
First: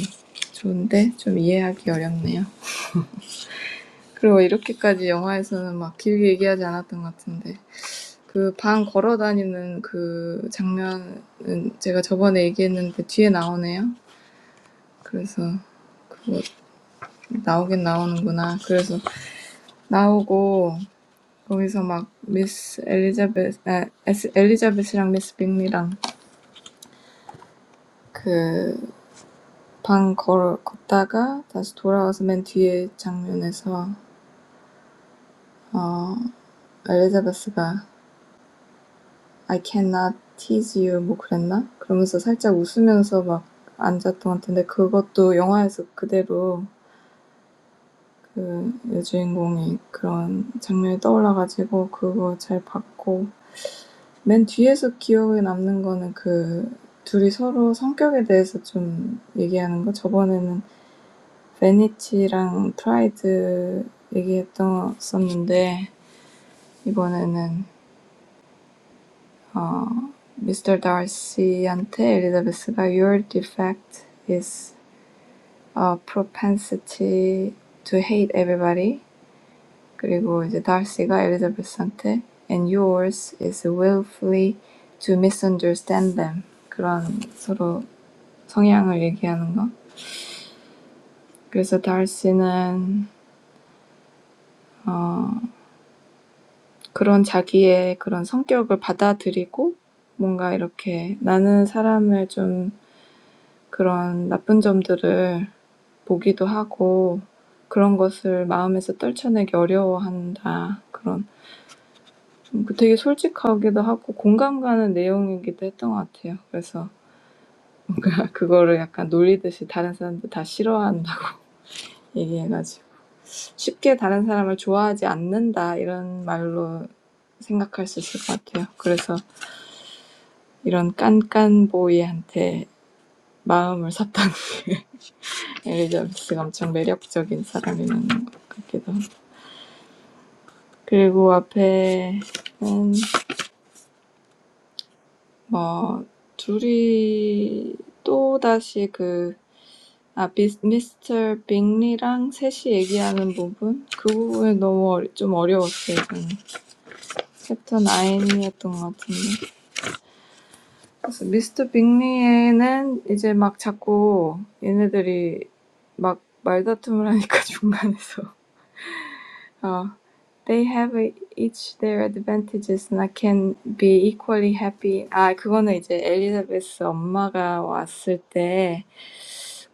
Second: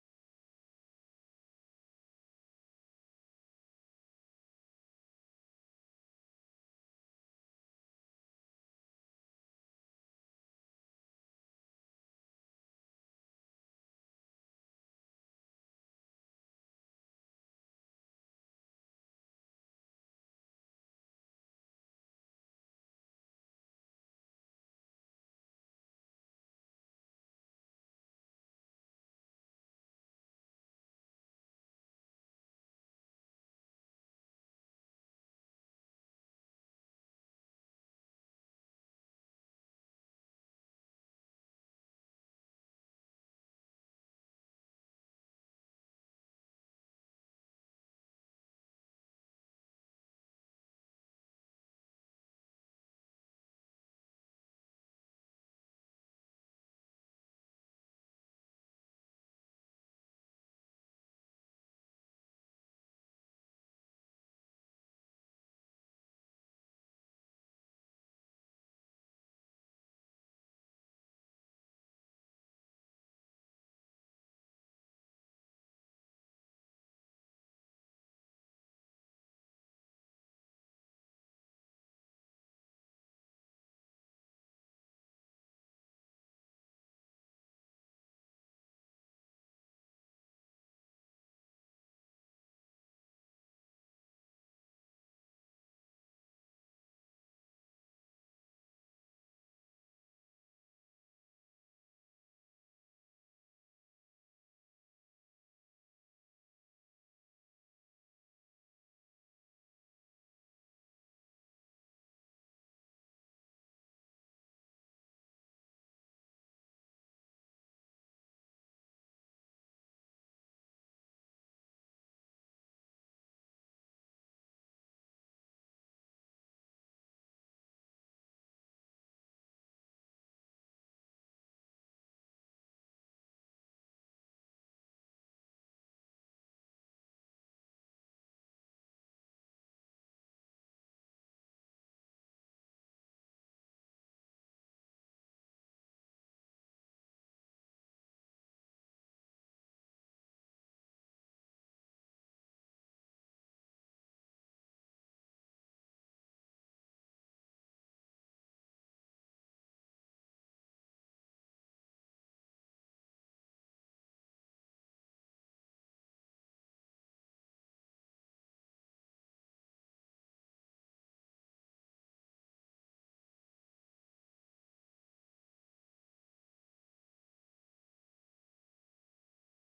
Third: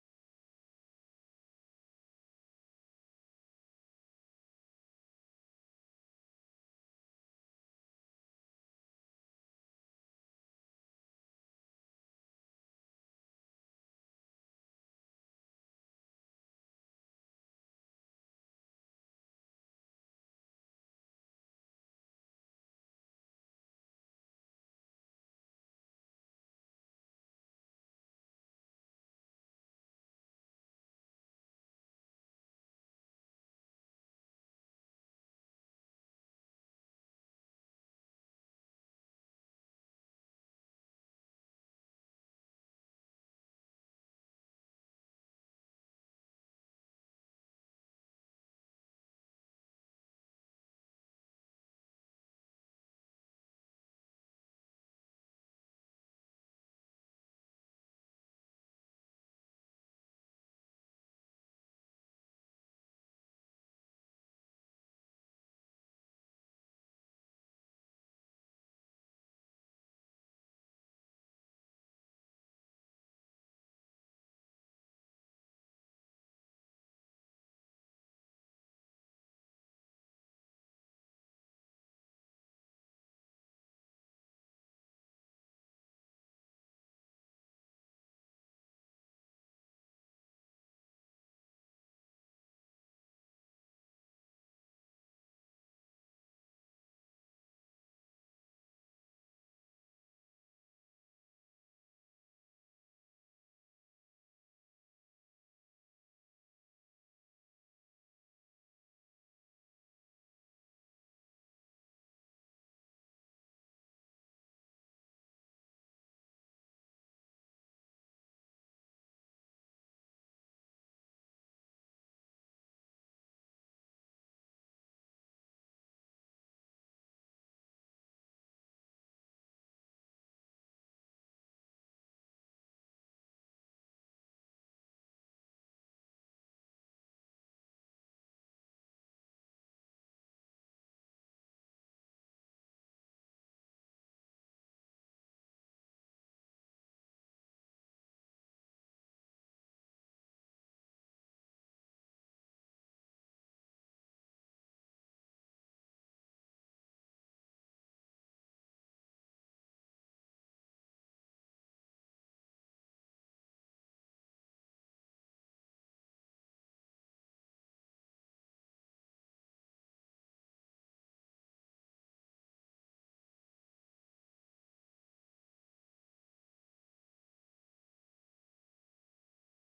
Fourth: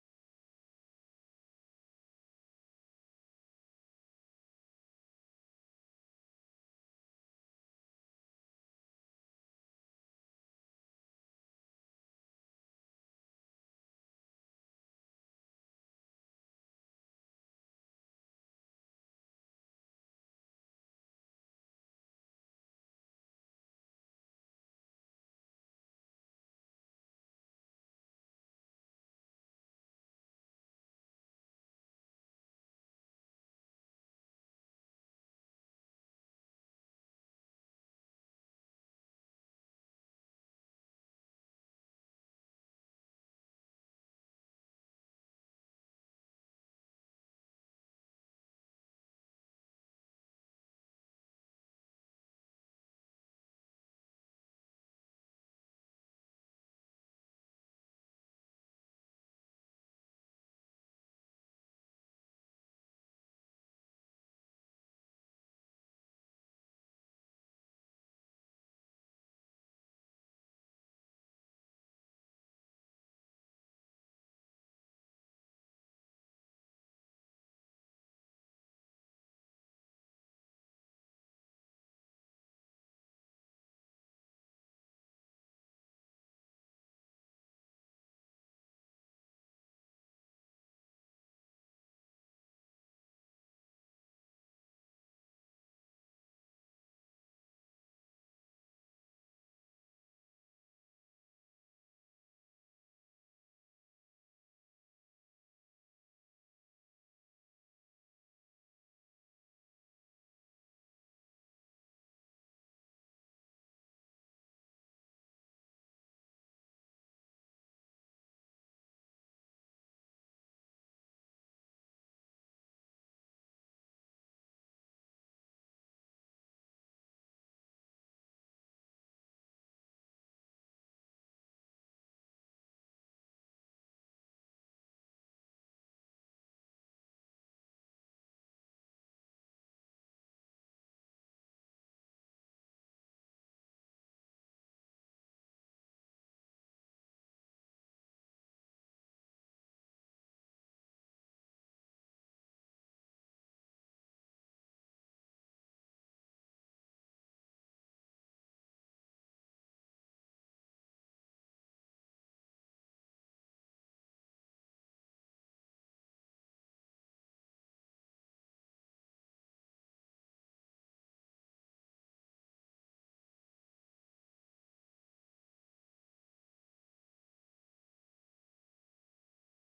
B: 좋은데 좀 이해하기 어렵네요. 그리고 이렇게까지 영화에서는 막 길게 얘기하지 않았던 것 같은데 그 방 걸어 다니는 그 장면은 제가 저번에 얘기했는데 뒤에 나오네요. 그래서 그거 나오긴 나오는구나. 그래서 나오고 거기서 막 미스 엘리자베스, 아, 에스, 엘리자베스랑 미스 빅리랑 그방 걸 걷다가 다시 돌아와서 맨 뒤에 장면에서 어 엘리자베스가 I cannot tease you 뭐 그랬나? 그러면서 살짝 웃으면서 막 앉았던 것 같은데 그것도 영화에서 그대로 그 여주인공이 그런 장면이 떠올라가지고 그거 잘 봤고 맨 뒤에서 기억에 남는 거는 그 둘이 서로 성격에 대해서 좀 얘기하는 거 저번에는 베니티랑 프라이드 얘기했었는데 이번에는 Mr. Darcy Darcy한테 엘리자베스가 Your defect is a propensity to hate everybody. 그리고 이제 Darcy가 엘리자베스한테 And yours is willfully to misunderstand them. 그런 서로 성향을 얘기하는 거. 그래서 Darcy는 어, 그런 자기의 그런 성격을 받아들이고 뭔가 이렇게 나는 사람을 좀 그런 나쁜 점들을 보기도 하고 그런 것을 마음에서 떨쳐내기 어려워한다. 그런 좀 되게 솔직하기도 하고 공감 가는 내용이기도 했던 것 같아요. 그래서 그거를 약간 놀리듯이 다른 사람들 다 싫어한다고 얘기해가지고 쉽게 다른 사람을 좋아하지 않는다 이런 말로 생각할 수 있을 것 같아요. 그래서 이런 깐깐보이한테 마음을 샀던 엘리자베스가 엄청 매력적인 사람이라는 것 같기도 하고 그리고 앞에는 뭐 둘이 또다시 그, 아, 미스, 미스터 빅리랑 셋이 얘기하는 부분? 그 부분이 너무 어리, 좀 어려웠어요, 저는. 챕터 9이었던 것 같은데. 그래서 미스터 빅리에는 이제 막 자꾸 얘네들이 막 말다툼을 하니까 중간에서 Uh, They have each their advantages, and I can be equally happy. Ah, 그거는 이제 Elizabeth 엄마가 왔을 때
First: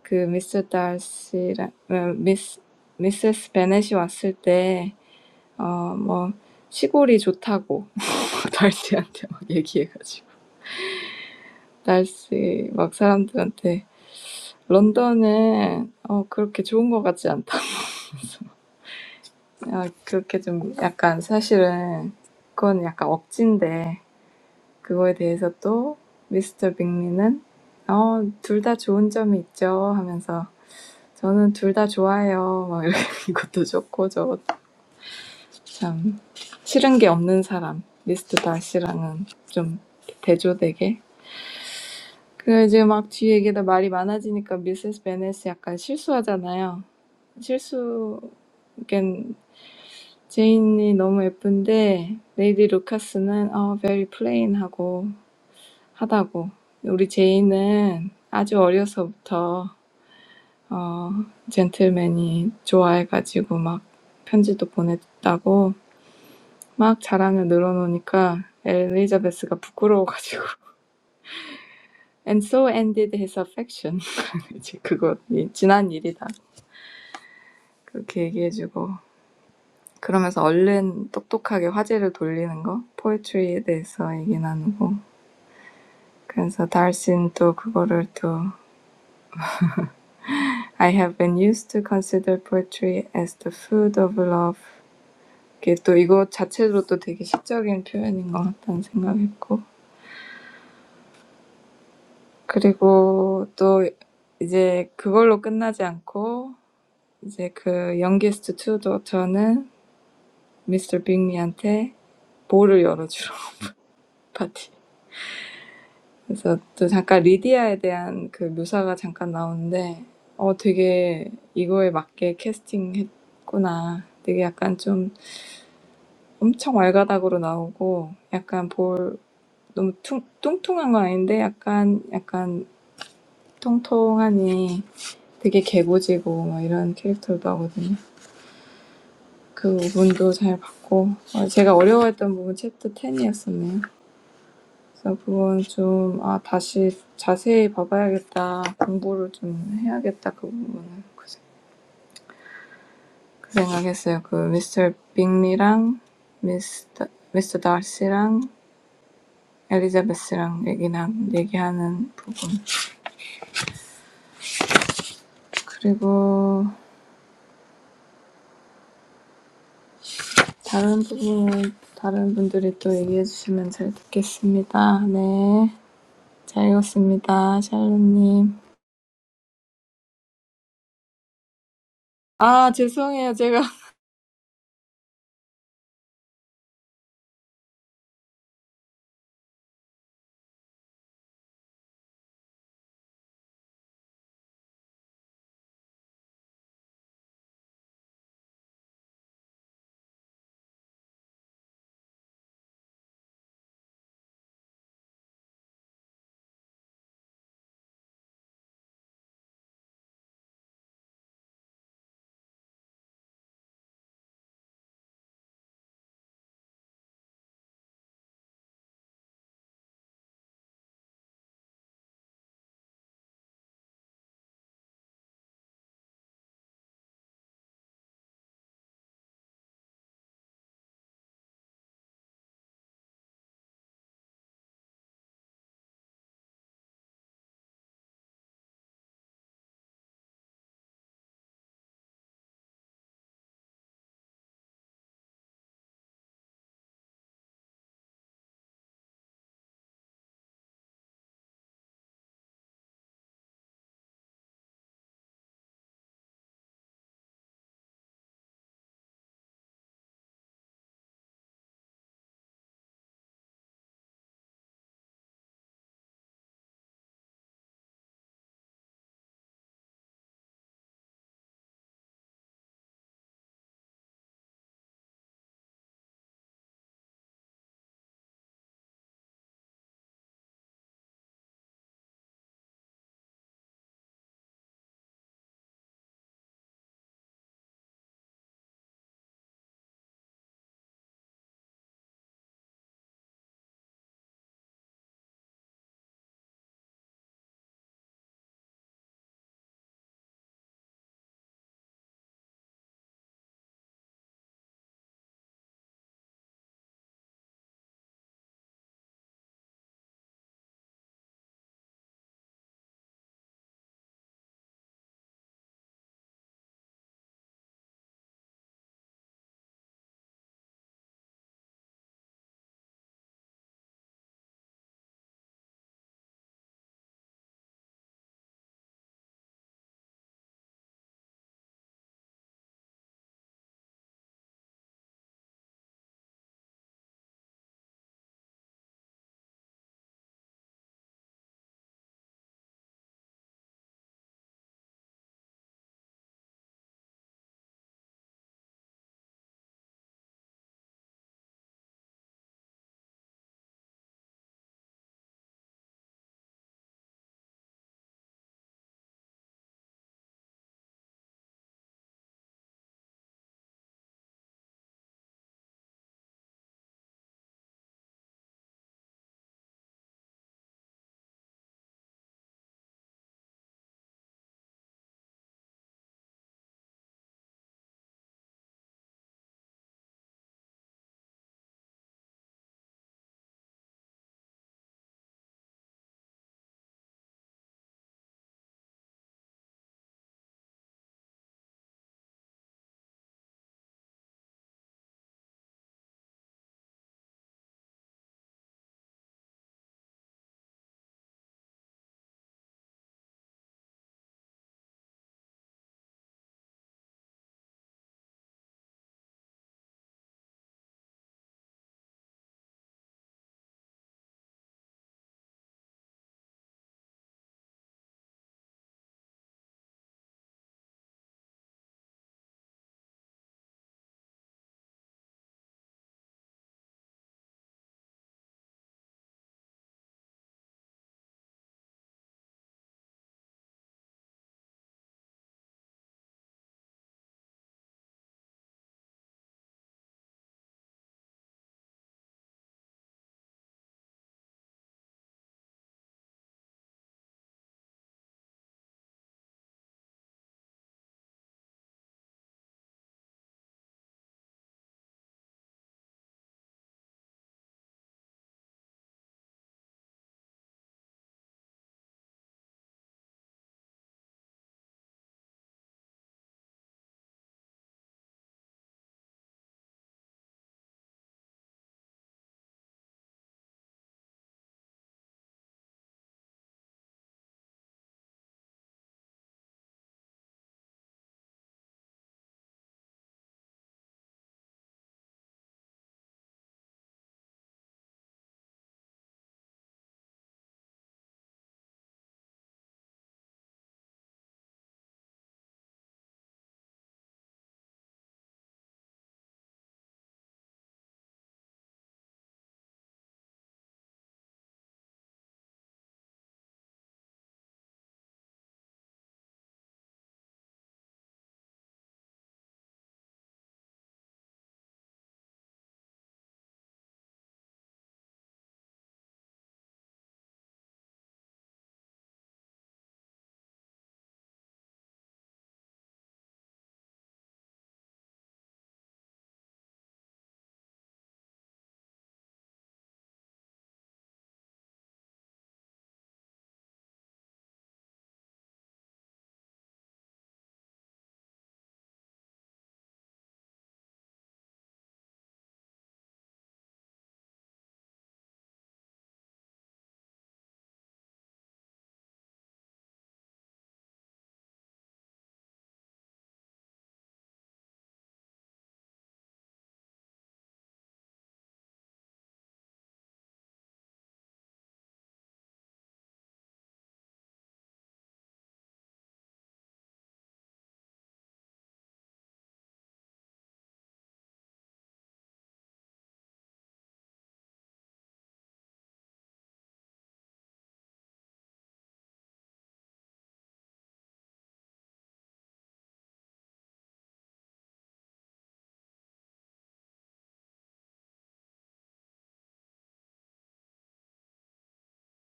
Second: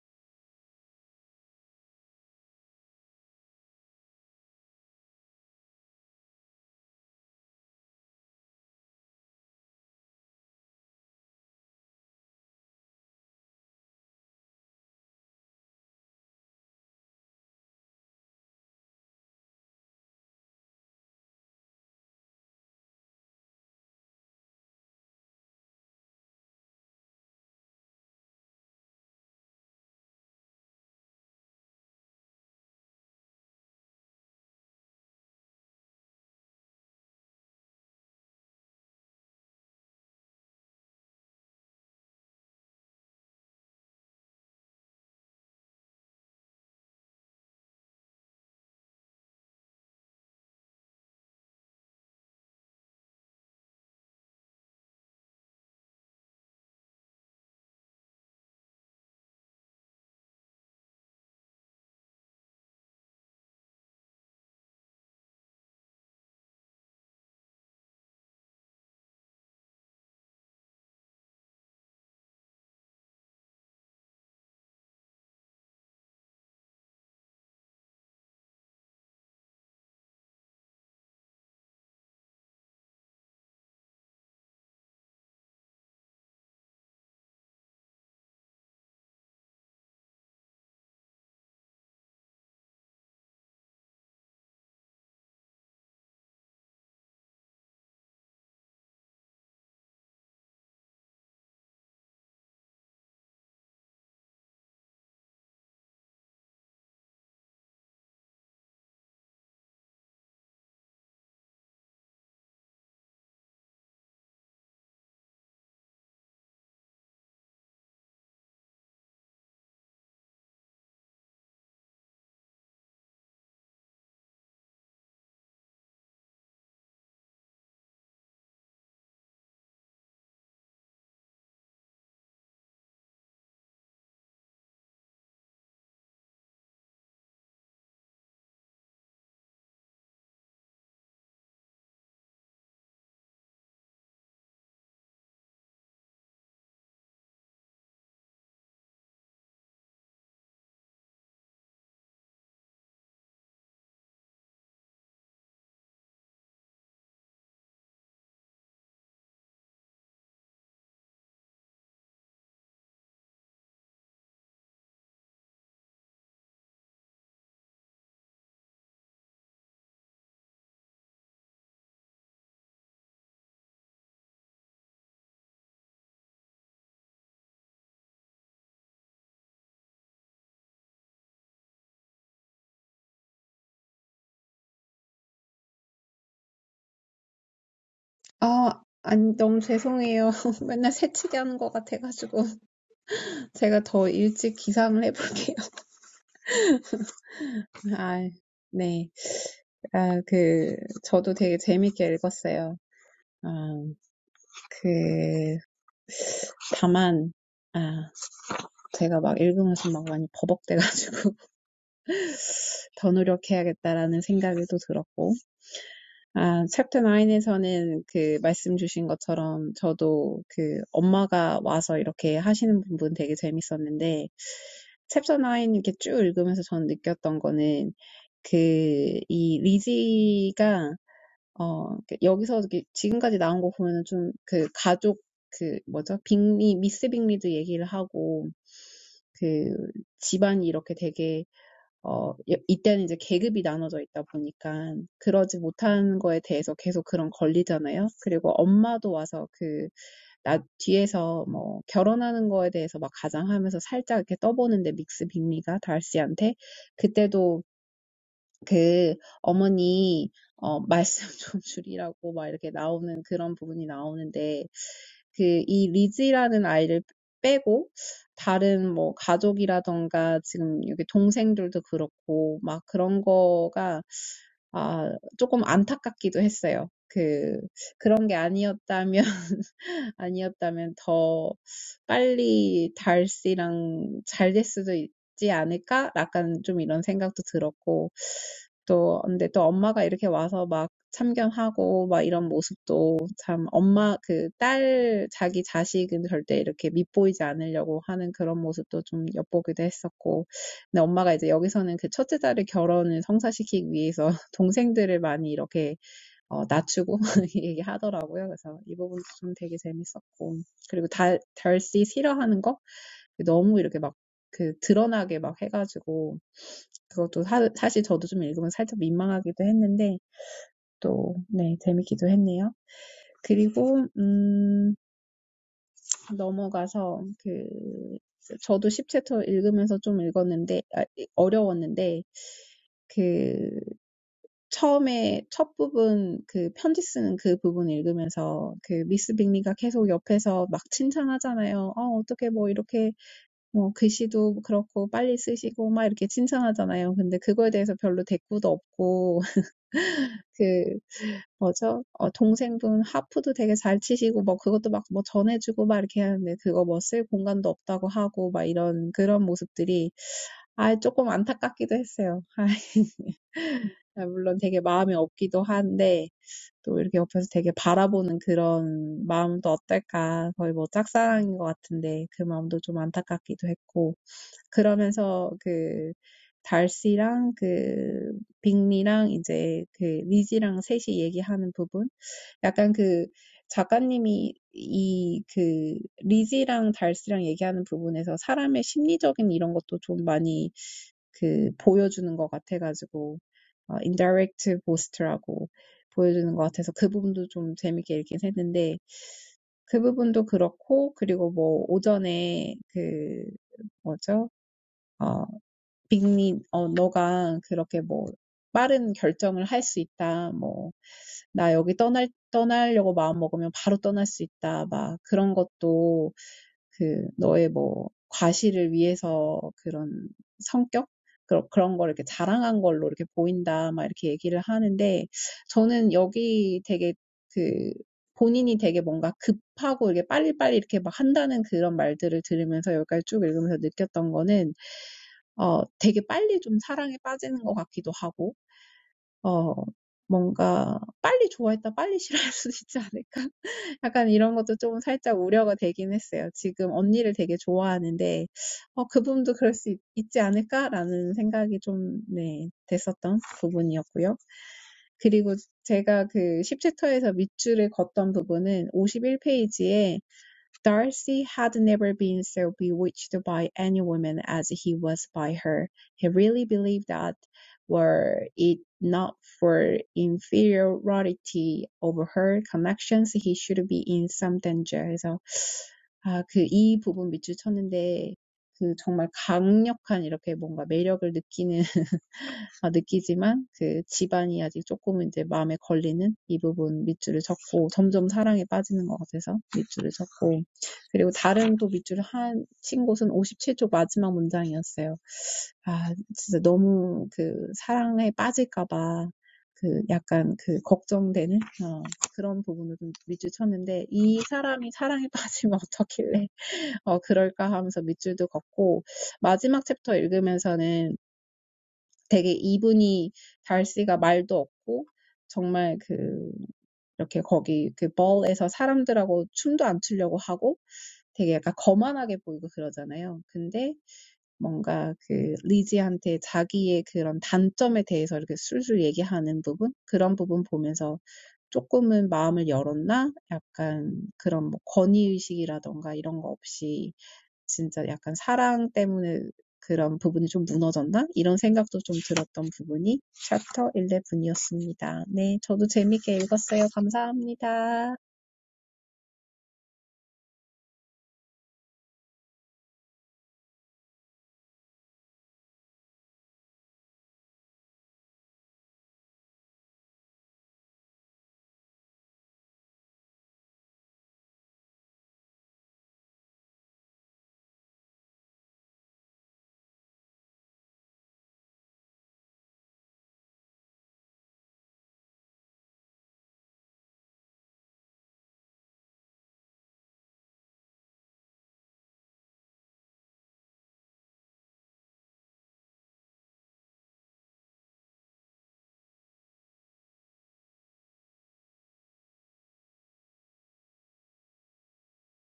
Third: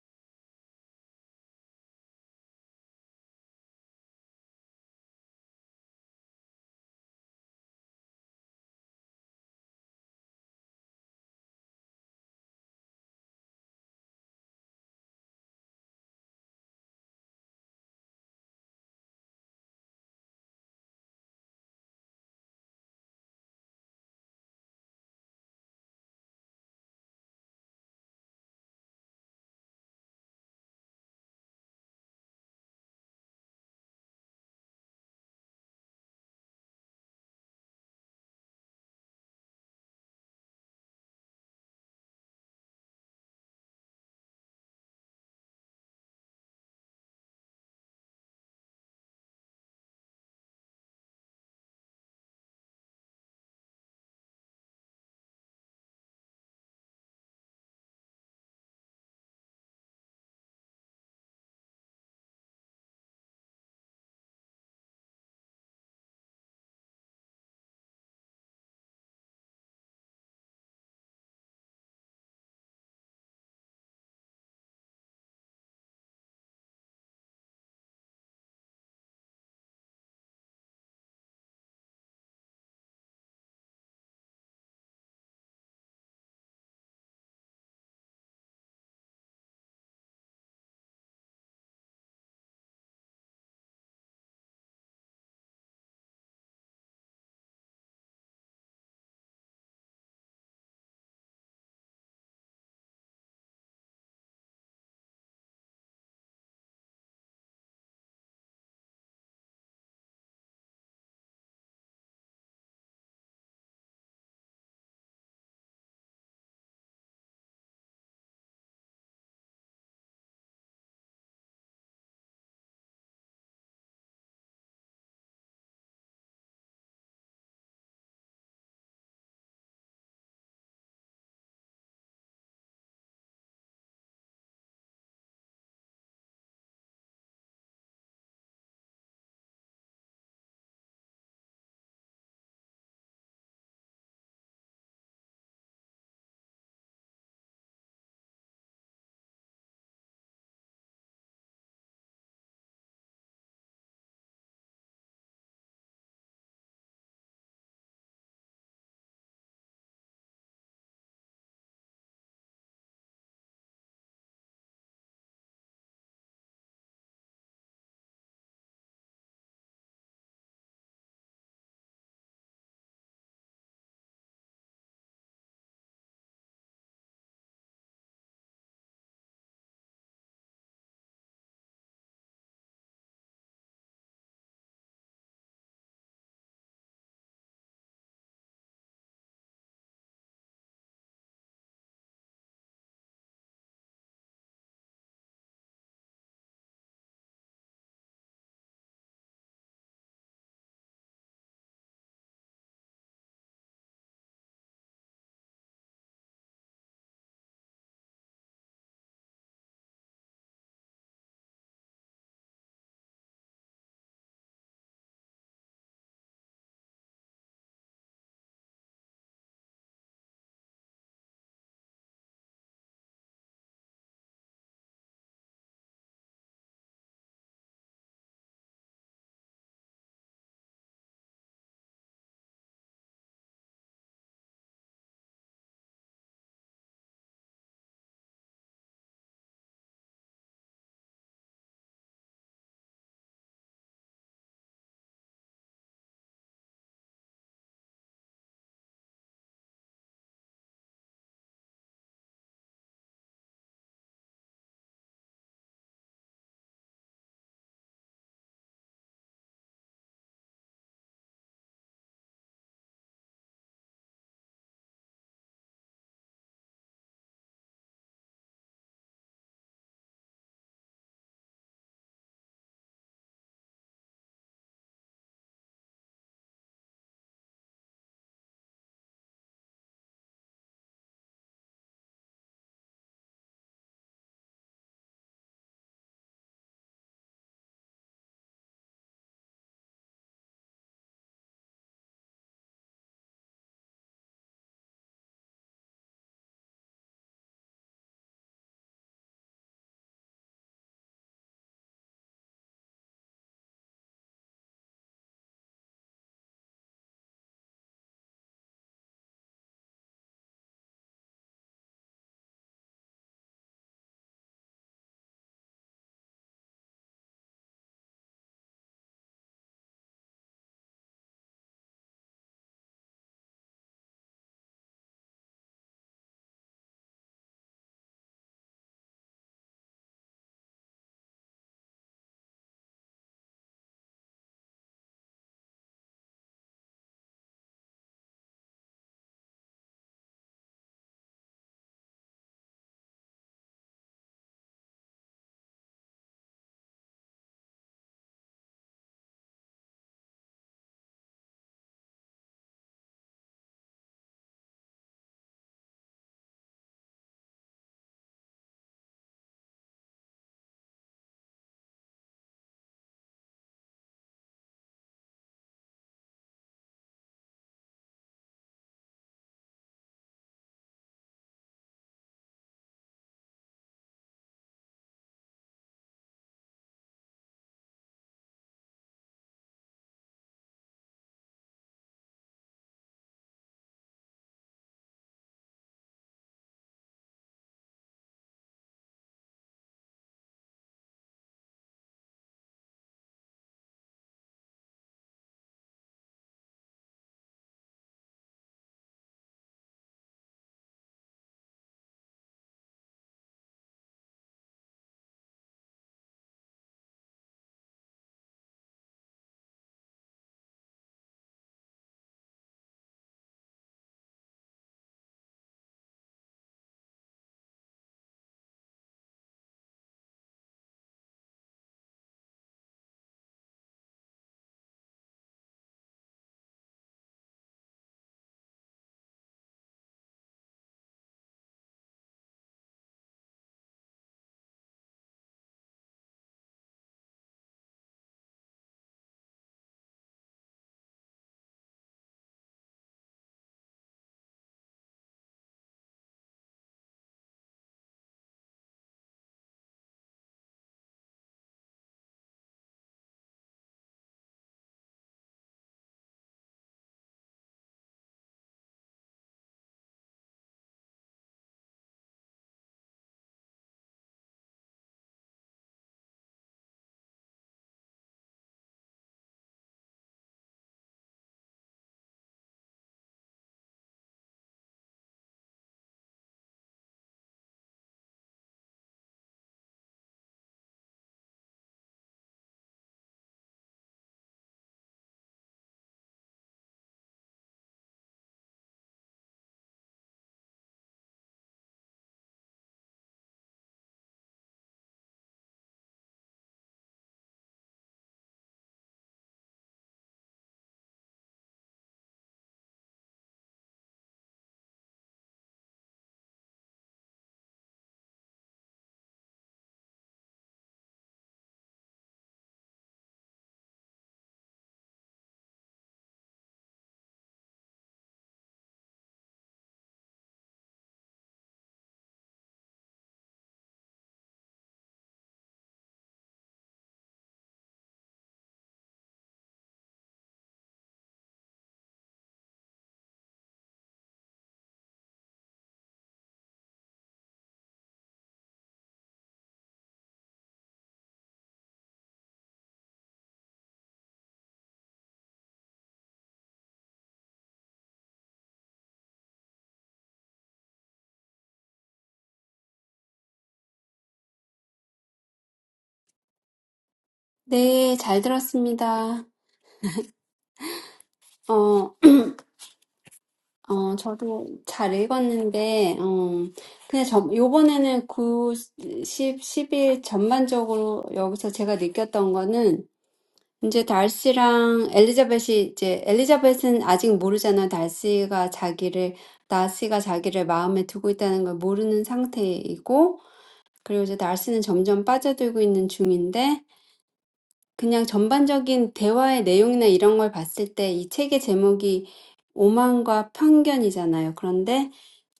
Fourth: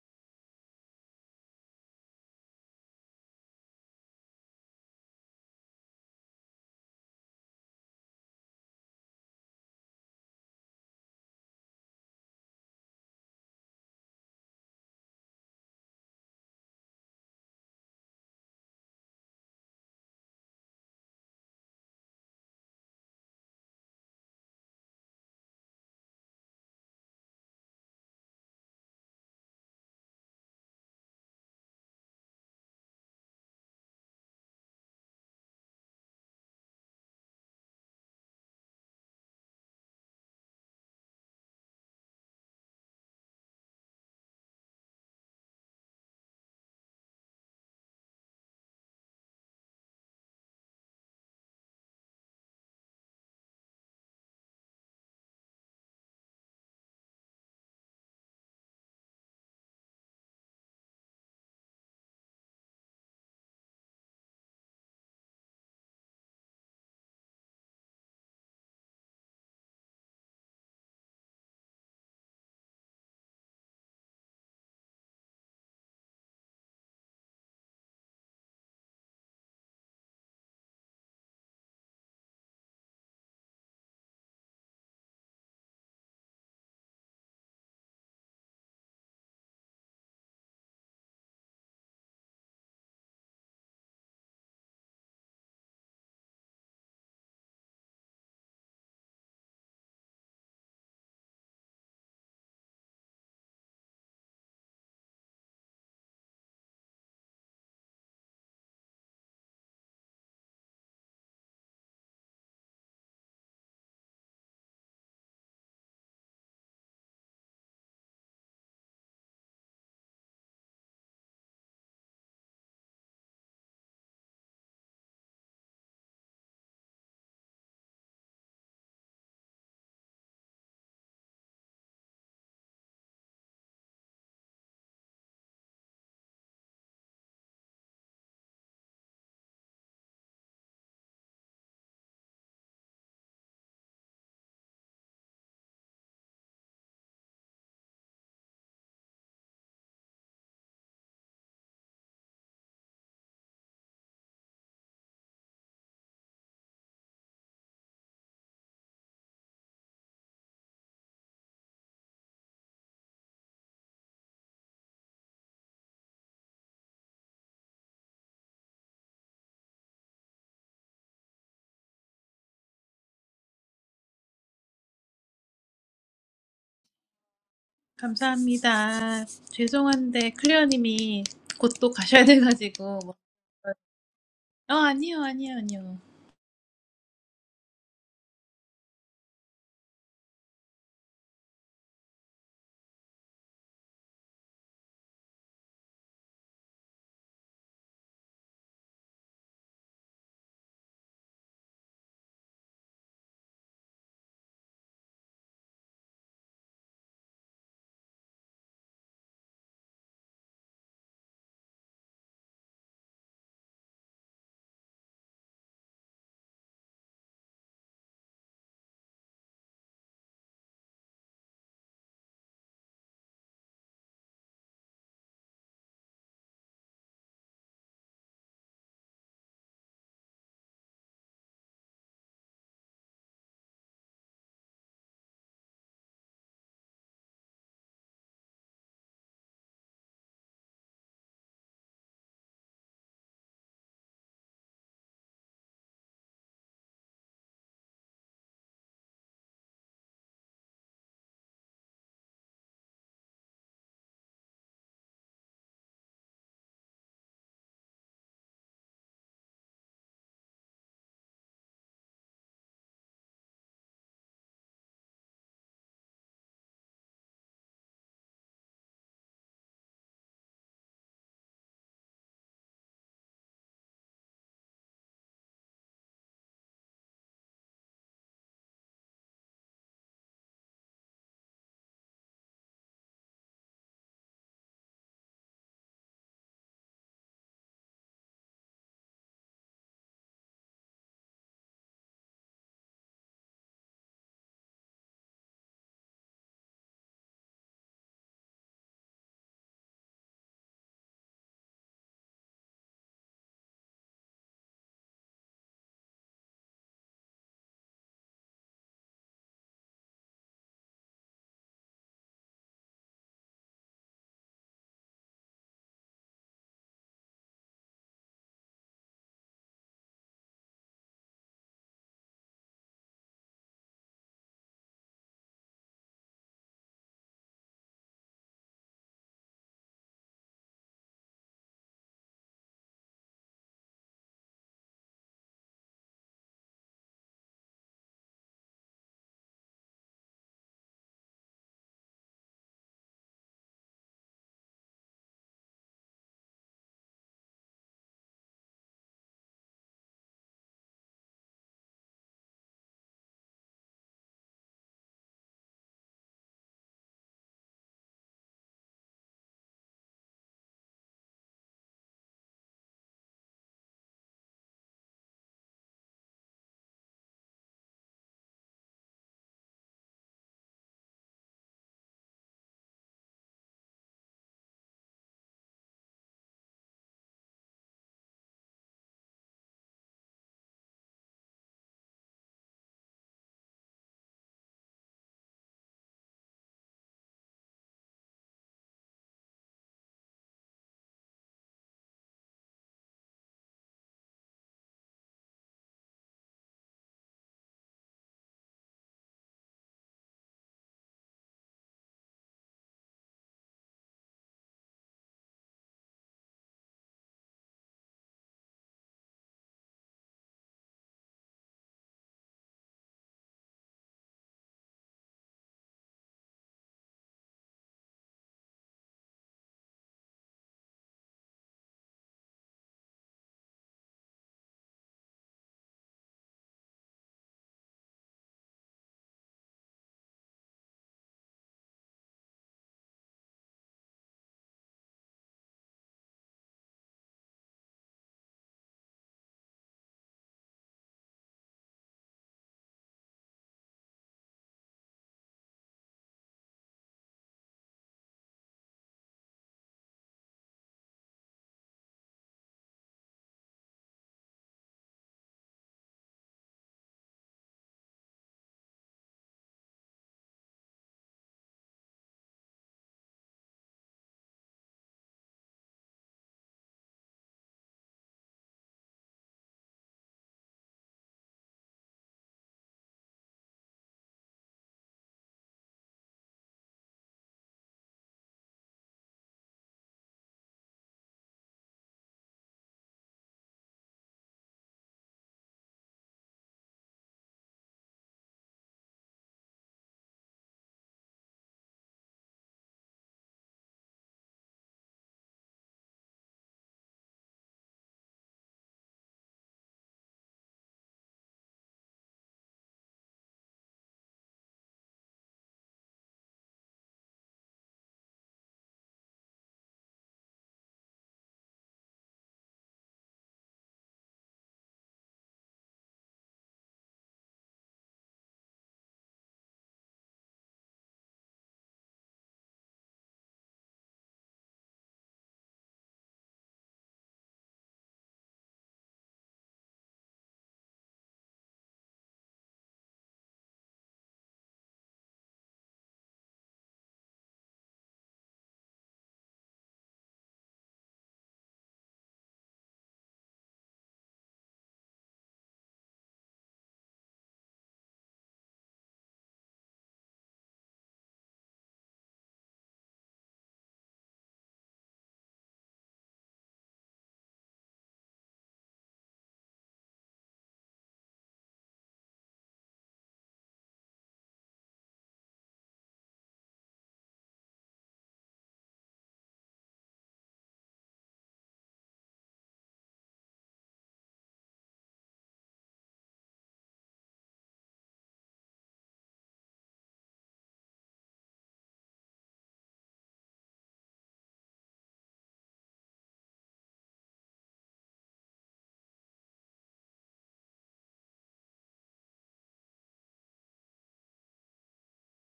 B: 그 Mr. Darcy랑 Miss Misses Bennet이 왔을 때어뭐 시골이 좋다고 Darcy한테 막 얘기해가지고 Darcy 막 사람들한테 London은 어 그렇게 좋은 것 같지 않다. 어 그렇게 좀 약간 사실은 그건 약간 억진데. 그거에 대해서 또 미스터 빅리는 어, 둘다 좋은 점이 있죠 하면서 저는 둘다 좋아해요. 막 이렇게 이것도 좋고 저것도 참 싫은 게 없는 사람 미스터 다시랑은 좀 대조되게 그 이제 막 뒤에 이게 다 말이 많아지니까 미세스 베넷이 약간 실수하잖아요. 실수 그러니까 제인이 너무 예쁜데 레이디 루카스는 어 very plain 하고 하다고. 우리 제이는 아주 어려서부터 어, 젠틀맨이 좋아해가지고 막 편지도 보냈다고 막 자랑을 늘어놓으니까 엘리자베스가 부끄러워가지고 And so ended his affection. 이제 그거 이- 지난 일이다. 그렇게 얘기해주고 그러면서 얼른 똑똑하게 화제를 돌리는 거 포에트리에 대해서 얘기 나누고 그래서 달신 또 그거를 또 I have been used to consider poetry as the food of love. 이게 또 이거 자체로도 되게 시적인 표현인 것 같다는 생각했고. 그리고 또 이제 그걸로 끝나지 않고 이제 그 youngest two daughter는 Mr. 빅리한테 볼을 열어주러 파티. 그래서 또 잠깐 리디아에 대한 그 묘사가 잠깐 나오는데 어 되게 이거에 맞게 캐스팅했구나. 되게 약간 좀 엄청 왈가닥으로 나오고 약간 볼 너무 퉁, 뚱뚱한 건 아닌데 약간 약간 통통하니 되게 개구지고 막 이런 캐릭터도 하거든요. 그 부분도 잘 봤고 어, 제가 어려워했던 부분 챕터 10이었었네요. 그래서 그건 좀 아, 다시 자세히 봐봐야겠다. 공부를 좀 해야겠다. 그 부분은 그 생- 그 생각했어요. 그 미스터 빅리랑 미스터 미스터 다시랑 엘리자베스랑 맥이랑 얘기하는 부분 그리고 다른 부분은 다른 분들이 또 얘기해 주시면 잘 듣겠습니다. 네, 잘 읽었습니다, 샬롬님.
A: 감사합니다. 죄송한데 클리어님이 곧 또 가셔야
B: 아
A: 돼가지고 뭐,
B: 죄송해요 제가
A: 어 아니요 아니요 아니요.
D: 아, 아니, 너무 죄송해요. 맨날 새치기 하는 것 같아가지고. 제가 더 일찍 기상을 해볼게요. 아, 네. 아, 그, 저도 되게 재밌게 읽었어요. 아, 그, 다만, 아, 제가 막 읽으면서 막 많이 버벅대가지고 더 노력해야겠다라는 생각이 또 들었고, 아, 챕터 9에서는 그 말씀 주신 것처럼 저도 그 엄마가 와서 이렇게 하시는 부분 되게 재밌었는데, 챕터 9 이렇게 쭉 읽으면서 저는 느꼈던 거는 그이 리지가 어, 그러니까 여기서 이렇게 지금까지 나온 거 보면은 좀그 가족 그 뭐죠? 빅리, 미스 빅리도 얘기를 하고 그 집안이 이렇게 되게 어, 여- 이때는 이제 계급이 나눠져 있다 보니까 그러지 못한 거에 대해서 계속 그런 걸리잖아요. 그리고 엄마도 와서 그, 나 뒤에서 뭐 결혼하는 거에 대해서 막 가장하면서 살짝 이렇게 떠보는데 믹스 빅리가 달씨한테 그때도 그 어머니 어 말씀 좀 줄이라고 막 이렇게 나오는 그런 부분이 나오는데 그이 리지라는 아이를 빼고 다른 뭐 가족이라던가 지금 여기 동생들도 그렇고 막 그런 거가 아 조금 안타깝기도 했어요. 그 그런 게 아니었다면 아니었다면 더 빨리 달씨랑 잘될 수도 있지 않을까? 약간 좀 이런 생각도 들었고 또 근데 또 엄마가 이렇게 와서 막 참견하고 막 이런 모습도 참 엄마 그 딸 자기 자식은 절대 이렇게 밉보이지 않으려고 하는 그런 모습도 좀 엿보기도 했었고 근데 엄마가 이제 여기서는 그 첫째 딸의 결혼을 성사시키기 위해서 동생들을 많이 이렇게 어, 낮추고 얘기하더라고요. 그래서 이 부분도 좀 되게 재밌었고. 그리고 달, 덜씨 싫어하는 거? 너무 이렇게 막, 그, 드러나게 막 해가지고, 그것도 사, 사실 저도 좀 읽으면 살짝 민망하기도 했는데, 또, 네, 재밌기도 했네요. 그리고, 음, 넘어가서, 그, 저도 십 챕터 읽으면서 좀 읽었는데, 아, 어려웠는데, 그, 처음에 첫 부분 그 편지 쓰는 그 부분 읽으면서 그 미스 빅리가 계속 옆에서 막 칭찬하잖아요. 어, 어떻게 뭐 이렇게 뭐 글씨도 그렇고 빨리 쓰시고 막 이렇게 칭찬하잖아요. 근데 그거에 대해서 별로 대꾸도 없고 그 뭐죠? 어, 동생분 하프도 되게 잘 치시고 뭐 그것도 막 뭐 전해주고 막 이렇게 하는데 그거 뭐 쓸 공간도 없다고 하고 막 이런 그런 모습들이 아, 조금 안타깝기도 했어요. 아, 물론 되게 마음이 없기도 한데 또 이렇게 옆에서 되게 바라보는 그런 마음도 어떨까. 거의 뭐 짝사랑인 것 같은데 그 마음도 좀 안타깝기도 했고. 그러면서 그 달씨랑 그 빅리랑 이제 그 리지랑 셋이 얘기하는 부분? 약간 그 작가님이 이 그 리지랑 달씨랑 얘기하는 부분에서 사람의 심리적인 이런 것도 좀 많이 그 보여주는 것 같아가지고 어, 인다이렉트 보스트라고 보여주는 것 같아서 그 부분도 좀 재밌게 읽긴 했는데 그 부분도 그렇고 그리고 뭐 오전에 그 뭐죠? 어 Big, you know, you can make such a quick decision. If I want to leave here, I can leave right away. Such things are also your overconfidence, your personality, your boasting, your appearance. I'm talking about it. I'm reading it here. What I felt was that 어, 되게 빨리 좀 사랑에 빠지는 것 같기도 하고, 어, 뭔가 빨리 좋아했다 빨리 싫어할 수도 있지 않을까? 약간 이런 것도 좀 살짝 우려가 되긴 했어요. 지금 언니를 되게 좋아하는데, 어, 그분도 그럴 수 있, 있지 않을까라는 생각이 좀, 네, 됐었던 부분이었고요. 그리고 제가 그 10챕터에서 밑줄을 걷던 부분은 오십일 페이지에. Darcy had never been so bewitched by any woman as he was by her. He really believed that were it not for inferiority over her connections, he should be in some danger. 그래서 아, 그이 부분 밑줄 쳤는데 그 정말 강력한 이렇게 뭔가 매력을 느끼는 아, 느끼지만 그 집안이 아직 조금 이제 마음에 걸리는 이 부분 밑줄을 쳤고 점점 사랑에 빠지는 것 같아서 밑줄을 쳤고 그리고 다른 또 밑줄을 한, 친 곳은 57쪽 마지막 문장이었어요. 아, 진짜 너무 그 사랑에 빠질까봐 그 약간 그 걱정되는 어, 그런 부분을 좀 밑줄 쳤는데 이 사람이 사랑에 빠지면 어떻길래 어 그럴까 하면서 밑줄도 걷고 마지막 챕터 읽으면서는 되게 이분이 달씨가 말도 없고 정말 그 이렇게 거기 그 ball에서 사람들하고 춤도 안 추려고 하고 되게 약간 거만하게 보이고 그러잖아요. 근데 뭔가 그 리지한테 자기의 그런 단점에 대해서 이렇게 술술 얘기하는 부분 그런 부분 보면서 조금은 마음을 열었나? 약간 그런 뭐 권위의식이라던가 이런 거 없이 진짜 약간 사랑 때문에 그런 부분이 좀 무너졌나? 이런 생각도 좀 들었던 부분이 챕터 11이었습니다. 네, 저도 재밌게 읽었어요. 감사합니다.
C: 네, 잘 들었습니다. 어, 어, 저도 잘 읽었는데, 어, 근데 저, 요번에는 9, 십 십일 전반적으로 여기서 제가 느꼈던 거는, 이제 달시랑 엘리자벳이, 이제, 엘리자벳은 아직 모르잖아. 달시가 자기를, 나시가 자기를 마음에 두고 있다는 걸 모르는 상태이고, 그리고 이제 날씨는 점점 빠져들고 있는 중인데, 그냥 전반적인 대화의 내용이나 이런 걸 봤을 때이 책의 제목이 오만과 편견이잖아요. 그런데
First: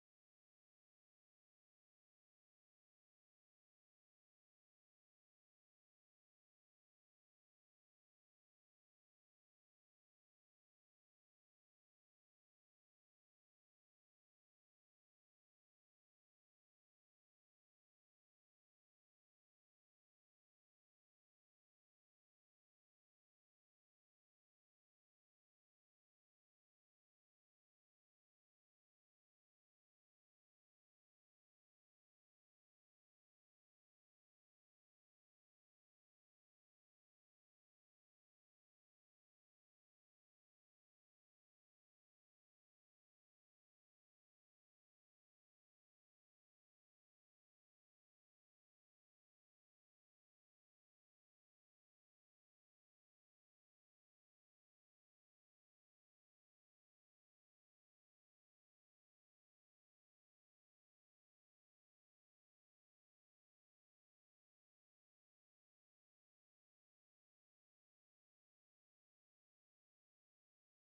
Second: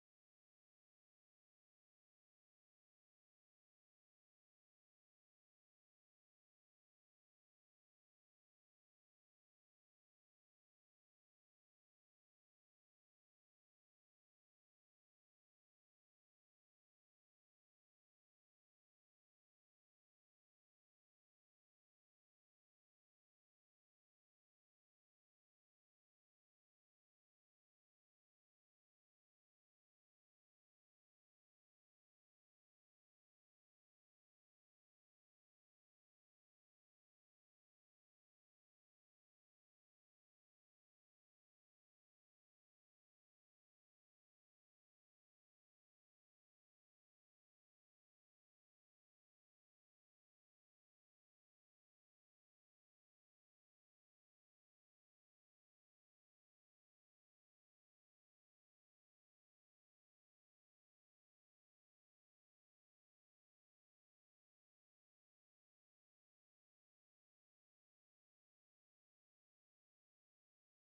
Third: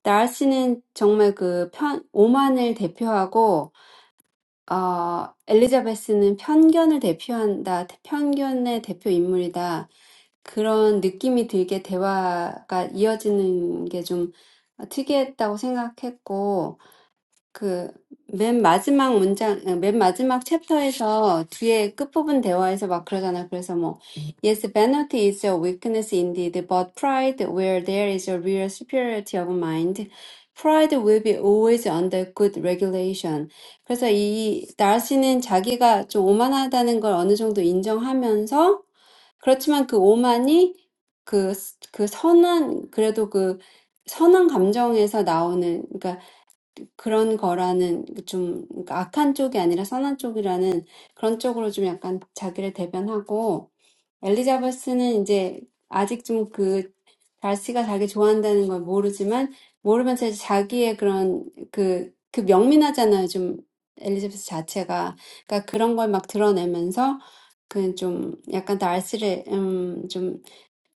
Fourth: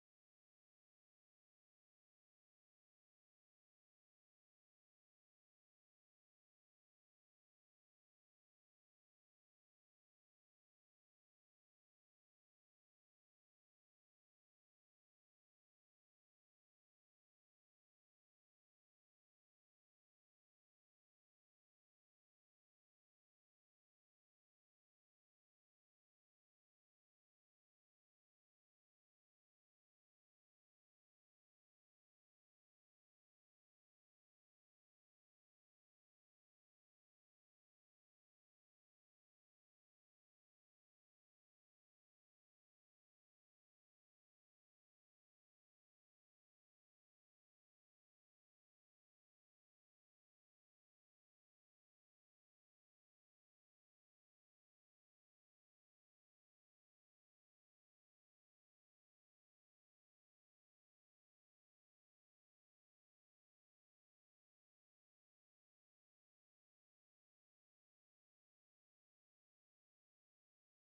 C: 나르시는 정말 그 편, 오만을 대표하고 어, 엘리자베스는 편견을 대표한다. 편견의 대표 인물이다. 그런 느낌이 들게 대화가 이어지는 게좀 특이했다고 생각했고 그, 맨 마지막 문장, 어, 맨 마지막 챕터에서 뒤에 끝부분 대화에서 막 그러잖아. 그래서 뭐, Yes, vanity is a weakness indeed, but pride, where there is a real superiority of mind, pride will be always under good regulation. 그래서 이, 다시는 자기가 좀 오만하다는 걸 어느 정도 인정하면서, 그렇지만 그 오만이 그, 그 선한, 그래도 그 선한 감정에서 나오는, 그러니까 그런 거라는 좀 그러니까 악한 쪽이 아니라 선한 쪽이라는 그런 쪽으로 좀 약간 자기를 대변하고 엘리자베스는 이제 아직 좀그 달씨가 자기 좋아한다는 걸 모르지만 모르면서 이제 자기의 그런 그그 명민하잖아요. 좀 엘리자베스 자체가 그러니까 그런 걸막 드러내면서 그좀 약간 달씨를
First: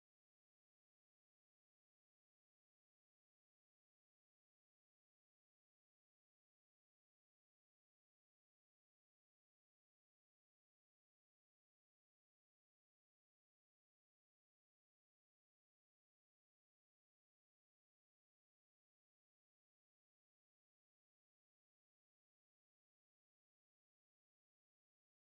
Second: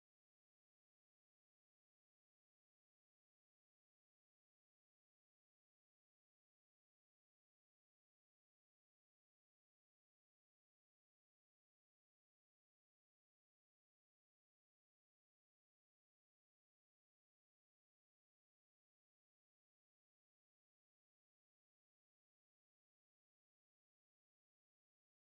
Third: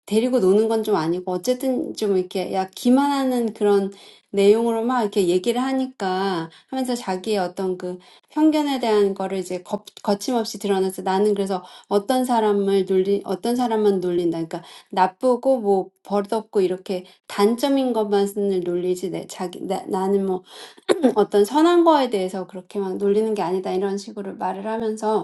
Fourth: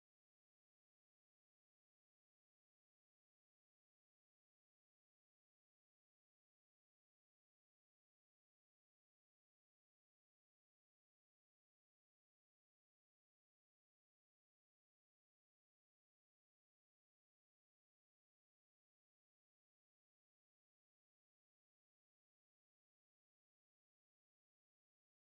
C: 데리고 노는 건좀 아니고 어쨌든 좀 이렇게 야 기만하는 그런 내용으로 막 이렇게 얘기를 하니까 하면서 자기의 어떤 그 편견에 대한 거를 이제 거, 거침없이 드러내서 나는 그래서 어떤 사람을 놀리 어떤 사람만 놀린다 그러니까 나쁘고 뭐 버릇없고 이렇게 단점인 것만을 놀리지 내 자기 나, 나는 뭐 어떤 선한 거에 대해서 그렇게 막 놀리는 게 아니다 이런 식으로 말을 하면서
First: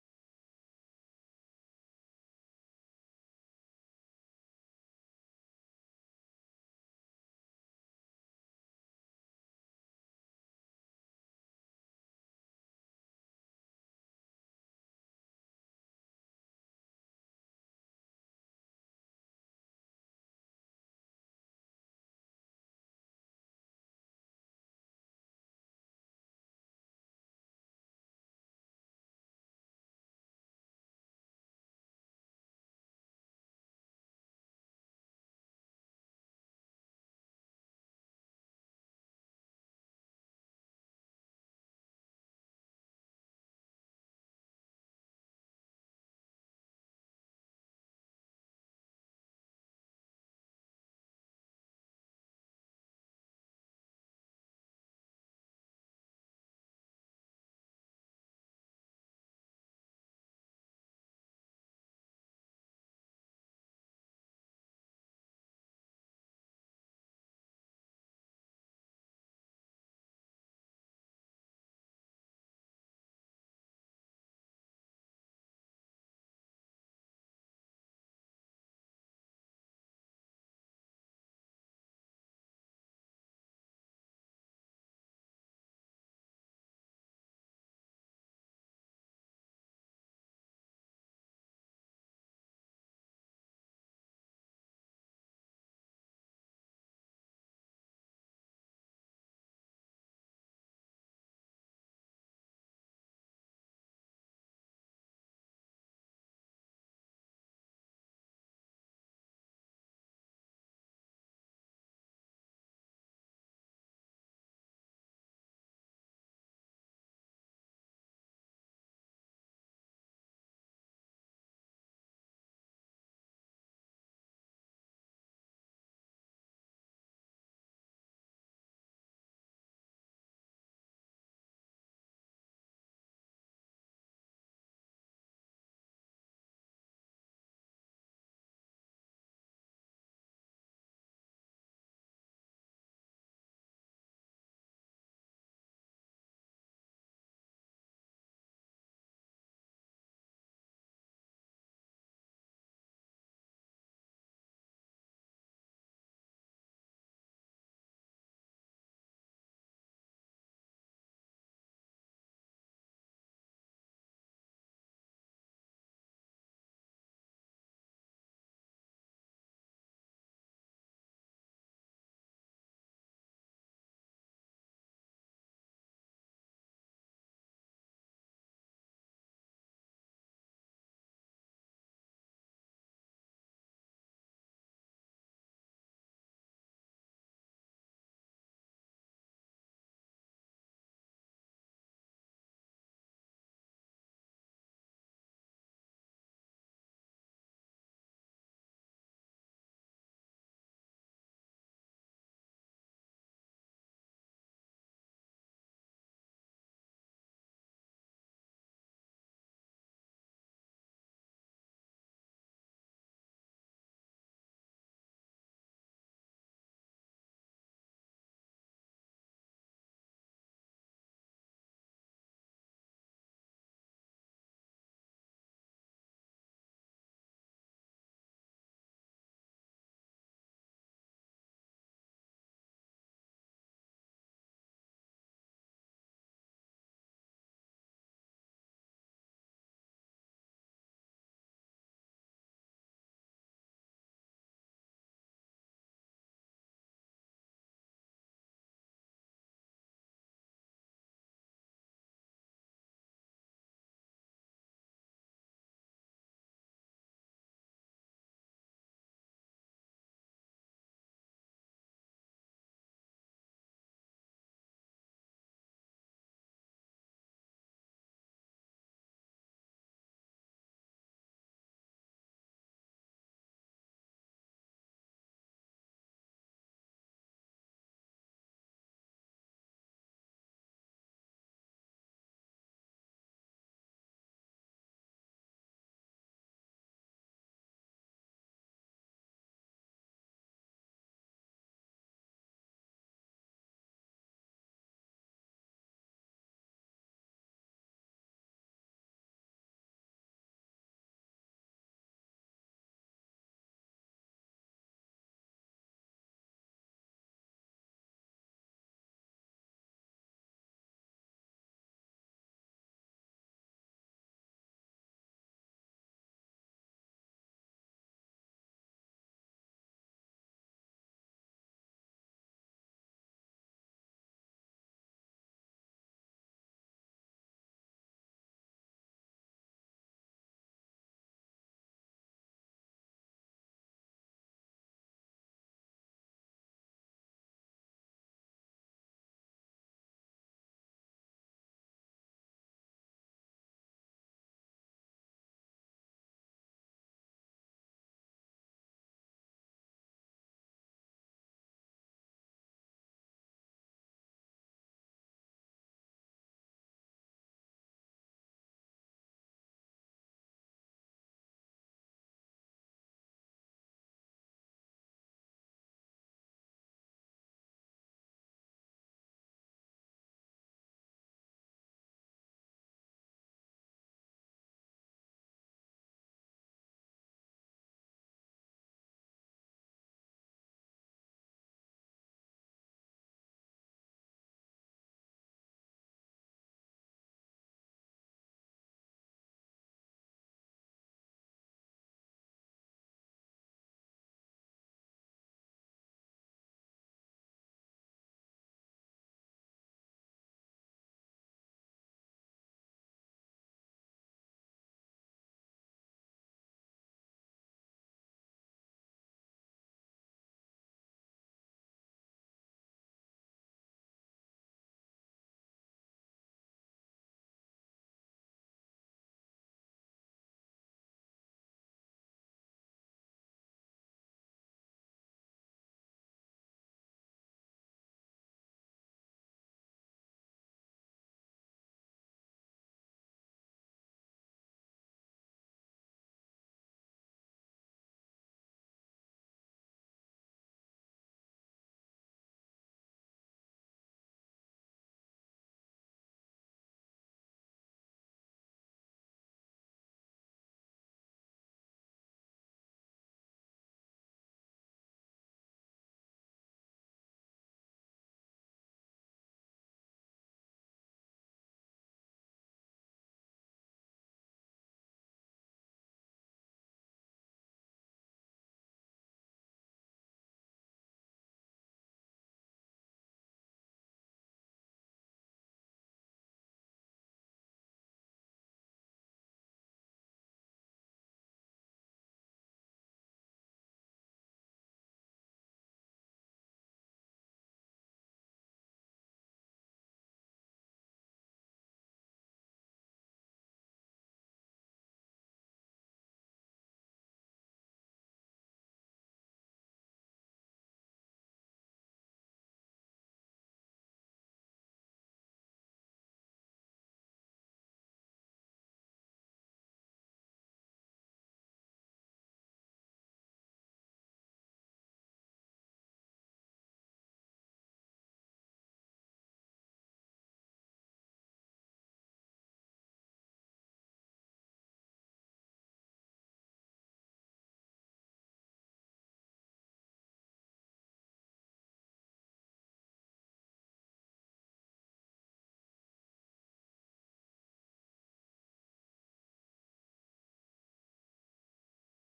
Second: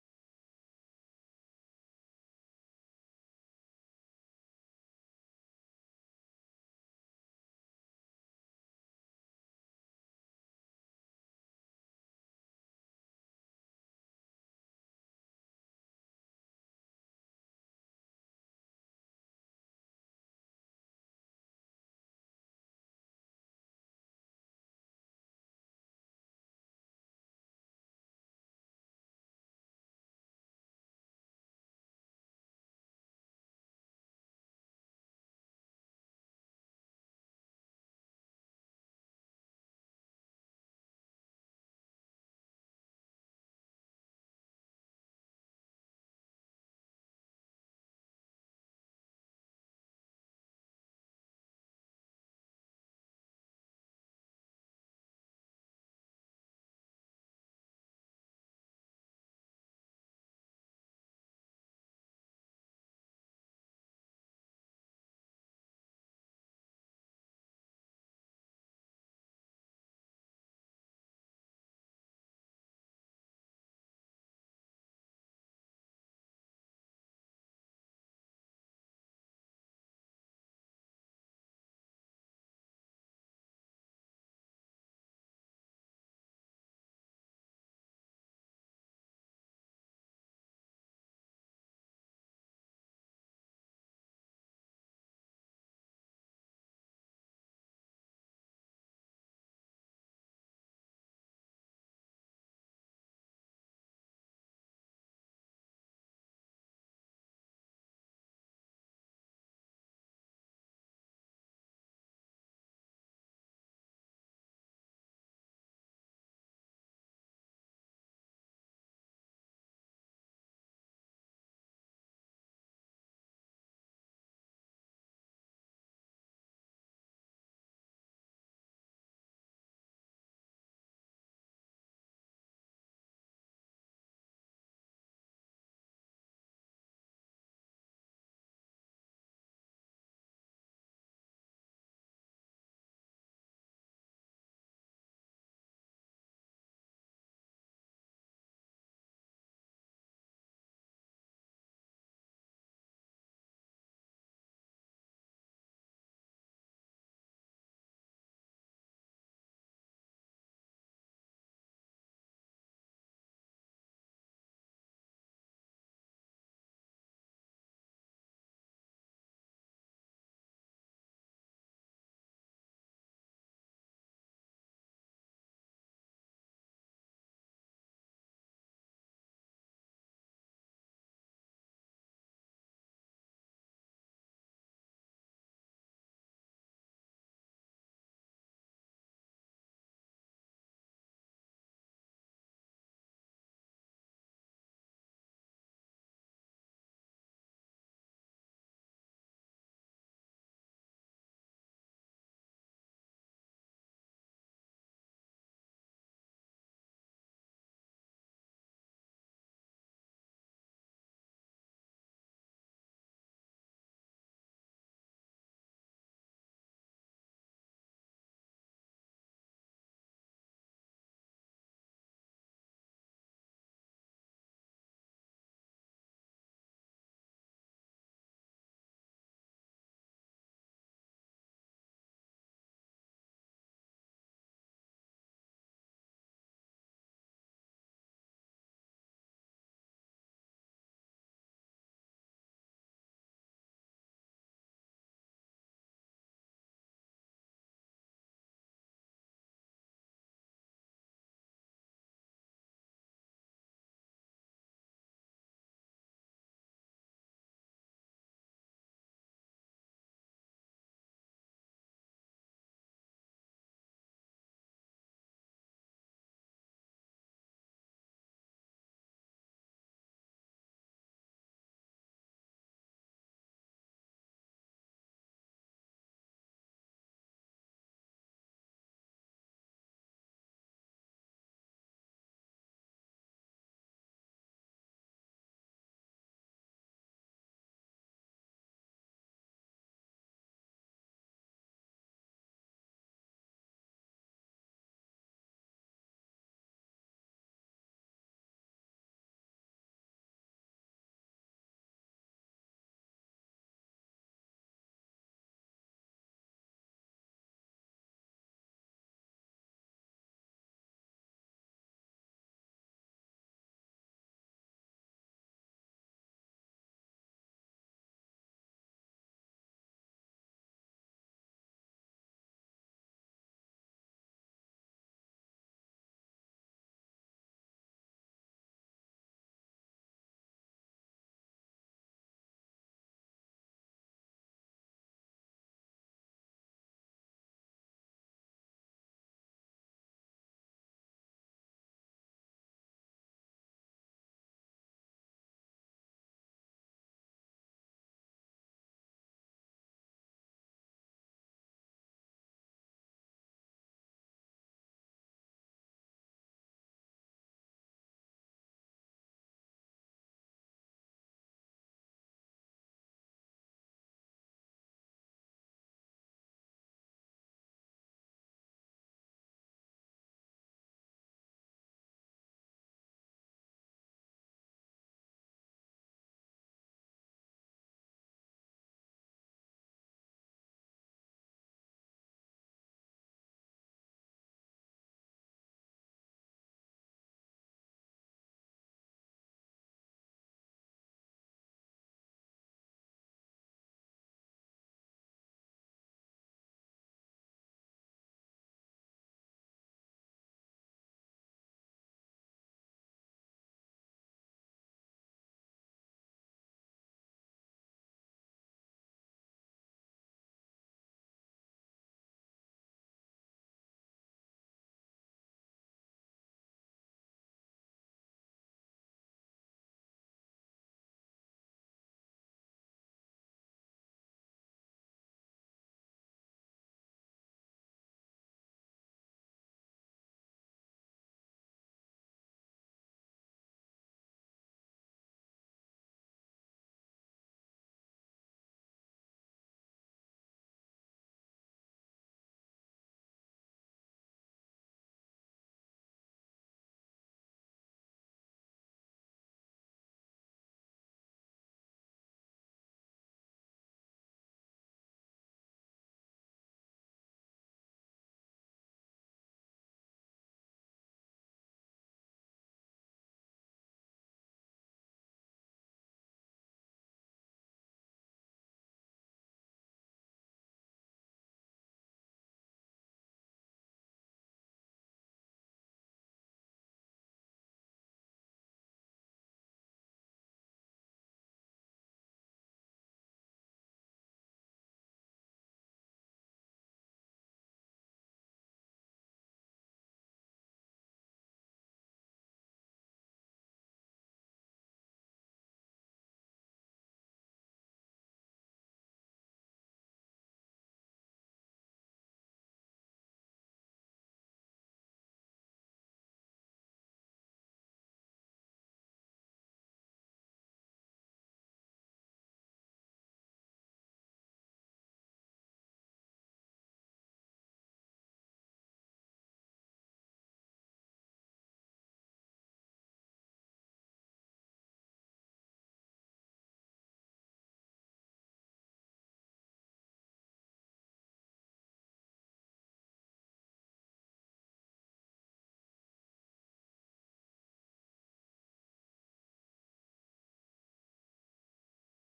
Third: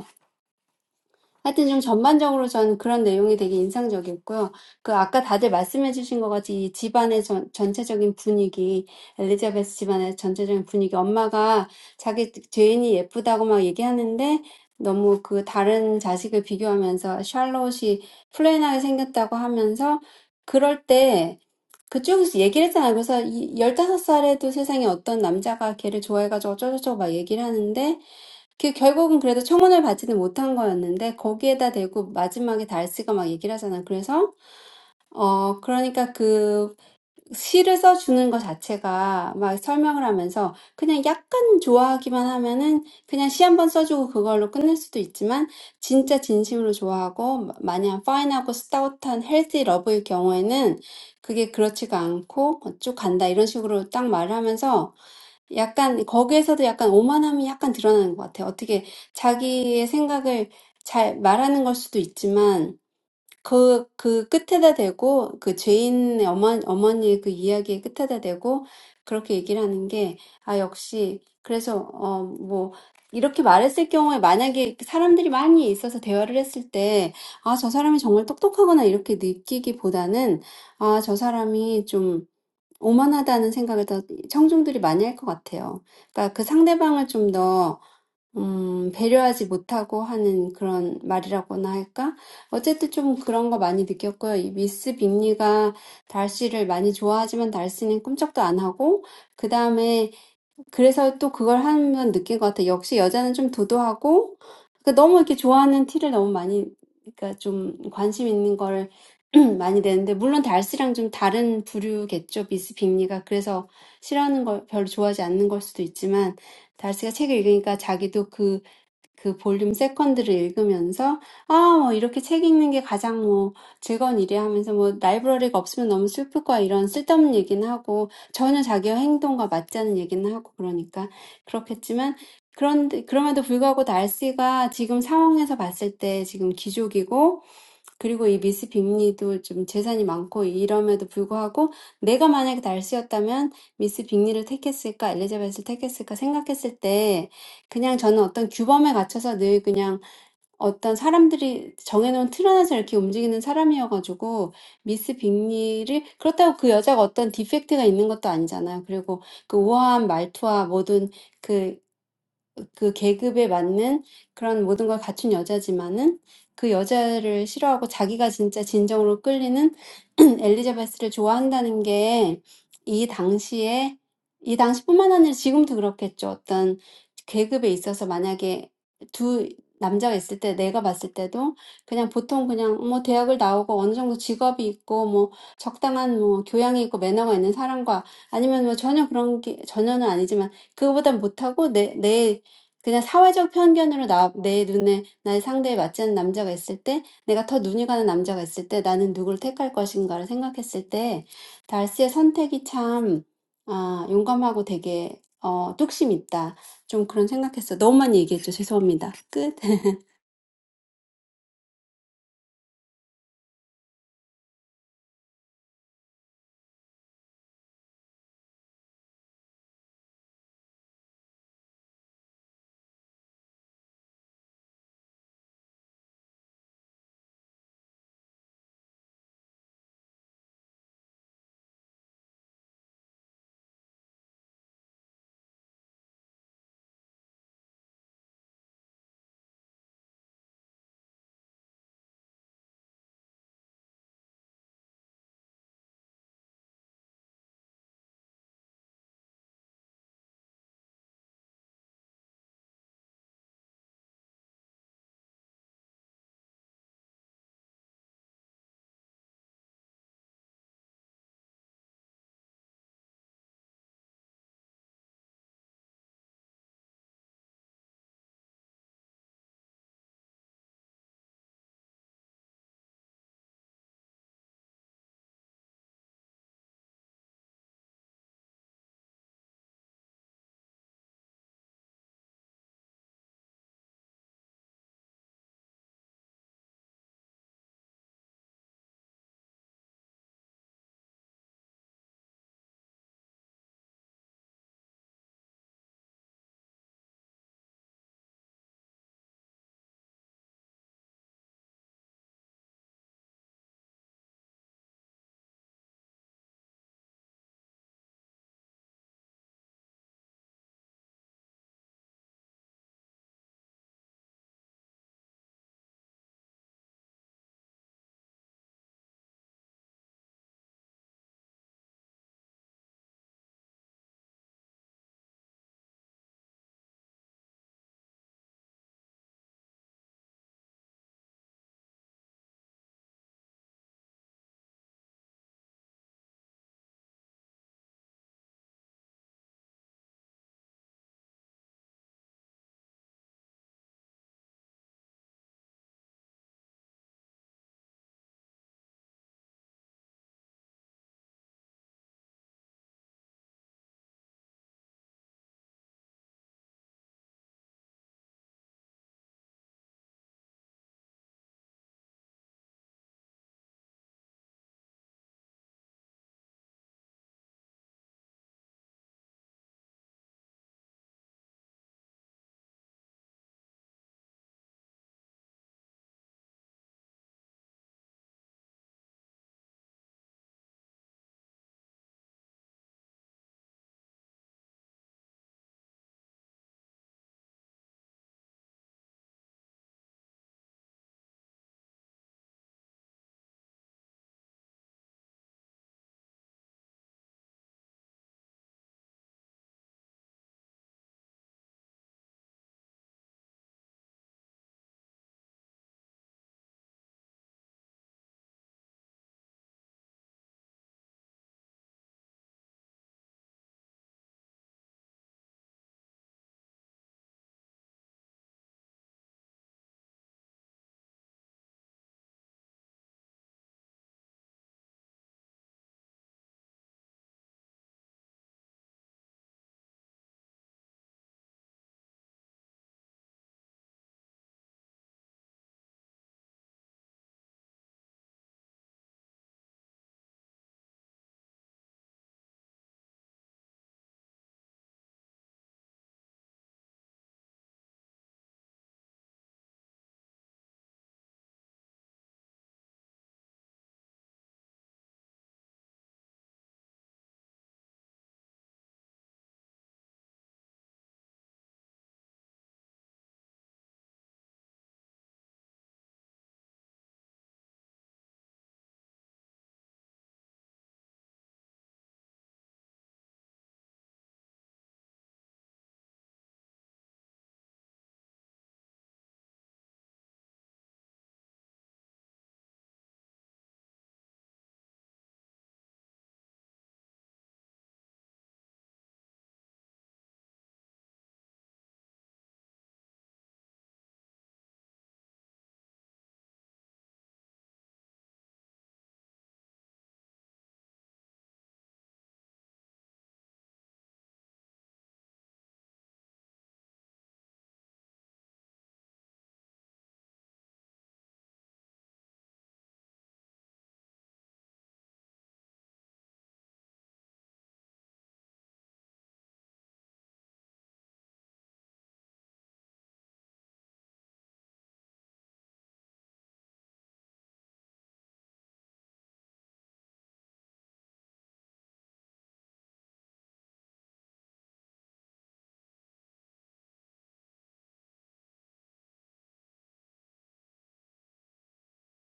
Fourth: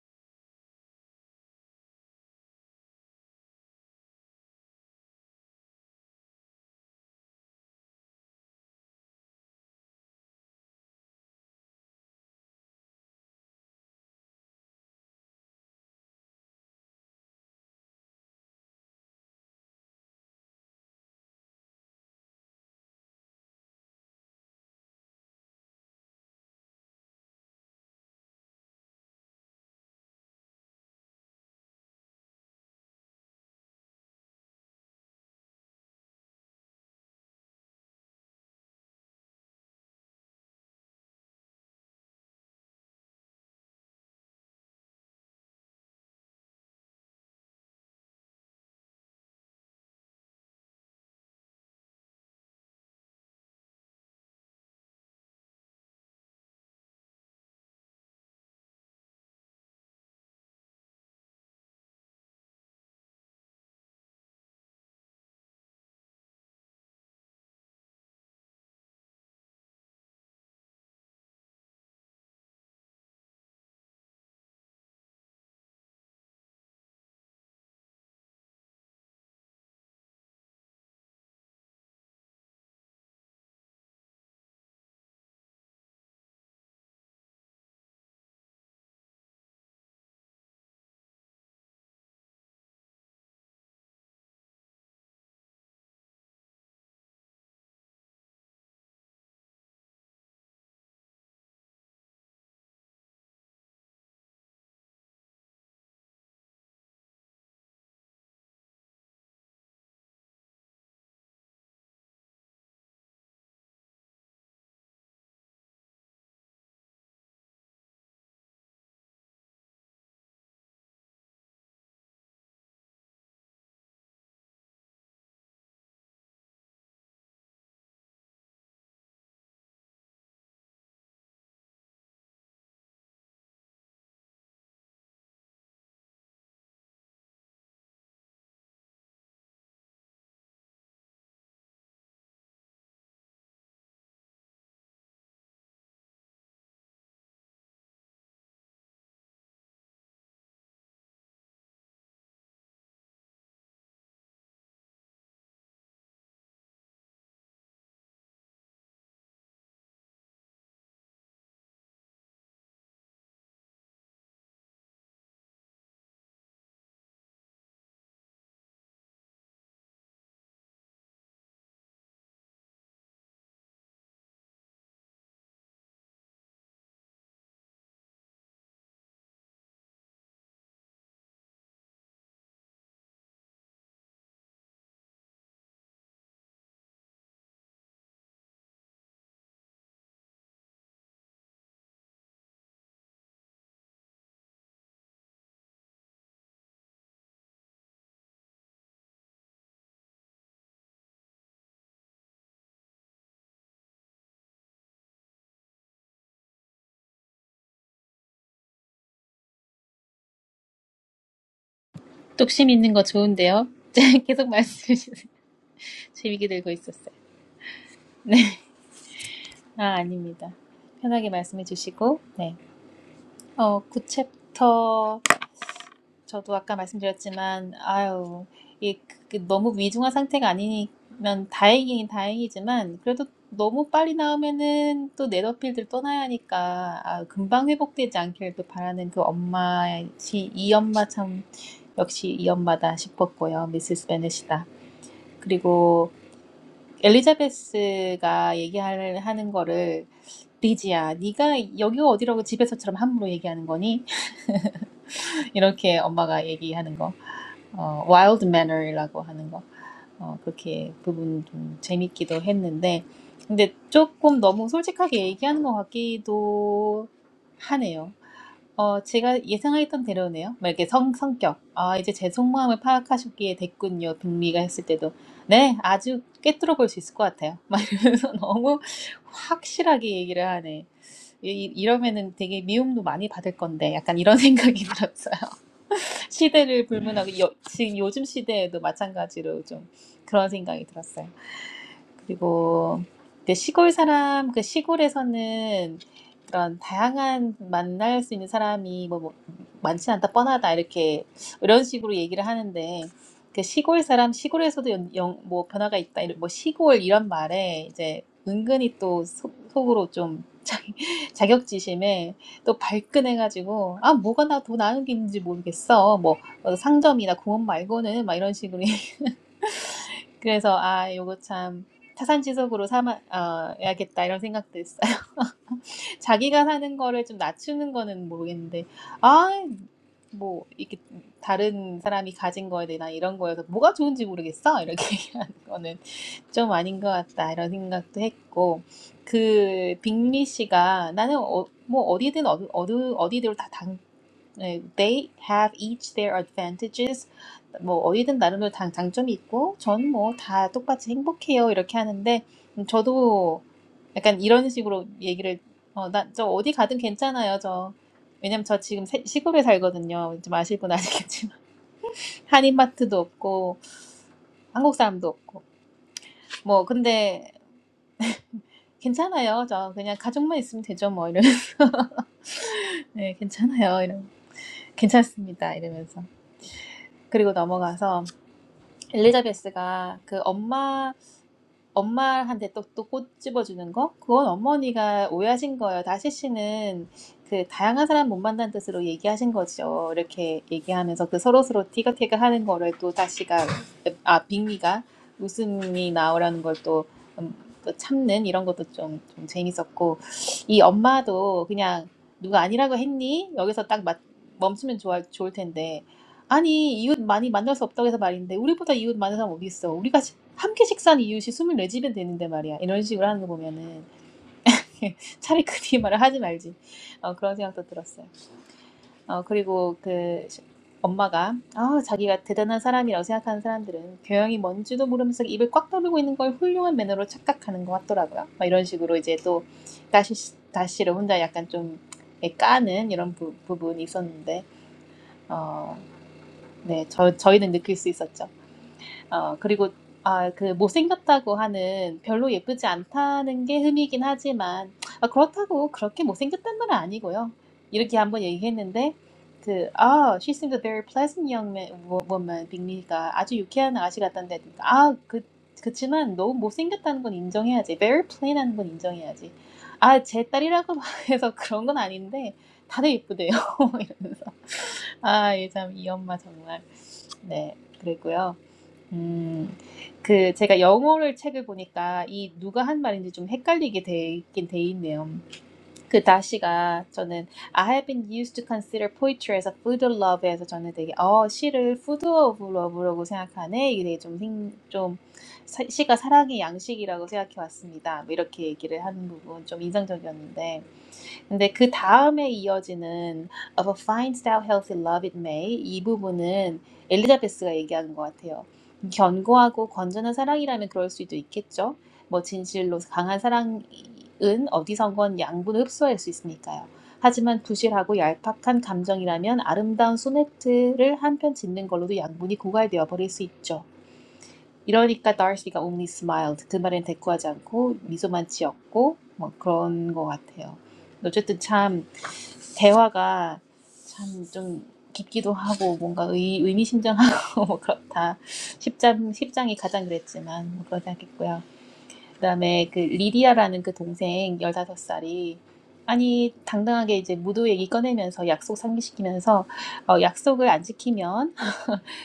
C: 하여튼 좀 전반적으로 저는 그런 내용이 되게 인상적이었고요. 그 아까 다들 말씀해 주신 것 같이 이 집안의 전, 전체적인 분위기, 엘리자베스 집안의 전체적인 분위기, 엄마가 자기 죄인이 예쁘다고 막 얘기하는데 너무 그 다른 자식을 비교하면서 샬롯이 플레인하게 생겼다고 하면서 그럴 때 그쪽에서 얘기를 했잖아요. 그래서 이 열다섯 살에도 세상에 어떤 남자가 걔를 좋아해가지고 어쩌고저쩌고 막 얘기를 하는데 그 결국은 그래도 청혼을 받지는 못한 거였는데 거기에다 대고 마지막에 달스가 막 얘기를 하잖아. 그래서 어 그러니까 그 시를 써주는 거 자체가 막 설명을 하면서 그냥 약간 좋아하기만 하면은 그냥 시 한 번 써주고 그걸로 끝낼 수도 있지만 진짜 진심으로 좋아하고 마- 마냥 파인하고 스타우트한 헬디 러브일 경우에는 그게 그렇지가 않고 쭉 간다 이런 식으로 딱 말을 하면서 약간 거기에서도 약간 오만함이 약간 드러나는 것 같아요. 어떻게 자기의 생각을 잘 말하는 걸 수도 있지만 그, 그 끝에다 대고 그 죄인의 어머, 어머니의 그 이야기의 끝에다 대고 그렇게 얘기를 하는 게, 아, 역시, 그래서, 어, 뭐, 이렇게 말했을 경우에 만약에 사람들이 많이 있어서 대화를 했을 때, 아, 저 사람이 정말 똑똑하거나 이렇게 느끼기보다는, 아, 저 사람이 좀, 오만하다는 생각을 더 청중들이 많이 할것 같아요. 그러니까 그 상대방을 좀더 음, 배려하지 못하고 하는 그런 말이라고나 할까? 어쨌든 좀 그런 거 많이 느꼈고요. 이 미스 빅리가 달씨를 많이 좋아하지만 달씨는 꿈쩍도 안 하고, 그 다음에. 그래서 또 그걸 하면 느낀 것 같아. 역시 여자는 좀 도도하고, 그러니까 너무 이렇게 좋아하는 티를 너무 많이, 그러니까 좀 관심 있는 거를 많이 내는데, 물론 달스랑 좀 다른 부류겠죠. 미스 빅리가. 그래서 싫어하는 걸 별로 좋아하지 않는 걸 수도 있지만, 달스가 책을 읽으니까 자기도 그 그 볼륨 세컨드를 읽으면서 아, 뭐 이렇게 책 읽는 게 가장 뭐 즐거운 일이야 하면서 뭐 라이브러리가 없으면 너무 슬플 거야 이런 쓸데없는 얘기는 하고 전혀 자기 행동과 맞지 않은 얘기는 하고 그러니까 그렇겠지만 그런데 그럼에도 불구하고 날씨가 지금 상황에서 봤을 때 지금 기족이고 그리고 이 미스 빅리도 좀 재산이 많고 이럼에도 불구하고 내가 만약에 달스였다면 미스 빅리를 택했을까, 엘리자벳을 택했을까 생각했을 때 그냥 저는 어떤 규범에 갇혀서 늘 그냥 어떤 사람들이 정해놓은 틀 안에서 이렇게 움직이는 사람이어가지고 미스 빅리를 그렇다고 그 여자가 어떤 디펙트가 있는 것도 아니잖아요. 그리고 그 우아한 말투와 모든 그 그 계급에 맞는 그런 모든 걸 갖춘 여자지만은 그 여자를 싫어하고 자기가 진짜 진정으로 끌리는 엘리자베스를 좋아한다는 게이 당시에 이 당시뿐만 아니라 지금도 그렇겠죠. 어떤 계급에 있어서 만약에 두 남자가 있을 때 내가 봤을 때도 그냥 보통 그냥 뭐 대학을 나오고 어느 정도 직업이 있고 뭐 적당한 뭐 교양이 있고 매너가 있는 사람과 아니면 뭐 전혀 그런 게 전혀는 아니지만 그거보단 못하고 내, 내 그냥 사회적 편견으로 나, 내 눈에 나의 상대에 맞지 않는 남자가 있을 때, 내가 더 눈이 가는 남자가 있을 때, 나는 누구를 택할 것인가를 생각했을 때, 달스의 선택이 참, 아, 용감하고 되게, 어, 뚝심 있다. 좀 그런 생각했어. 너무만 얘기했죠. 죄송합니다. 끝.
A: 뚝심 있는 거 좋은데요? 계속 말씀해 주세요. 재밌게 들고 있었어요. 네, 아 아닙니다. 편하게 말씀해 주시고 네, 어구챕터 저도 아까 말씀드렸지만, 아유, 이 그 너무 위중한 상태가 아니면 다행이긴 다행이지만, 그래도 너무 빨리 나오면은 또 네더필드를 떠나야 하니까, 아, 금방 회복되지 않기를 또 바라는 그 엄마, 이 엄마 참, 역시 이 엄마다 싶었고요. 미세스 베넷이다. 그리고 엘리자베스가 얘기하는 거를, 리지야, 네가 여기가 어디라고 집에서처럼 함부로 얘기하는 거니? 이렇게 엄마가 얘기하는 거. 어, Wild Manner이라고 하는 거. 어, 그렇게 부분 좀 재밌기도 했는데, 근데 조금 너무 솔직하게 얘기하는 것 같기도 하네요. 어, 제가 예상했던 대로네요. 막 이렇게 성, 성격. 아, 이제 제 속마음을 파악하셨기에 됐군요. 북미가 했을 때도. 네, 아주 꿰뚫어 볼 수 있을 것 같아요. 막 이러면서 너무 확실하게 얘기를 하네. 이, 이러면은 되게 미움도 많이 받을 건데, 약간 이런 생각이 들었어요. 시대를 불문하고 요, 지금 요즘 시대에도 마찬가지로 좀 그런 생각이 들었어요. 그리고 이제 시골 사람, 그 시골에서는 그런 다양한 만날 수 있는 사람이 뭐, 뭐 많지 않다, 뻔하다, 이렇게 이런 식으로 얘기를 하는데 그 시골 사람, 시골에서도 연, 영, 뭐 변화가 있다, 이런- 뭐 시골 이런 말에 이제 은근히 또 속, 속으로 좀 자, 자격지심에 또 발끈해가지고 아 뭐가 나 더 나은 게있는지 모르겠어 뭐 어, 상점이나 공원 말고는 막 이런 식으로 그래서 아 요거 참 타산지석으로 삼아 어, 야겠다 이런 생각도 했어요. 자기가 사는 거를 좀 낮추는 거는 모르겠는데 아 뭐 이렇게 다른 사람이 가진 거에 대한 이런 거여서 뭐가 좋은지 모르겠어 이렇게 얘기하는 거는 좀 아닌 것 같다 이런 생각도 했고 그 빅리 씨가 나는 어, 뭐 어디든 어디, 어디 어디대로 다 당, 네, They have each their advantages. 뭐 어디든 나름대로 다- 장점이 있고 전 뭐 다 똑같이 행복해요 이렇게 하는데 음, 저도 약간 이런 식으로 얘기를 어, 나, 저 어디 가든 괜찮아요 저 왜냐면 저 지금 세- 시골에 살거든요 좀 아실 분 아시겠지만 한인마트도 없고 한국 사람도 없고 뭐 근데 괜찮아요 저 그냥 가족만 있으면 되죠 뭐 이런 네 괜찮아요 이런 괜찮습니다 이러면서 그리고 넘어가서 엘리자베스가 그 엄마 엄마한테 또, 또 꼬집어주는 거? 그건 어머니가 오해하신 거예요. 다시 씨는 그 다양한 사람 못 만난 뜻으로 얘기하신 거죠. 이렇게 얘기하면서 그 서로서로 티격태격 하는 거를 또 다시가, 아, 빅미가 웃음이 나오라는 걸또 또 음, 또 참는 이런 것도 좀, 좀 재밌었고, 이 엄마도 그냥 누가 아니라고 했니? 여기서 딱 맞, 멈추면 좋아, 좋을 텐데, 아니, 이웃 많이 만날 수 없다고 해서 말인데, 우리보다 이웃 많은 사람 어디 있어? 우리가 함께 식사한 이웃이 24집이 되는데 말이야. 이런 식으로 하는 거 보면은 차라리 그리 말을 하지 말지. 어, 그런 생각도 들었어요. 어, 그리고 그 엄마가 아, 자기가 대단한 사람이라고 생각하는 사람들은 교양이 뭔지도 모르면서 입을 꽉 다물고 있는 걸 훌륭한 매너로 착각하는 것 같더라고요. 막 이런 식으로 이제 또 다시 다시를 혼자 약간 좀 까는 이런 부, 부분이 있었는데 어, 네, 저, 저희는 느낄 수 있었죠. 어, 그리고 아, 그 못생겼다고 하는 별로 예쁘지 않다는 게 흠이긴 하지만 아, 그렇다고 그렇게 못생겼단 말은 아니고요. 이렇게 한번 얘기했는데 그 아, she seemed a very pleasant young man, wo- woman, 빅리가 아주 유쾌한 아가씨 같던데 아, 그 그치만 너무 못생겼다는 건 인정해야지. very plain한 건 인정해야지. 아, 제 딸이라고 해서 그런 건 아닌데 다들 예쁘대요. 이러면서 아, 이 참 이 엄마 정말 네 그랬고요. 음, 그 제가 영어를 책을 보니까 이 누가 한 말인지 좀 헷갈리게 돼 있긴 돼 있네요. 그 다시가 저는 I have been used to consider p o e t r y as a food of love에서 저는 되게 어 시를 food of love라고 생각하네 이게 되게 좀, 생, 좀 사- 시가 사랑의 양식이라고 생각해 왔습니다. 뭐 이렇게 얘기를 하는 부분 좀 인상적이었는데 근데 그 다음에 이어지는 of a fine style healthy love it may 이 부분은 엘리자베스가 얘기하는 것 같아요. 견고하고 건전한 사랑이라면 그럴 수도 있겠죠. 뭐 진실로 강한 사랑은 어디선건 양분을 흡수할 수 있으니까요. 하지만 부실하고 얄팍한 감정이라면 아름다운 소네트를 한편 짓는 걸로도 양분이 고갈되어 버릴 수 있죠. 이러니까 다시가 only smiled 그 말엔 대꾸하지 않고 미소만 지었고 뭐 그런 것 같아요. 어쨌든 참 대화가 참 좀 깊기도 하고 뭔가 의, 의미심장하고 뭐 그렇다. 10장, 십장이 가장 그랬지만 뭐 그러지 않겠고요. 그다음에 그 리디아라는 그 동생 15살이 아니 당당하게 이제 무도 얘기 꺼내면서 약속 상기시키면서 어, 약속을 안 지키면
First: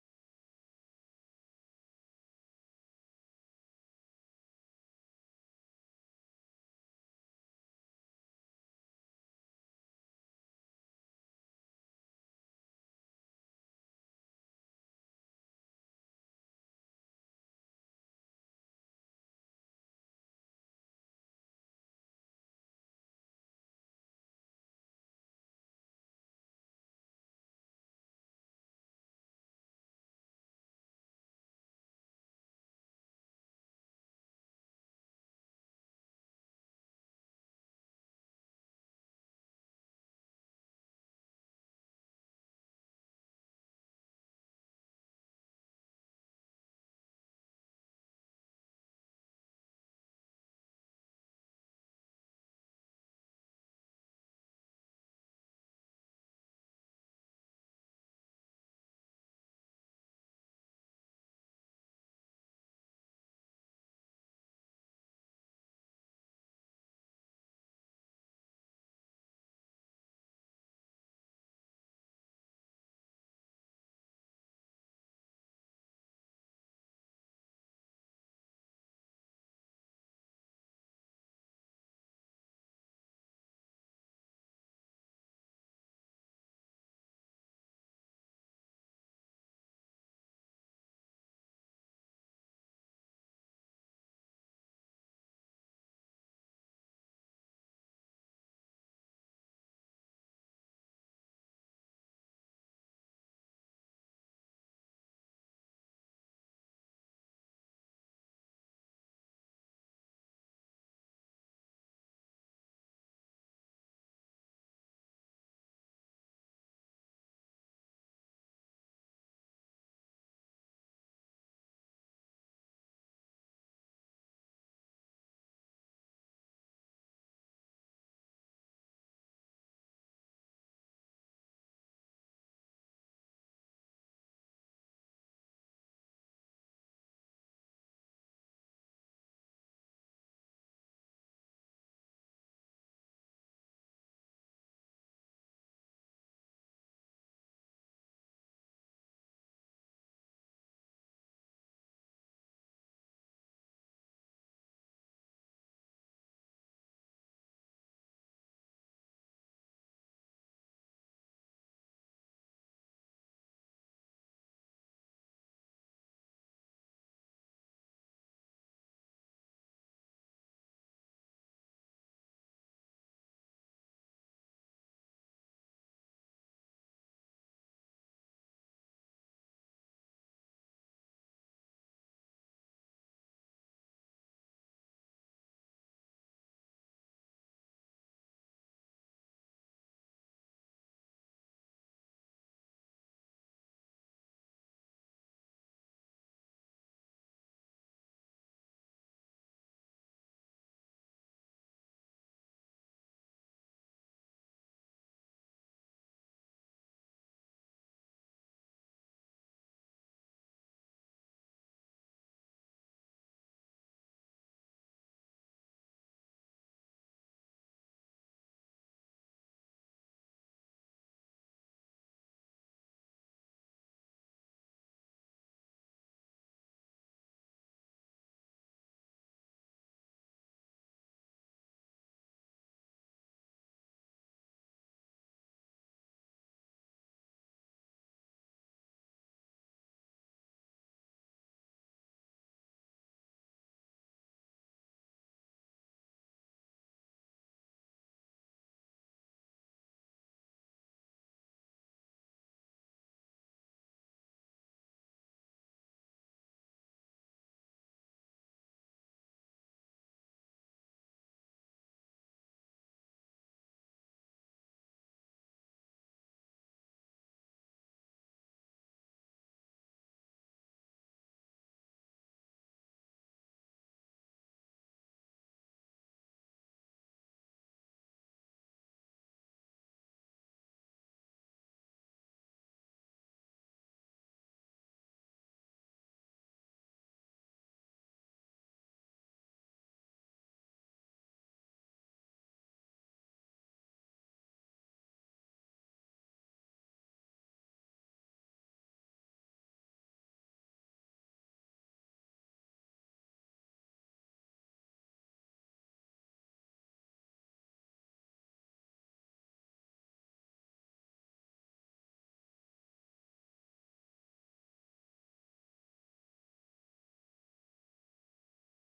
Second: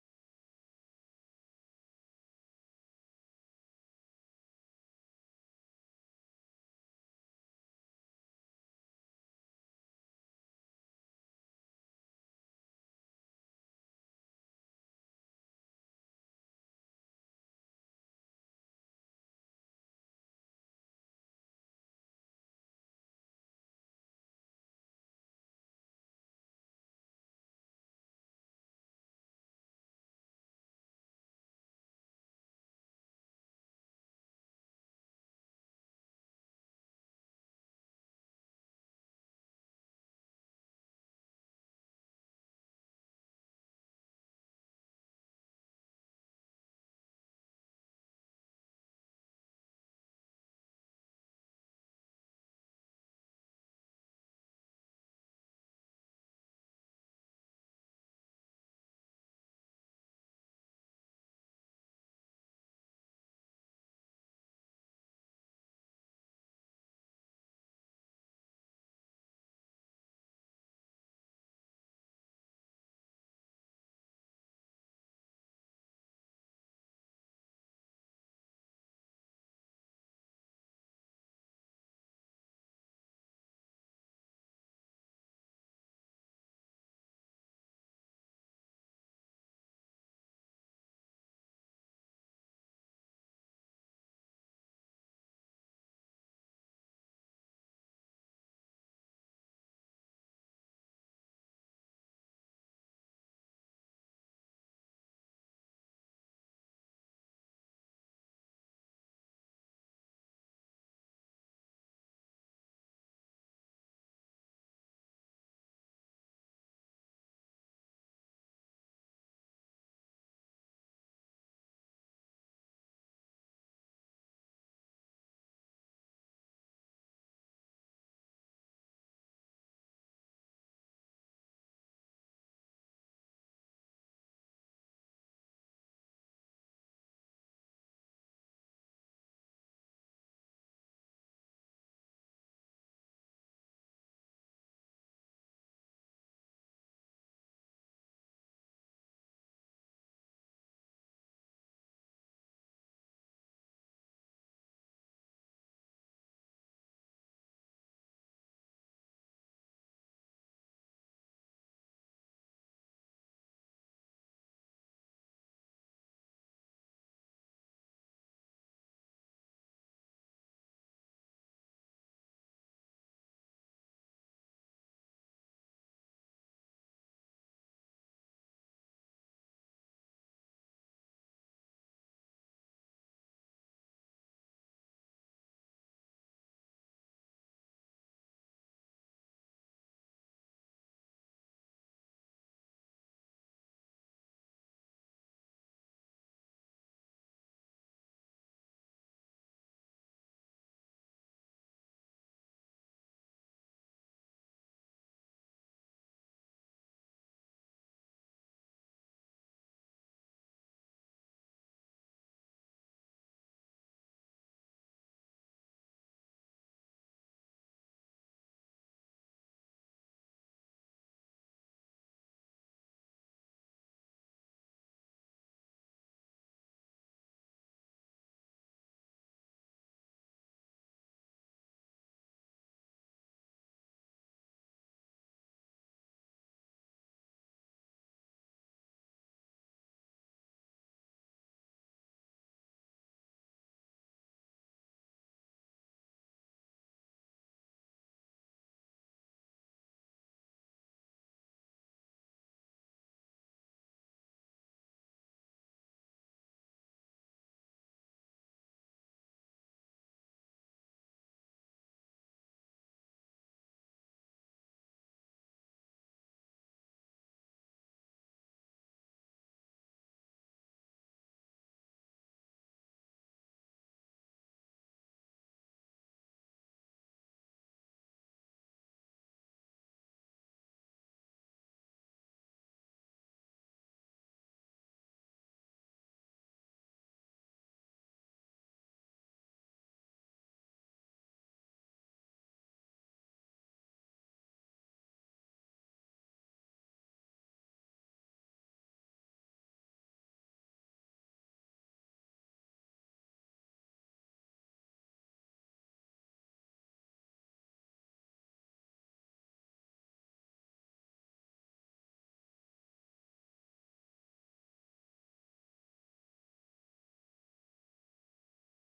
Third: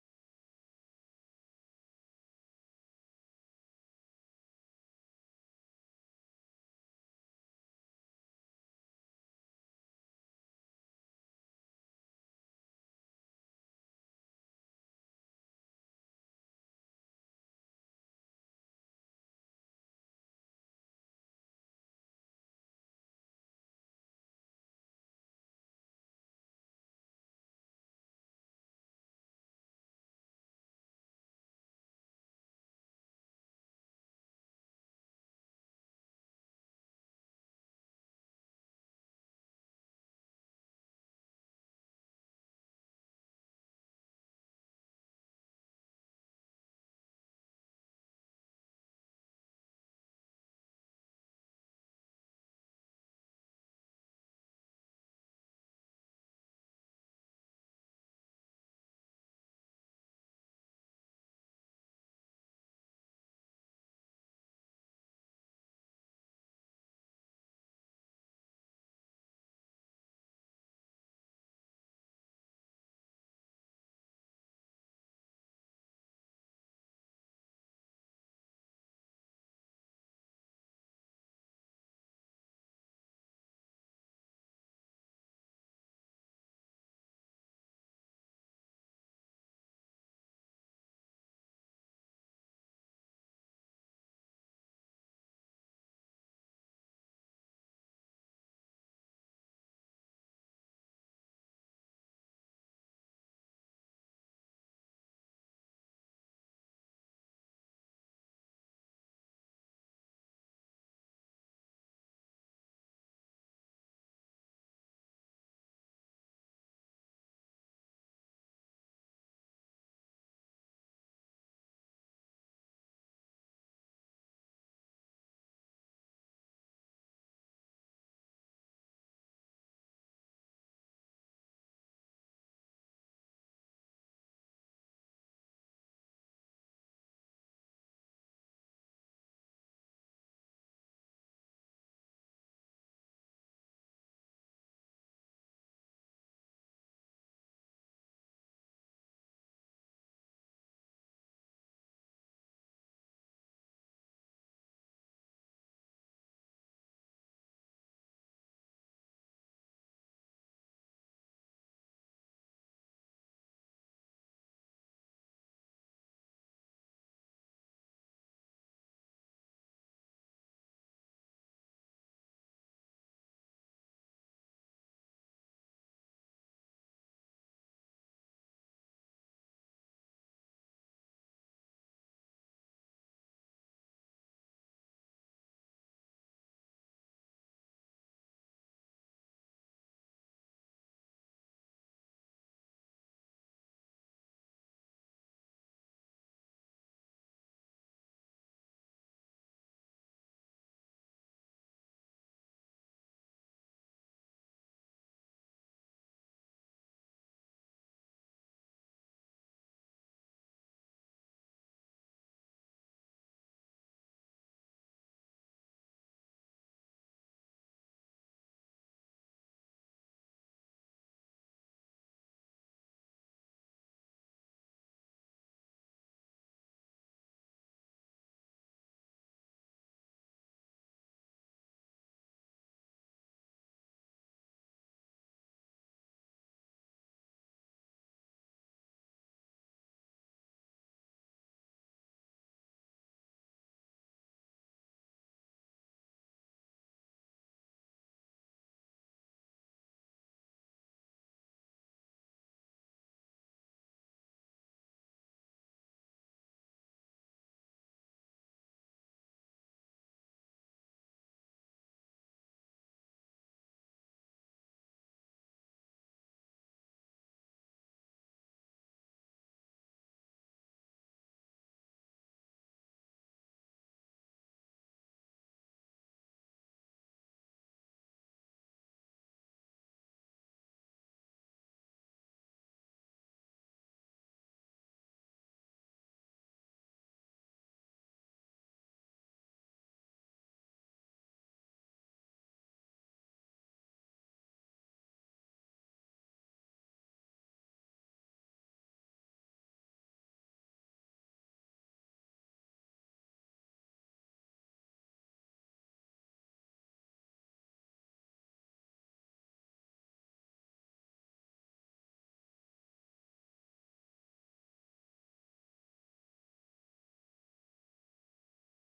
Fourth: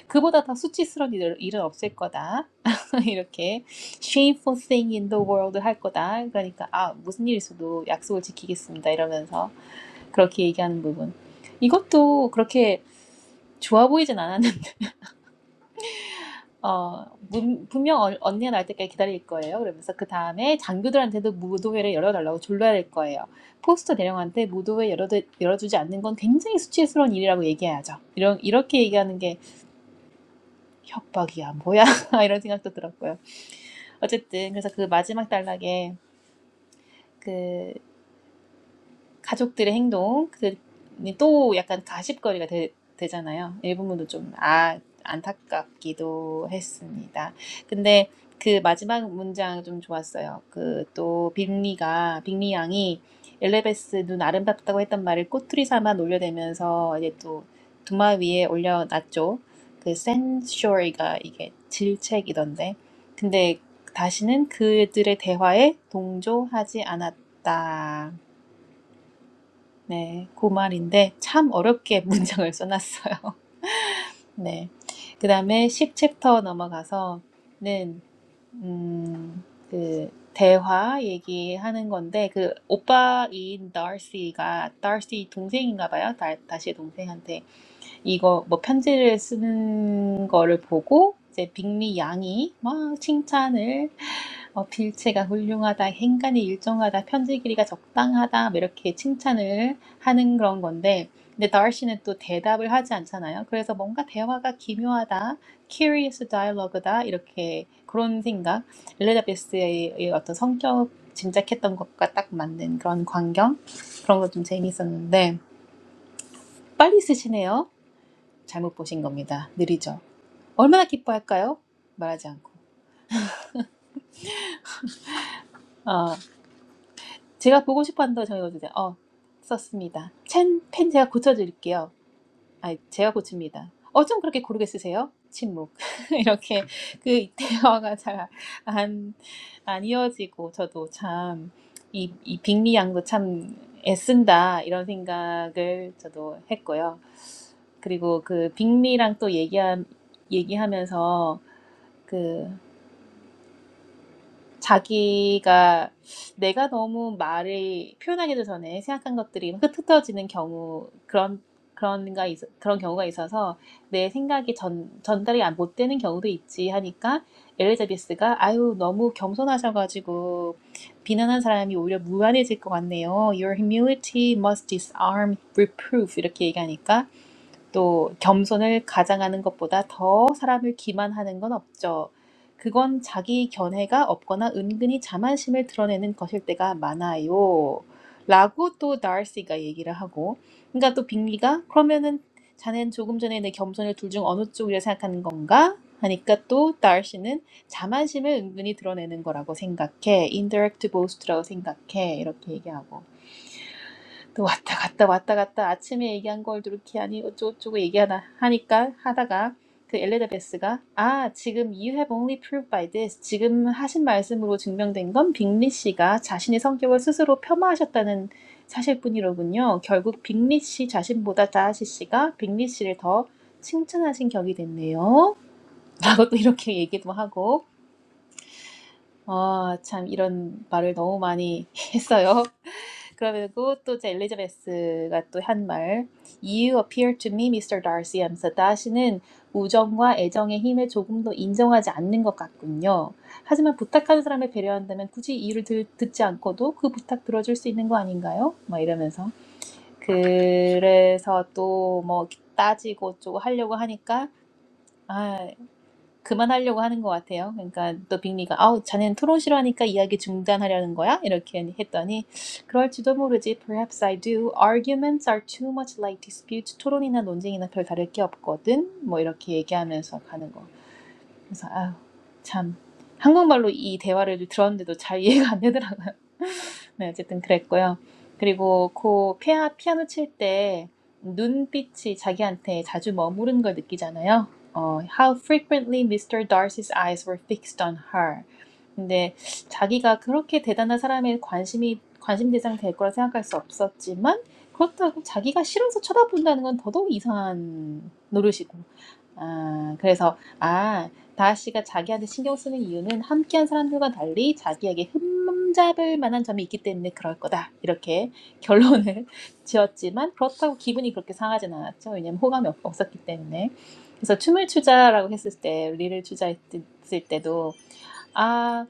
A: 그보다 더 수치스러운 일, 일은 없을 거다. 이렇게 shameful thing in the world 할 거다. 그러니까 아 무슨 일 있어도 약속을 지키겠습니다. 이러면서 그렇게 얘기하는 부분. 이것도 그렇게 좋아 보이진 않았는데, 어, 문- 분명 언- 언니가 나올 때까지 기다릴 거예요. 그러면서 그 다음에 장교들한테도 무도회를 열어달라고 졸라야 될 거예요. 포스터 대령한테 무도회 열어, 열어주지 않는 건 굉장히 수치스러운 일이라고 얘기해야죠. 이런, 이렇게 얘기하는 게 협박이야, 뭐야, 이런 생각도 들었고요. 어쨌든, 그래서 그 마지막 단락에 그 가족들의 행동 이또 약간 가십거리가 되, 되잖아요. 일부분도 좀 아, 안타깝기도 했습니다. 근데 그 마지막 문장 좀 좋았어요. 그 또 빅리가 빅리 양이 엘레베스 눈 아름답다고 했던 말을 꼬투리 삼아 놀려대면서 이제 또 두마 위에 올려놨죠. 그 센쇼리가 이게 질책이던데. 근데 다시는 그들의 대화에 동조하지 않았다. 네, 그 말인데 참 어렵게 문장을 써놨어요. 네. 그 다음에 10챕터 넘어가서는, 음, 그, 대화 얘기하는 건데, 그, 오빠인 d a r c y 가 d a r c y 동생인가 봐요. 다, 다시 동생한테 이거 뭐 편지를 쓰는 거를 보고 이제 빅리 양이 막 칭찬을 어, 빌체가 훌륭하다, 행간이 일정하다, 편지 길이가 적당하다 뭐 이렇게 칭찬을 하는 그런 건데 근데 다시는 또 대답을 하지 않잖아요. 그래서 뭔가 대화가 기묘하다, curious dialogue다 이렇게 그런 생각 엘리자베스의 어떤 성격 짐작했던 것과 딱 맞는 그런 광경 그런 거 좀재미있었는데 빨리 쓰시네요. 잘못 보신 겁니다. 느리죠. 얼마나 기뻐할까요? 말하지 않고. 어, 제가 보고 싶었는데 정해주세요. 어, 썼습니다. 펜, 펜 제가 고쳐드릴게요. 아, 제가 고칩니다. 어쩜 그렇게 고르게 쓰세요? 침묵. 이렇게 그 대화가 잘안 안안 이어지고 저도 참 이, 이 빅리 양도 참 애쓴다 이런 생각을 저도 했고요. 그리고 그 빅리랑 또 얘기하, 얘기하면서 그 자기가 내가 너무 말을 표현하기도 전에 생각한 것들이 막 흩어지는 경우 그런 그런가 있- 그런 경우가 있어서 내 생각이 전 전달이 안- 못 되는 경우도 있지 하니까 엘리자베스가 아유 너무 겸손하셔가지고 비난한 사람이 오히려 무안해질 것 같네요. Your humility must disarm reproof 이렇게 얘기하니까 또 겸손을 가장하는 것보다 더 사람을 기만하는 건 없죠. 그건 자기 견해가 없거나 은근히 자만심을 드러내는 것일 때가 많아요. 라고 또 다르시가 얘기를 하고 그러니까 또 빅리가 그러면은 자넨 조금 전에 내 겸손을 둘 중 어느 쪽이라 생각하는 건가? 하니까 또 다르시는 자만심을 은근히 드러내는 거라고 생각해. indirect boast라고 생각해. 이렇게 얘기하고 또 왔다 갔다 왔다 갔다 아침에 얘기한 걸 이렇게 하니 어쩌고저쩌고 얘기하다 하니까 하다가 그 엘리자베스가 아 지금 you have only proved by this 지금 하신 말씀으로 증명된 건 빅리 씨가 자신의 성격을 스스로 폄하하셨다는 사실뿐이로군요. 결국 빅리 씨 자신보다 다하시 씨가 빅리 씨를 더 칭찬하신 격이 됐네요. 라고 또 이렇게 얘기도 하고 아 참 이런 말을 너무 많이 했어요. 그리고 또 이제 엘리자베스가 또 한 말 You appear to me, Mr. Darcy 하면서 다시는 우정과 애정의 힘을 조금도 인정하지 않는 것 같군요. 하지만 부탁하는 사람을 배려한다면 굳이 이유를 들, 듣지 않고도 그 부탁 들어줄 수 있는 거 아닌가요? 막 이러면서 그래서 또 뭐 따지고 어쩌고 하려고 하니까 아, 그만하려고 하는 것 같아요. 그러니까 또 빅리가 아우 자네는 토론 싫어하니까 이야기 중단하려는 거야? 이렇게 했더니 그럴지도 모르지. Perhaps I do. Arguments are too much like dispute. s 토론이나 논쟁이나 별 다를 게 없거든. 뭐 이렇게 얘기하면서 가는 거. 그래서 아우 참 한국말로 이 대화를 들었는데도 잘 이해가 안 되더라고요. 네, 어쨌든 그랬고요. 그리고 그 피아, 피아노 칠 때 눈빛이 자기한테 자주 머무른 걸 느끼잖아요. 어, how frequently Mr. Darcy's eyes were fixed on her. 근데 자기가 그렇게 대단한 사람의 관심이 관심 대상 될 거라 생각할 수 없었지만 그렇다고 자기가 싫어서 쳐다본다는 건 더더욱 이상한 노릇이고 아, 그래서, 아, 다하 씨가 자기한테 신경 쓰는 이유는 함께한 사람들과 달리 자기에게 흠잡을 만한 점이 있기 때문에 그럴 거다. 이렇게 결론을 지었지만 그렇다고 기분이 그렇게 상하진 않았죠. 왜냐면 호감이 없- 없었기 때문에. 그래서 춤을 추자라고 했을 때, 리를 추자 했을 때도 아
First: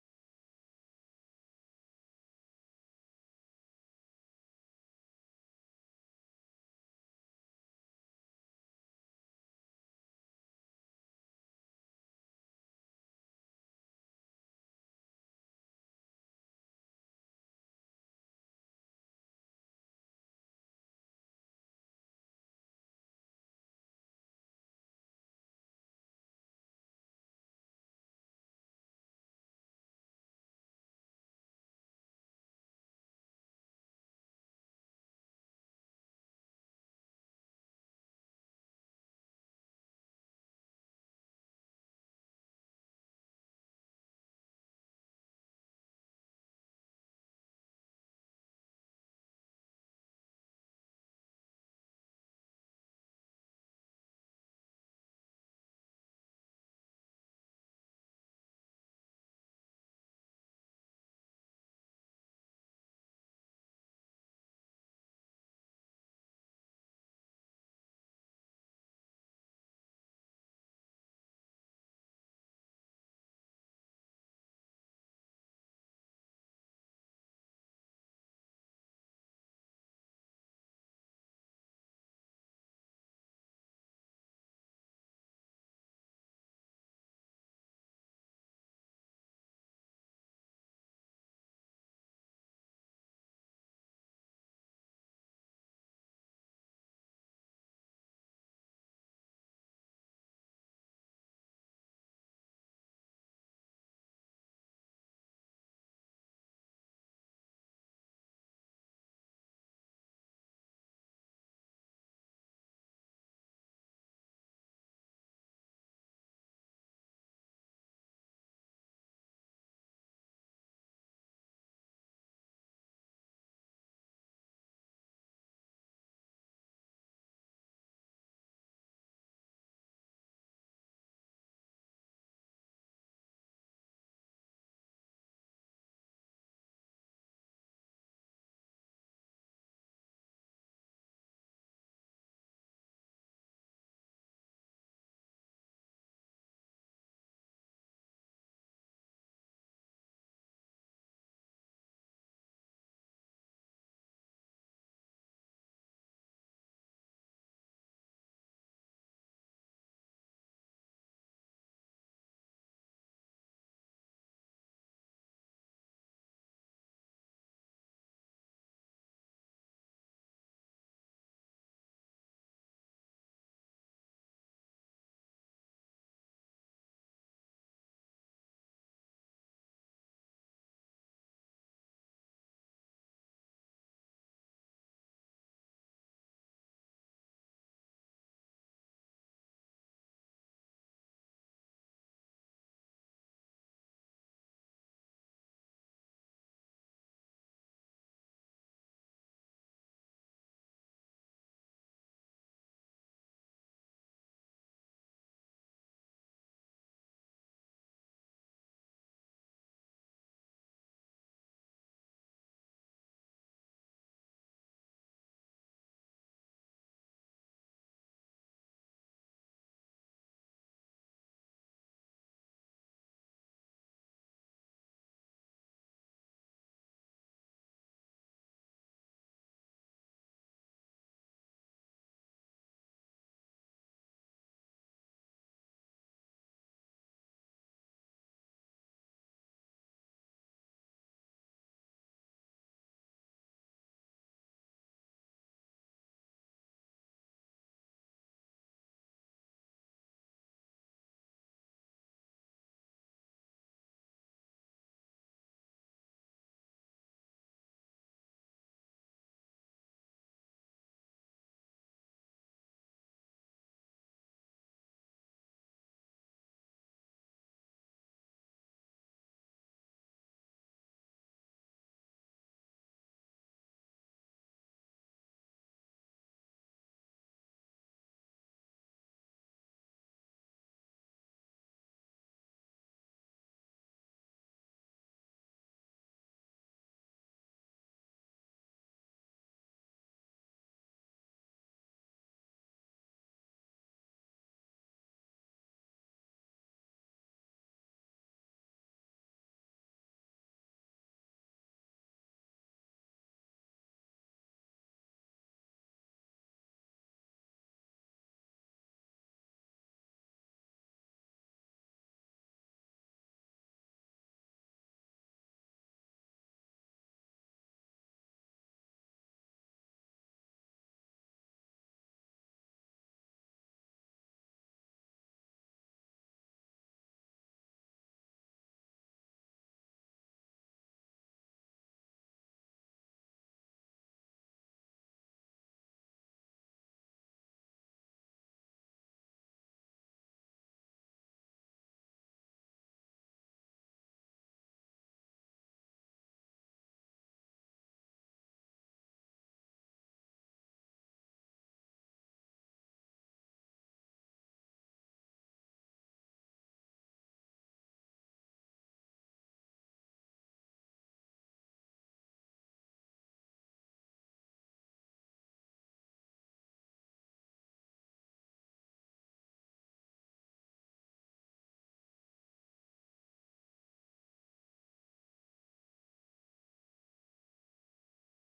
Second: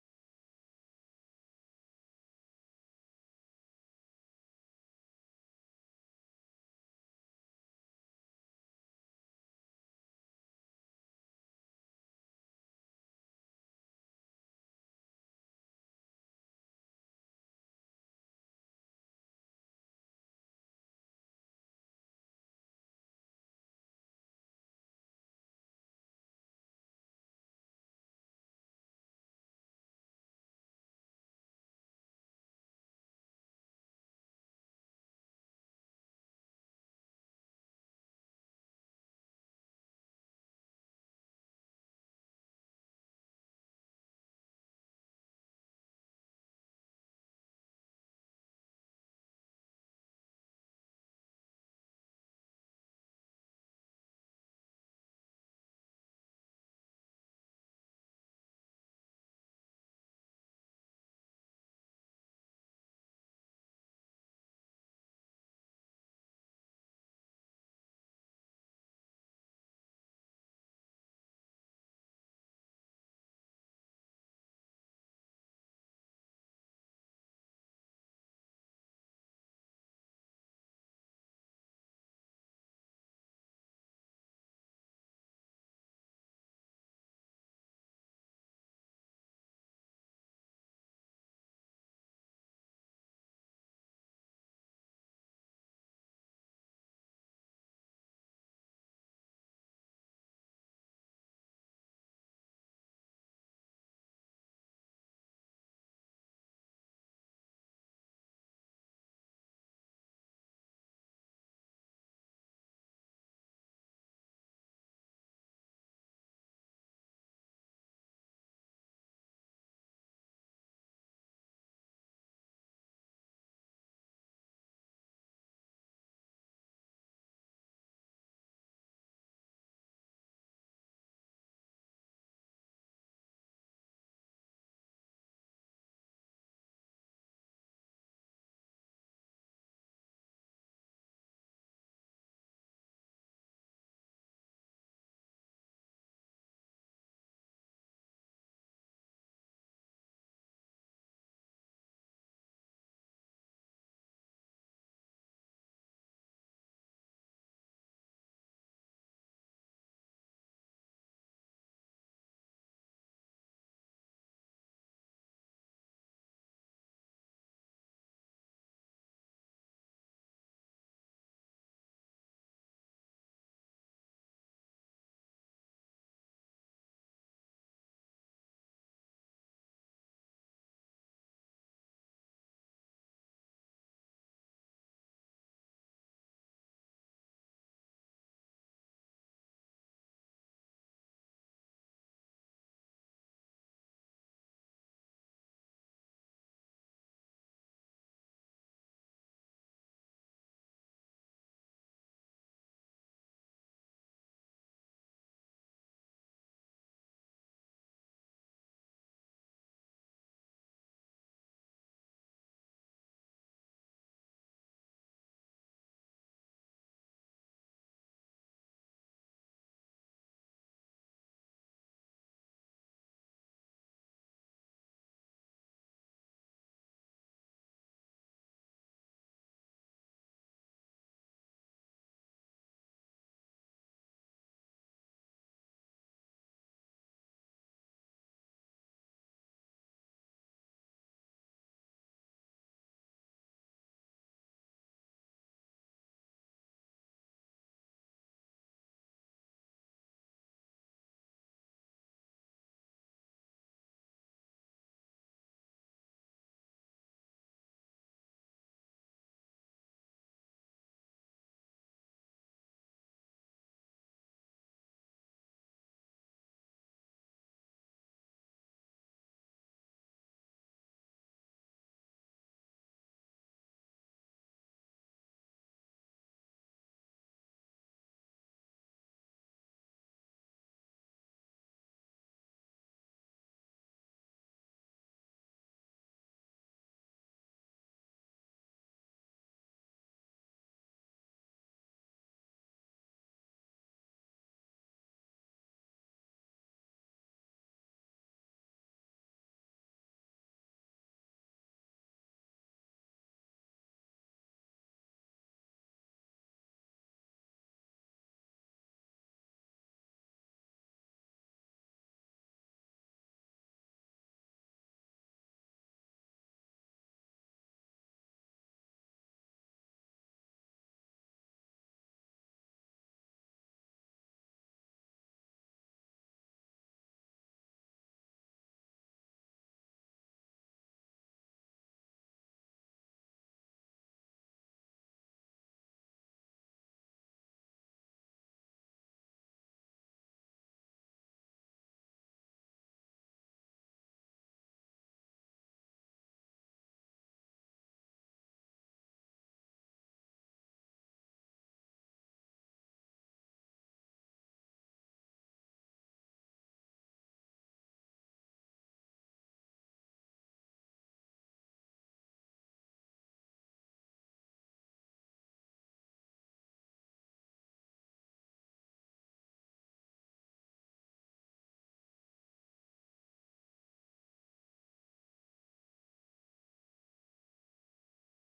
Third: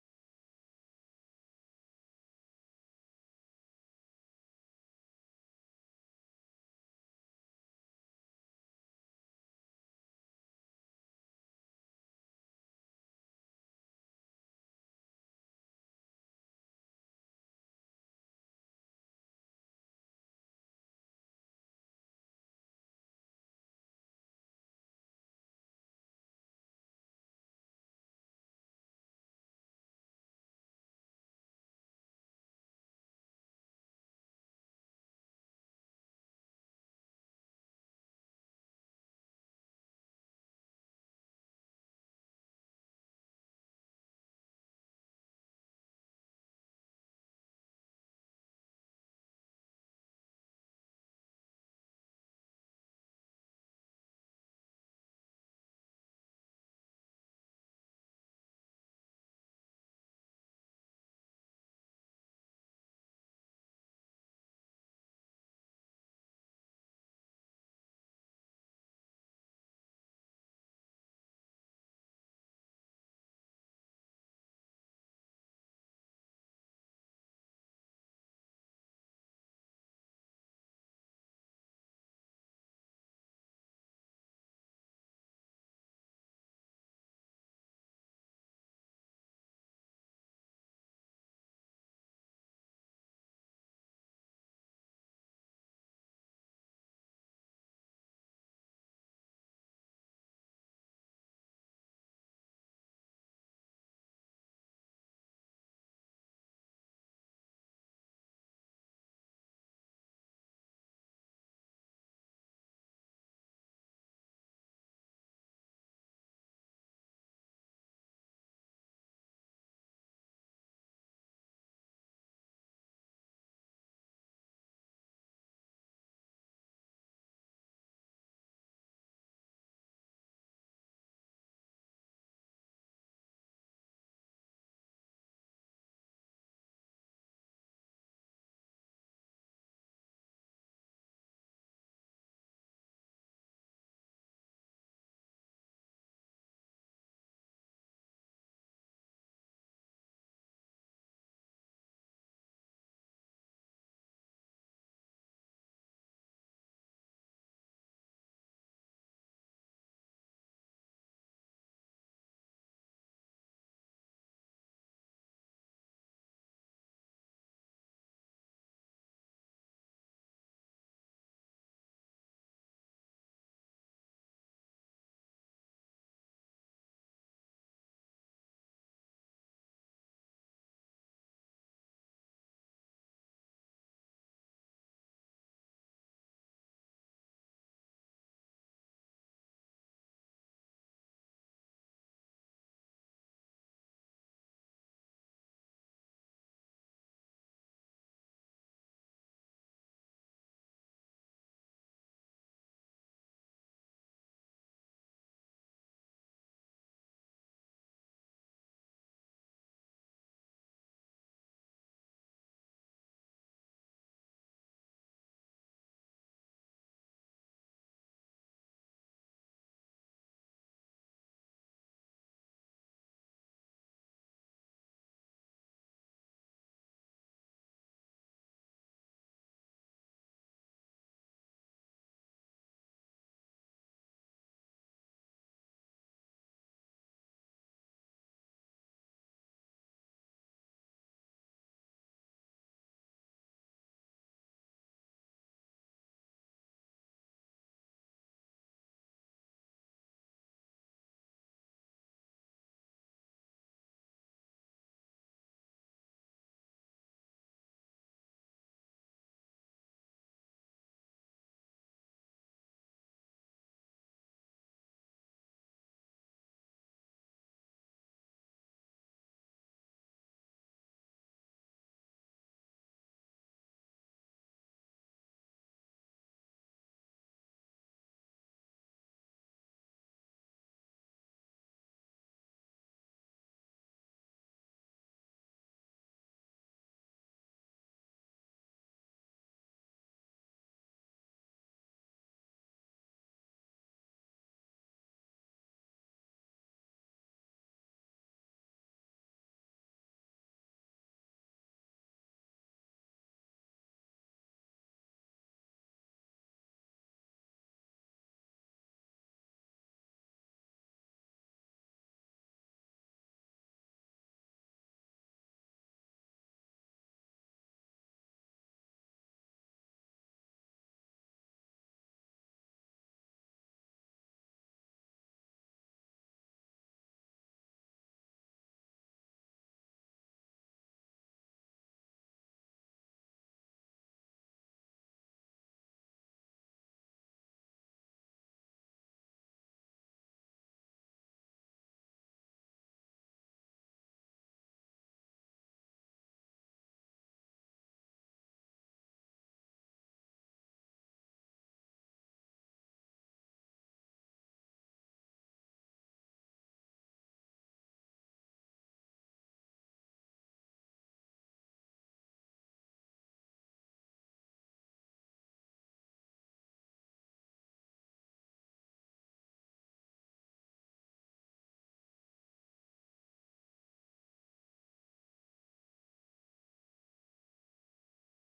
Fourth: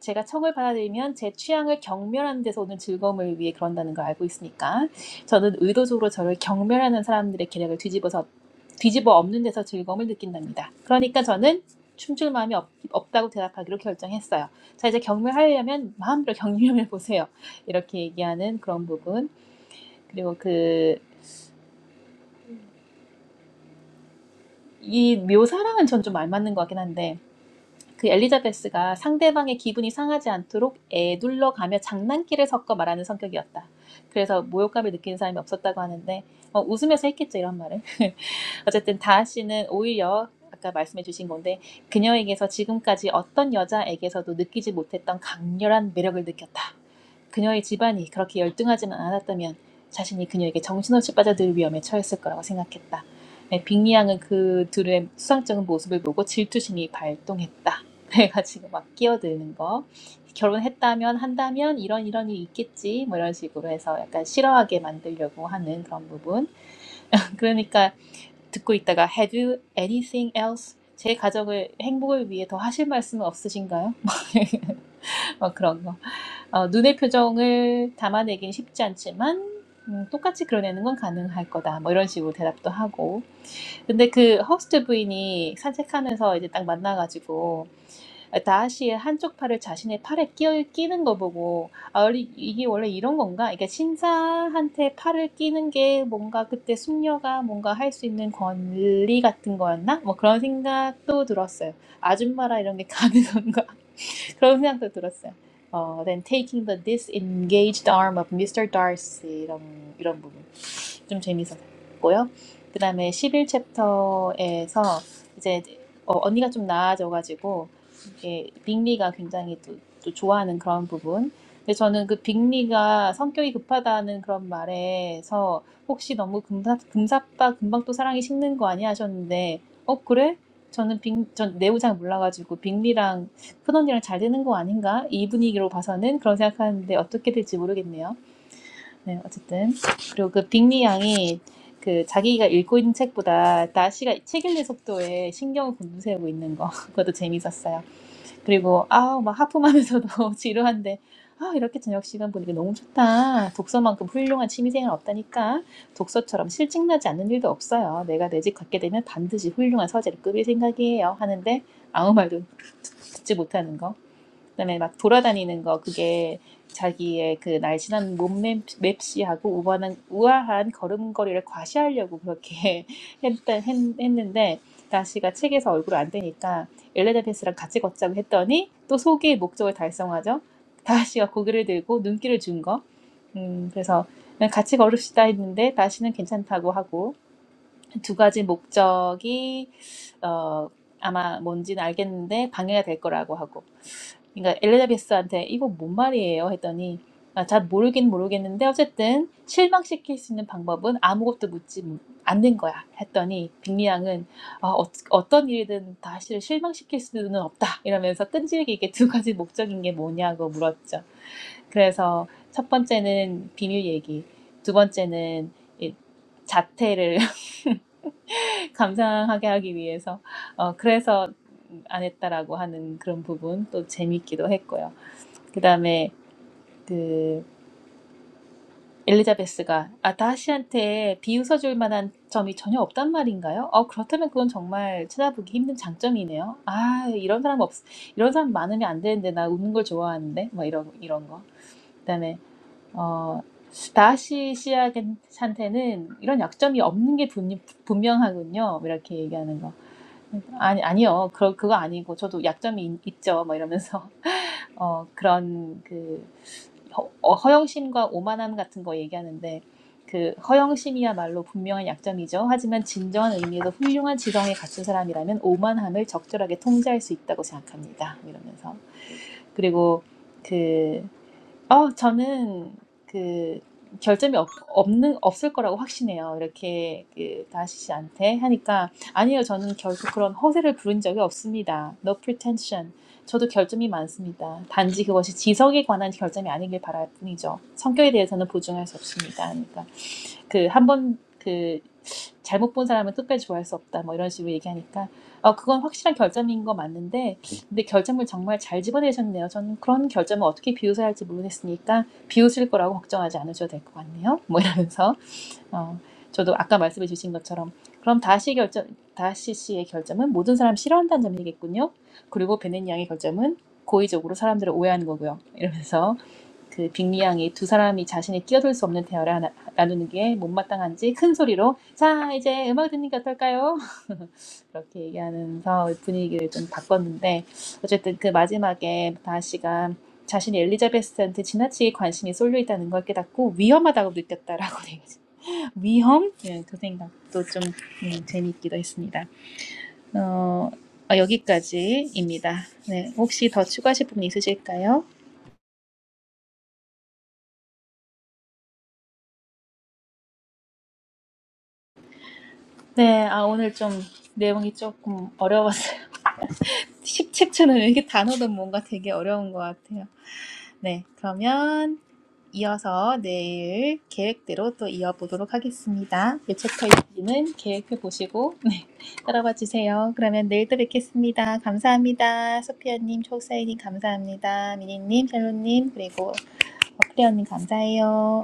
A: 제가 청을 받아들이면 제 취향을 경멸하는 데서 오는 즐거움을 위해 그런다는 걸 알고 있으니까 저는 의도적으로 저를 경멸하는 사람들의 계략을 뒤집어서 뒤집어 엎는 데서 즐거움을 느낀답니다. 그러니까 저는 춤출 마음이 없, 없다고 대답하기로 결정했어요. 자 이제 경멸하려면 마음대로 경멸해 보세요. 이렇게 얘기하는 그런 부분 그리고 그 이 묘사랑은 전 좀 알맞는 것 같긴 한데 그 엘리자베스가 상대방의 기분이 상하지 않도록 애둘러 가며 장난기를 섞어 말하는 성격이었다. 그래서 모욕감을 느끼는 사람이 없었다고 하는데 어, 웃으면서 했겠죠 이런 말을. 어쨌든 다하 씨는 오히려 아까 말씀해 주신 건데 그녀에게서 지금까지 어떤 여자에게서도 느끼지 못했던 강렬한 매력을 느꼈다. 그녀의 집안이 그렇게 열등하지는 않았다면 자신이 그녀에게 정신없이 빠져들 위험에 처했을 거라고 생각했다. 네, 빅리양은 그 둘의 수상적인 모습을 보고 질투심이 발동했다. 내가 지금 막 끼어드는 거 결혼했다면 한다면 이런 이런 일이 있겠지 뭐 이런 식으로 해서 약간 싫어하게 만들려고 하는 그런 부분 그러니까 듣고 있다가 Have you anything else? 제 가족을 행복을 위해 더 하실 말씀은 없으신가요? 막 그런 거. 어, 눈의 표정을 담아내긴 쉽지 않지만 음, 똑같이 그려내는 건 가능할 거다. 뭐 이런 식으로 대답도 하고. 근데 그 허스트 부인이 산책하면서 이제 딱 만나가지고 다하시의 한쪽 팔을 자신의 팔에 끼어 끼는 거 보고 아 이게 원래 이런 건가? 그러니까 신사한테 팔을 끼는 게 뭔가 그때 숙녀가 뭔가 할 수 있는 권리 같은 거였나? 뭐 그런 생각도 들었어요. 아줌마라 이런 게 가능한가? 그런 생각도 들었어요. 어, then taking the disengaged arm of Mr. Darcy 이런 이런 부분. 좀 재밌었고요. 그 다음에 11챕터에서 이제 어, 언니가 좀 나아져가지고 이게 빅리가 굉장히 또, 또 좋아하는 그런 부분. 근데 저는 그 빅리가 성격이 급하다는 그런 말에서 혹시 너무 금사, 금사빠 금방 또 사랑이 식는 거 아니야 하셨는데 어 그래? 저는 빅, 전 내부 잘 몰라가지고 빅리랑 큰언니랑 잘 되는 거 아닌가? 이 분위기로 봐서는 그런 생각하는데 어떻게 될지 모르겠네요. 네, 어쨌든 그리고 그 빅리 양이 그 자기가 읽고 있는 책보다 나시가 책 읽는 속도에 신경을 곤두세우고 있는 거 그것도 재밌었어요. 그리고 아막 하품하면서도 지루한데 아 이렇게 저녁 시간 보니까 너무 좋다. 독서만큼 훌륭한 취미생활 없다니까. 독서처럼 실증나지 않는 일도 없어요. 내가 내 집 갖게 되면 반드시 훌륭한 서재를 꾸밀 생각이에요. 하는데 아무 말도 듣지 못하는 거. 그다음에 막 돌아다니는 거 그게 자기의 그 날씬한 몸 맵시하고 우아한, 우아한 걸음걸이를 과시하려고 그렇게 했 했, 했는데 다시가 책에서 얼굴 안 되니까 엘레나베스랑 같이 걷자고 했더니 또 소기의 목적을 달성하죠. 다시가 고개를 들고 눈길을 준 거. 음, 그래서 같이 걸읍시다 했는데 다시는 괜찮다고 하고 두 가지 목적이 어, 아마 뭔지는 알겠는데 방해가 될 거라고 하고 그러니까 엘리자베스한테 이거 뭔 말이에요 했더니 아, 잘 모르긴 모르겠는데 어쨌든 실망시킬 수 있는 방법은 아무것도 묻지 않는 거야 했더니 빅리양은 아, 어, 어떤 일이든 다시를 실망시킬 수는 없다 이러면서 끈질기게 두 가지 목적인 게 뭐냐고 물었죠. 그래서 첫 번째는 비밀 얘기, 두 번째는 이 자태를 감상하게 하기 위해서 어, 그래서 안 했다라고 하는 그런 부분 또 재밌기도 했고요. 그 다음에 그 엘리자베스가 아다시한테 비웃어줄 만한 점이 전혀 없단 말인가요? 어, 그렇다면 그건 정말 찾아보기 힘든 장점이네요. 아, 이런 사람 없, 이런 사람 많으면 안 되는데 나 웃는 걸 좋아하는데 뭐 이런 이런 거. 그다음에 어 다시 씨한테는 이런 약점이 없는 게 분, 분명하군요. 뭐 이렇게 얘기하는 거. 아니 아니요. 그 그거 아니고 저도 약점이 있, 있죠. 뭐 이러면서 어, 그런 그 허- 어, 허영심과 오만함 같은 거 얘기하는데 그 허영심이야말로 분명한 약점이죠. 하지만 진정한 의미에서 훌륭한 지성에 갖춘 사람이라면 오만함을 적절하게 통제할 수 있다고 생각합니다. 이러면서 그리고 그 어, 저는 그 결점이 없, 없는 없을 거라고 확신해요. 이렇게 그 다시 씨한테 하니까 아니요, 저는 결코 그런 허세를 부른 적이 없습니다. No pretension. 저도 결점이 많습니다. 단지 그것이 지성에 관한 결점이 아니길 바랄 뿐이죠. 성격에 대해서는 보증할 수 없습니다. 그러니까 그 한 번 그 잘못 본 사람은 끝까지 좋아할 수 없다 뭐 이런 식으로 얘기하니까 어 그건 확실한 결점인 거 맞는데 근데 결점을 정말 잘 집어내셨네요. 저는 그런 결점을 어떻게 비웃어야 할지 모르겠으니까 비웃을 거라고 걱정하지 않으셔도 될 것 같네요. 뭐 이러면서 어 저도 아까 말씀해 주신 것처럼 그럼 다시 결점 다시 씨의 결점은 모든 사람 싫어한다는 점이겠군요. 그리고 베넨 양의 결점은 고의적으로 사람들을 오해하는 거고요. 이러면서 그 빅리양이 두 사람이 자신이 끼어들 수 없는 대화를 하나- 나누는 게 못마땅한지 큰 소리로 자 이제 음악 듣는 게 어떨까요? 그렇게 얘기하면서 분위기를 좀 바꿨는데 어쨌든 그 마지막에 다하씨가 자신이 엘리자베스한테 지나치게 관심이 쏠려 있다는 걸 깨닫고 위험하다고 느꼈다라고 얘기했죠 위험? 네, 그 생각도 좀 음, 재미있기도 했습니다. 어, 어, 여기까지입니다. 네, 혹시 더 추가하실 부분 있으실까요? 네, 아, 오늘 좀 내용이 조금 어려웠어요. 17초는 이게 단어도 뭔가 되게 어려운 것 같아요. 네, 그러면 이어서 내일 계획대로 또 이어보도록 하겠습니다. 이 챕터 지는 계획표 보시고 네, 따라와 주세요. 그러면 내일 또 뵙겠습니다. 감사합니다. 소피아님, 초사이님 감사합니다. 미니님, 샬로님, 그리고 어프리언님 감사해요.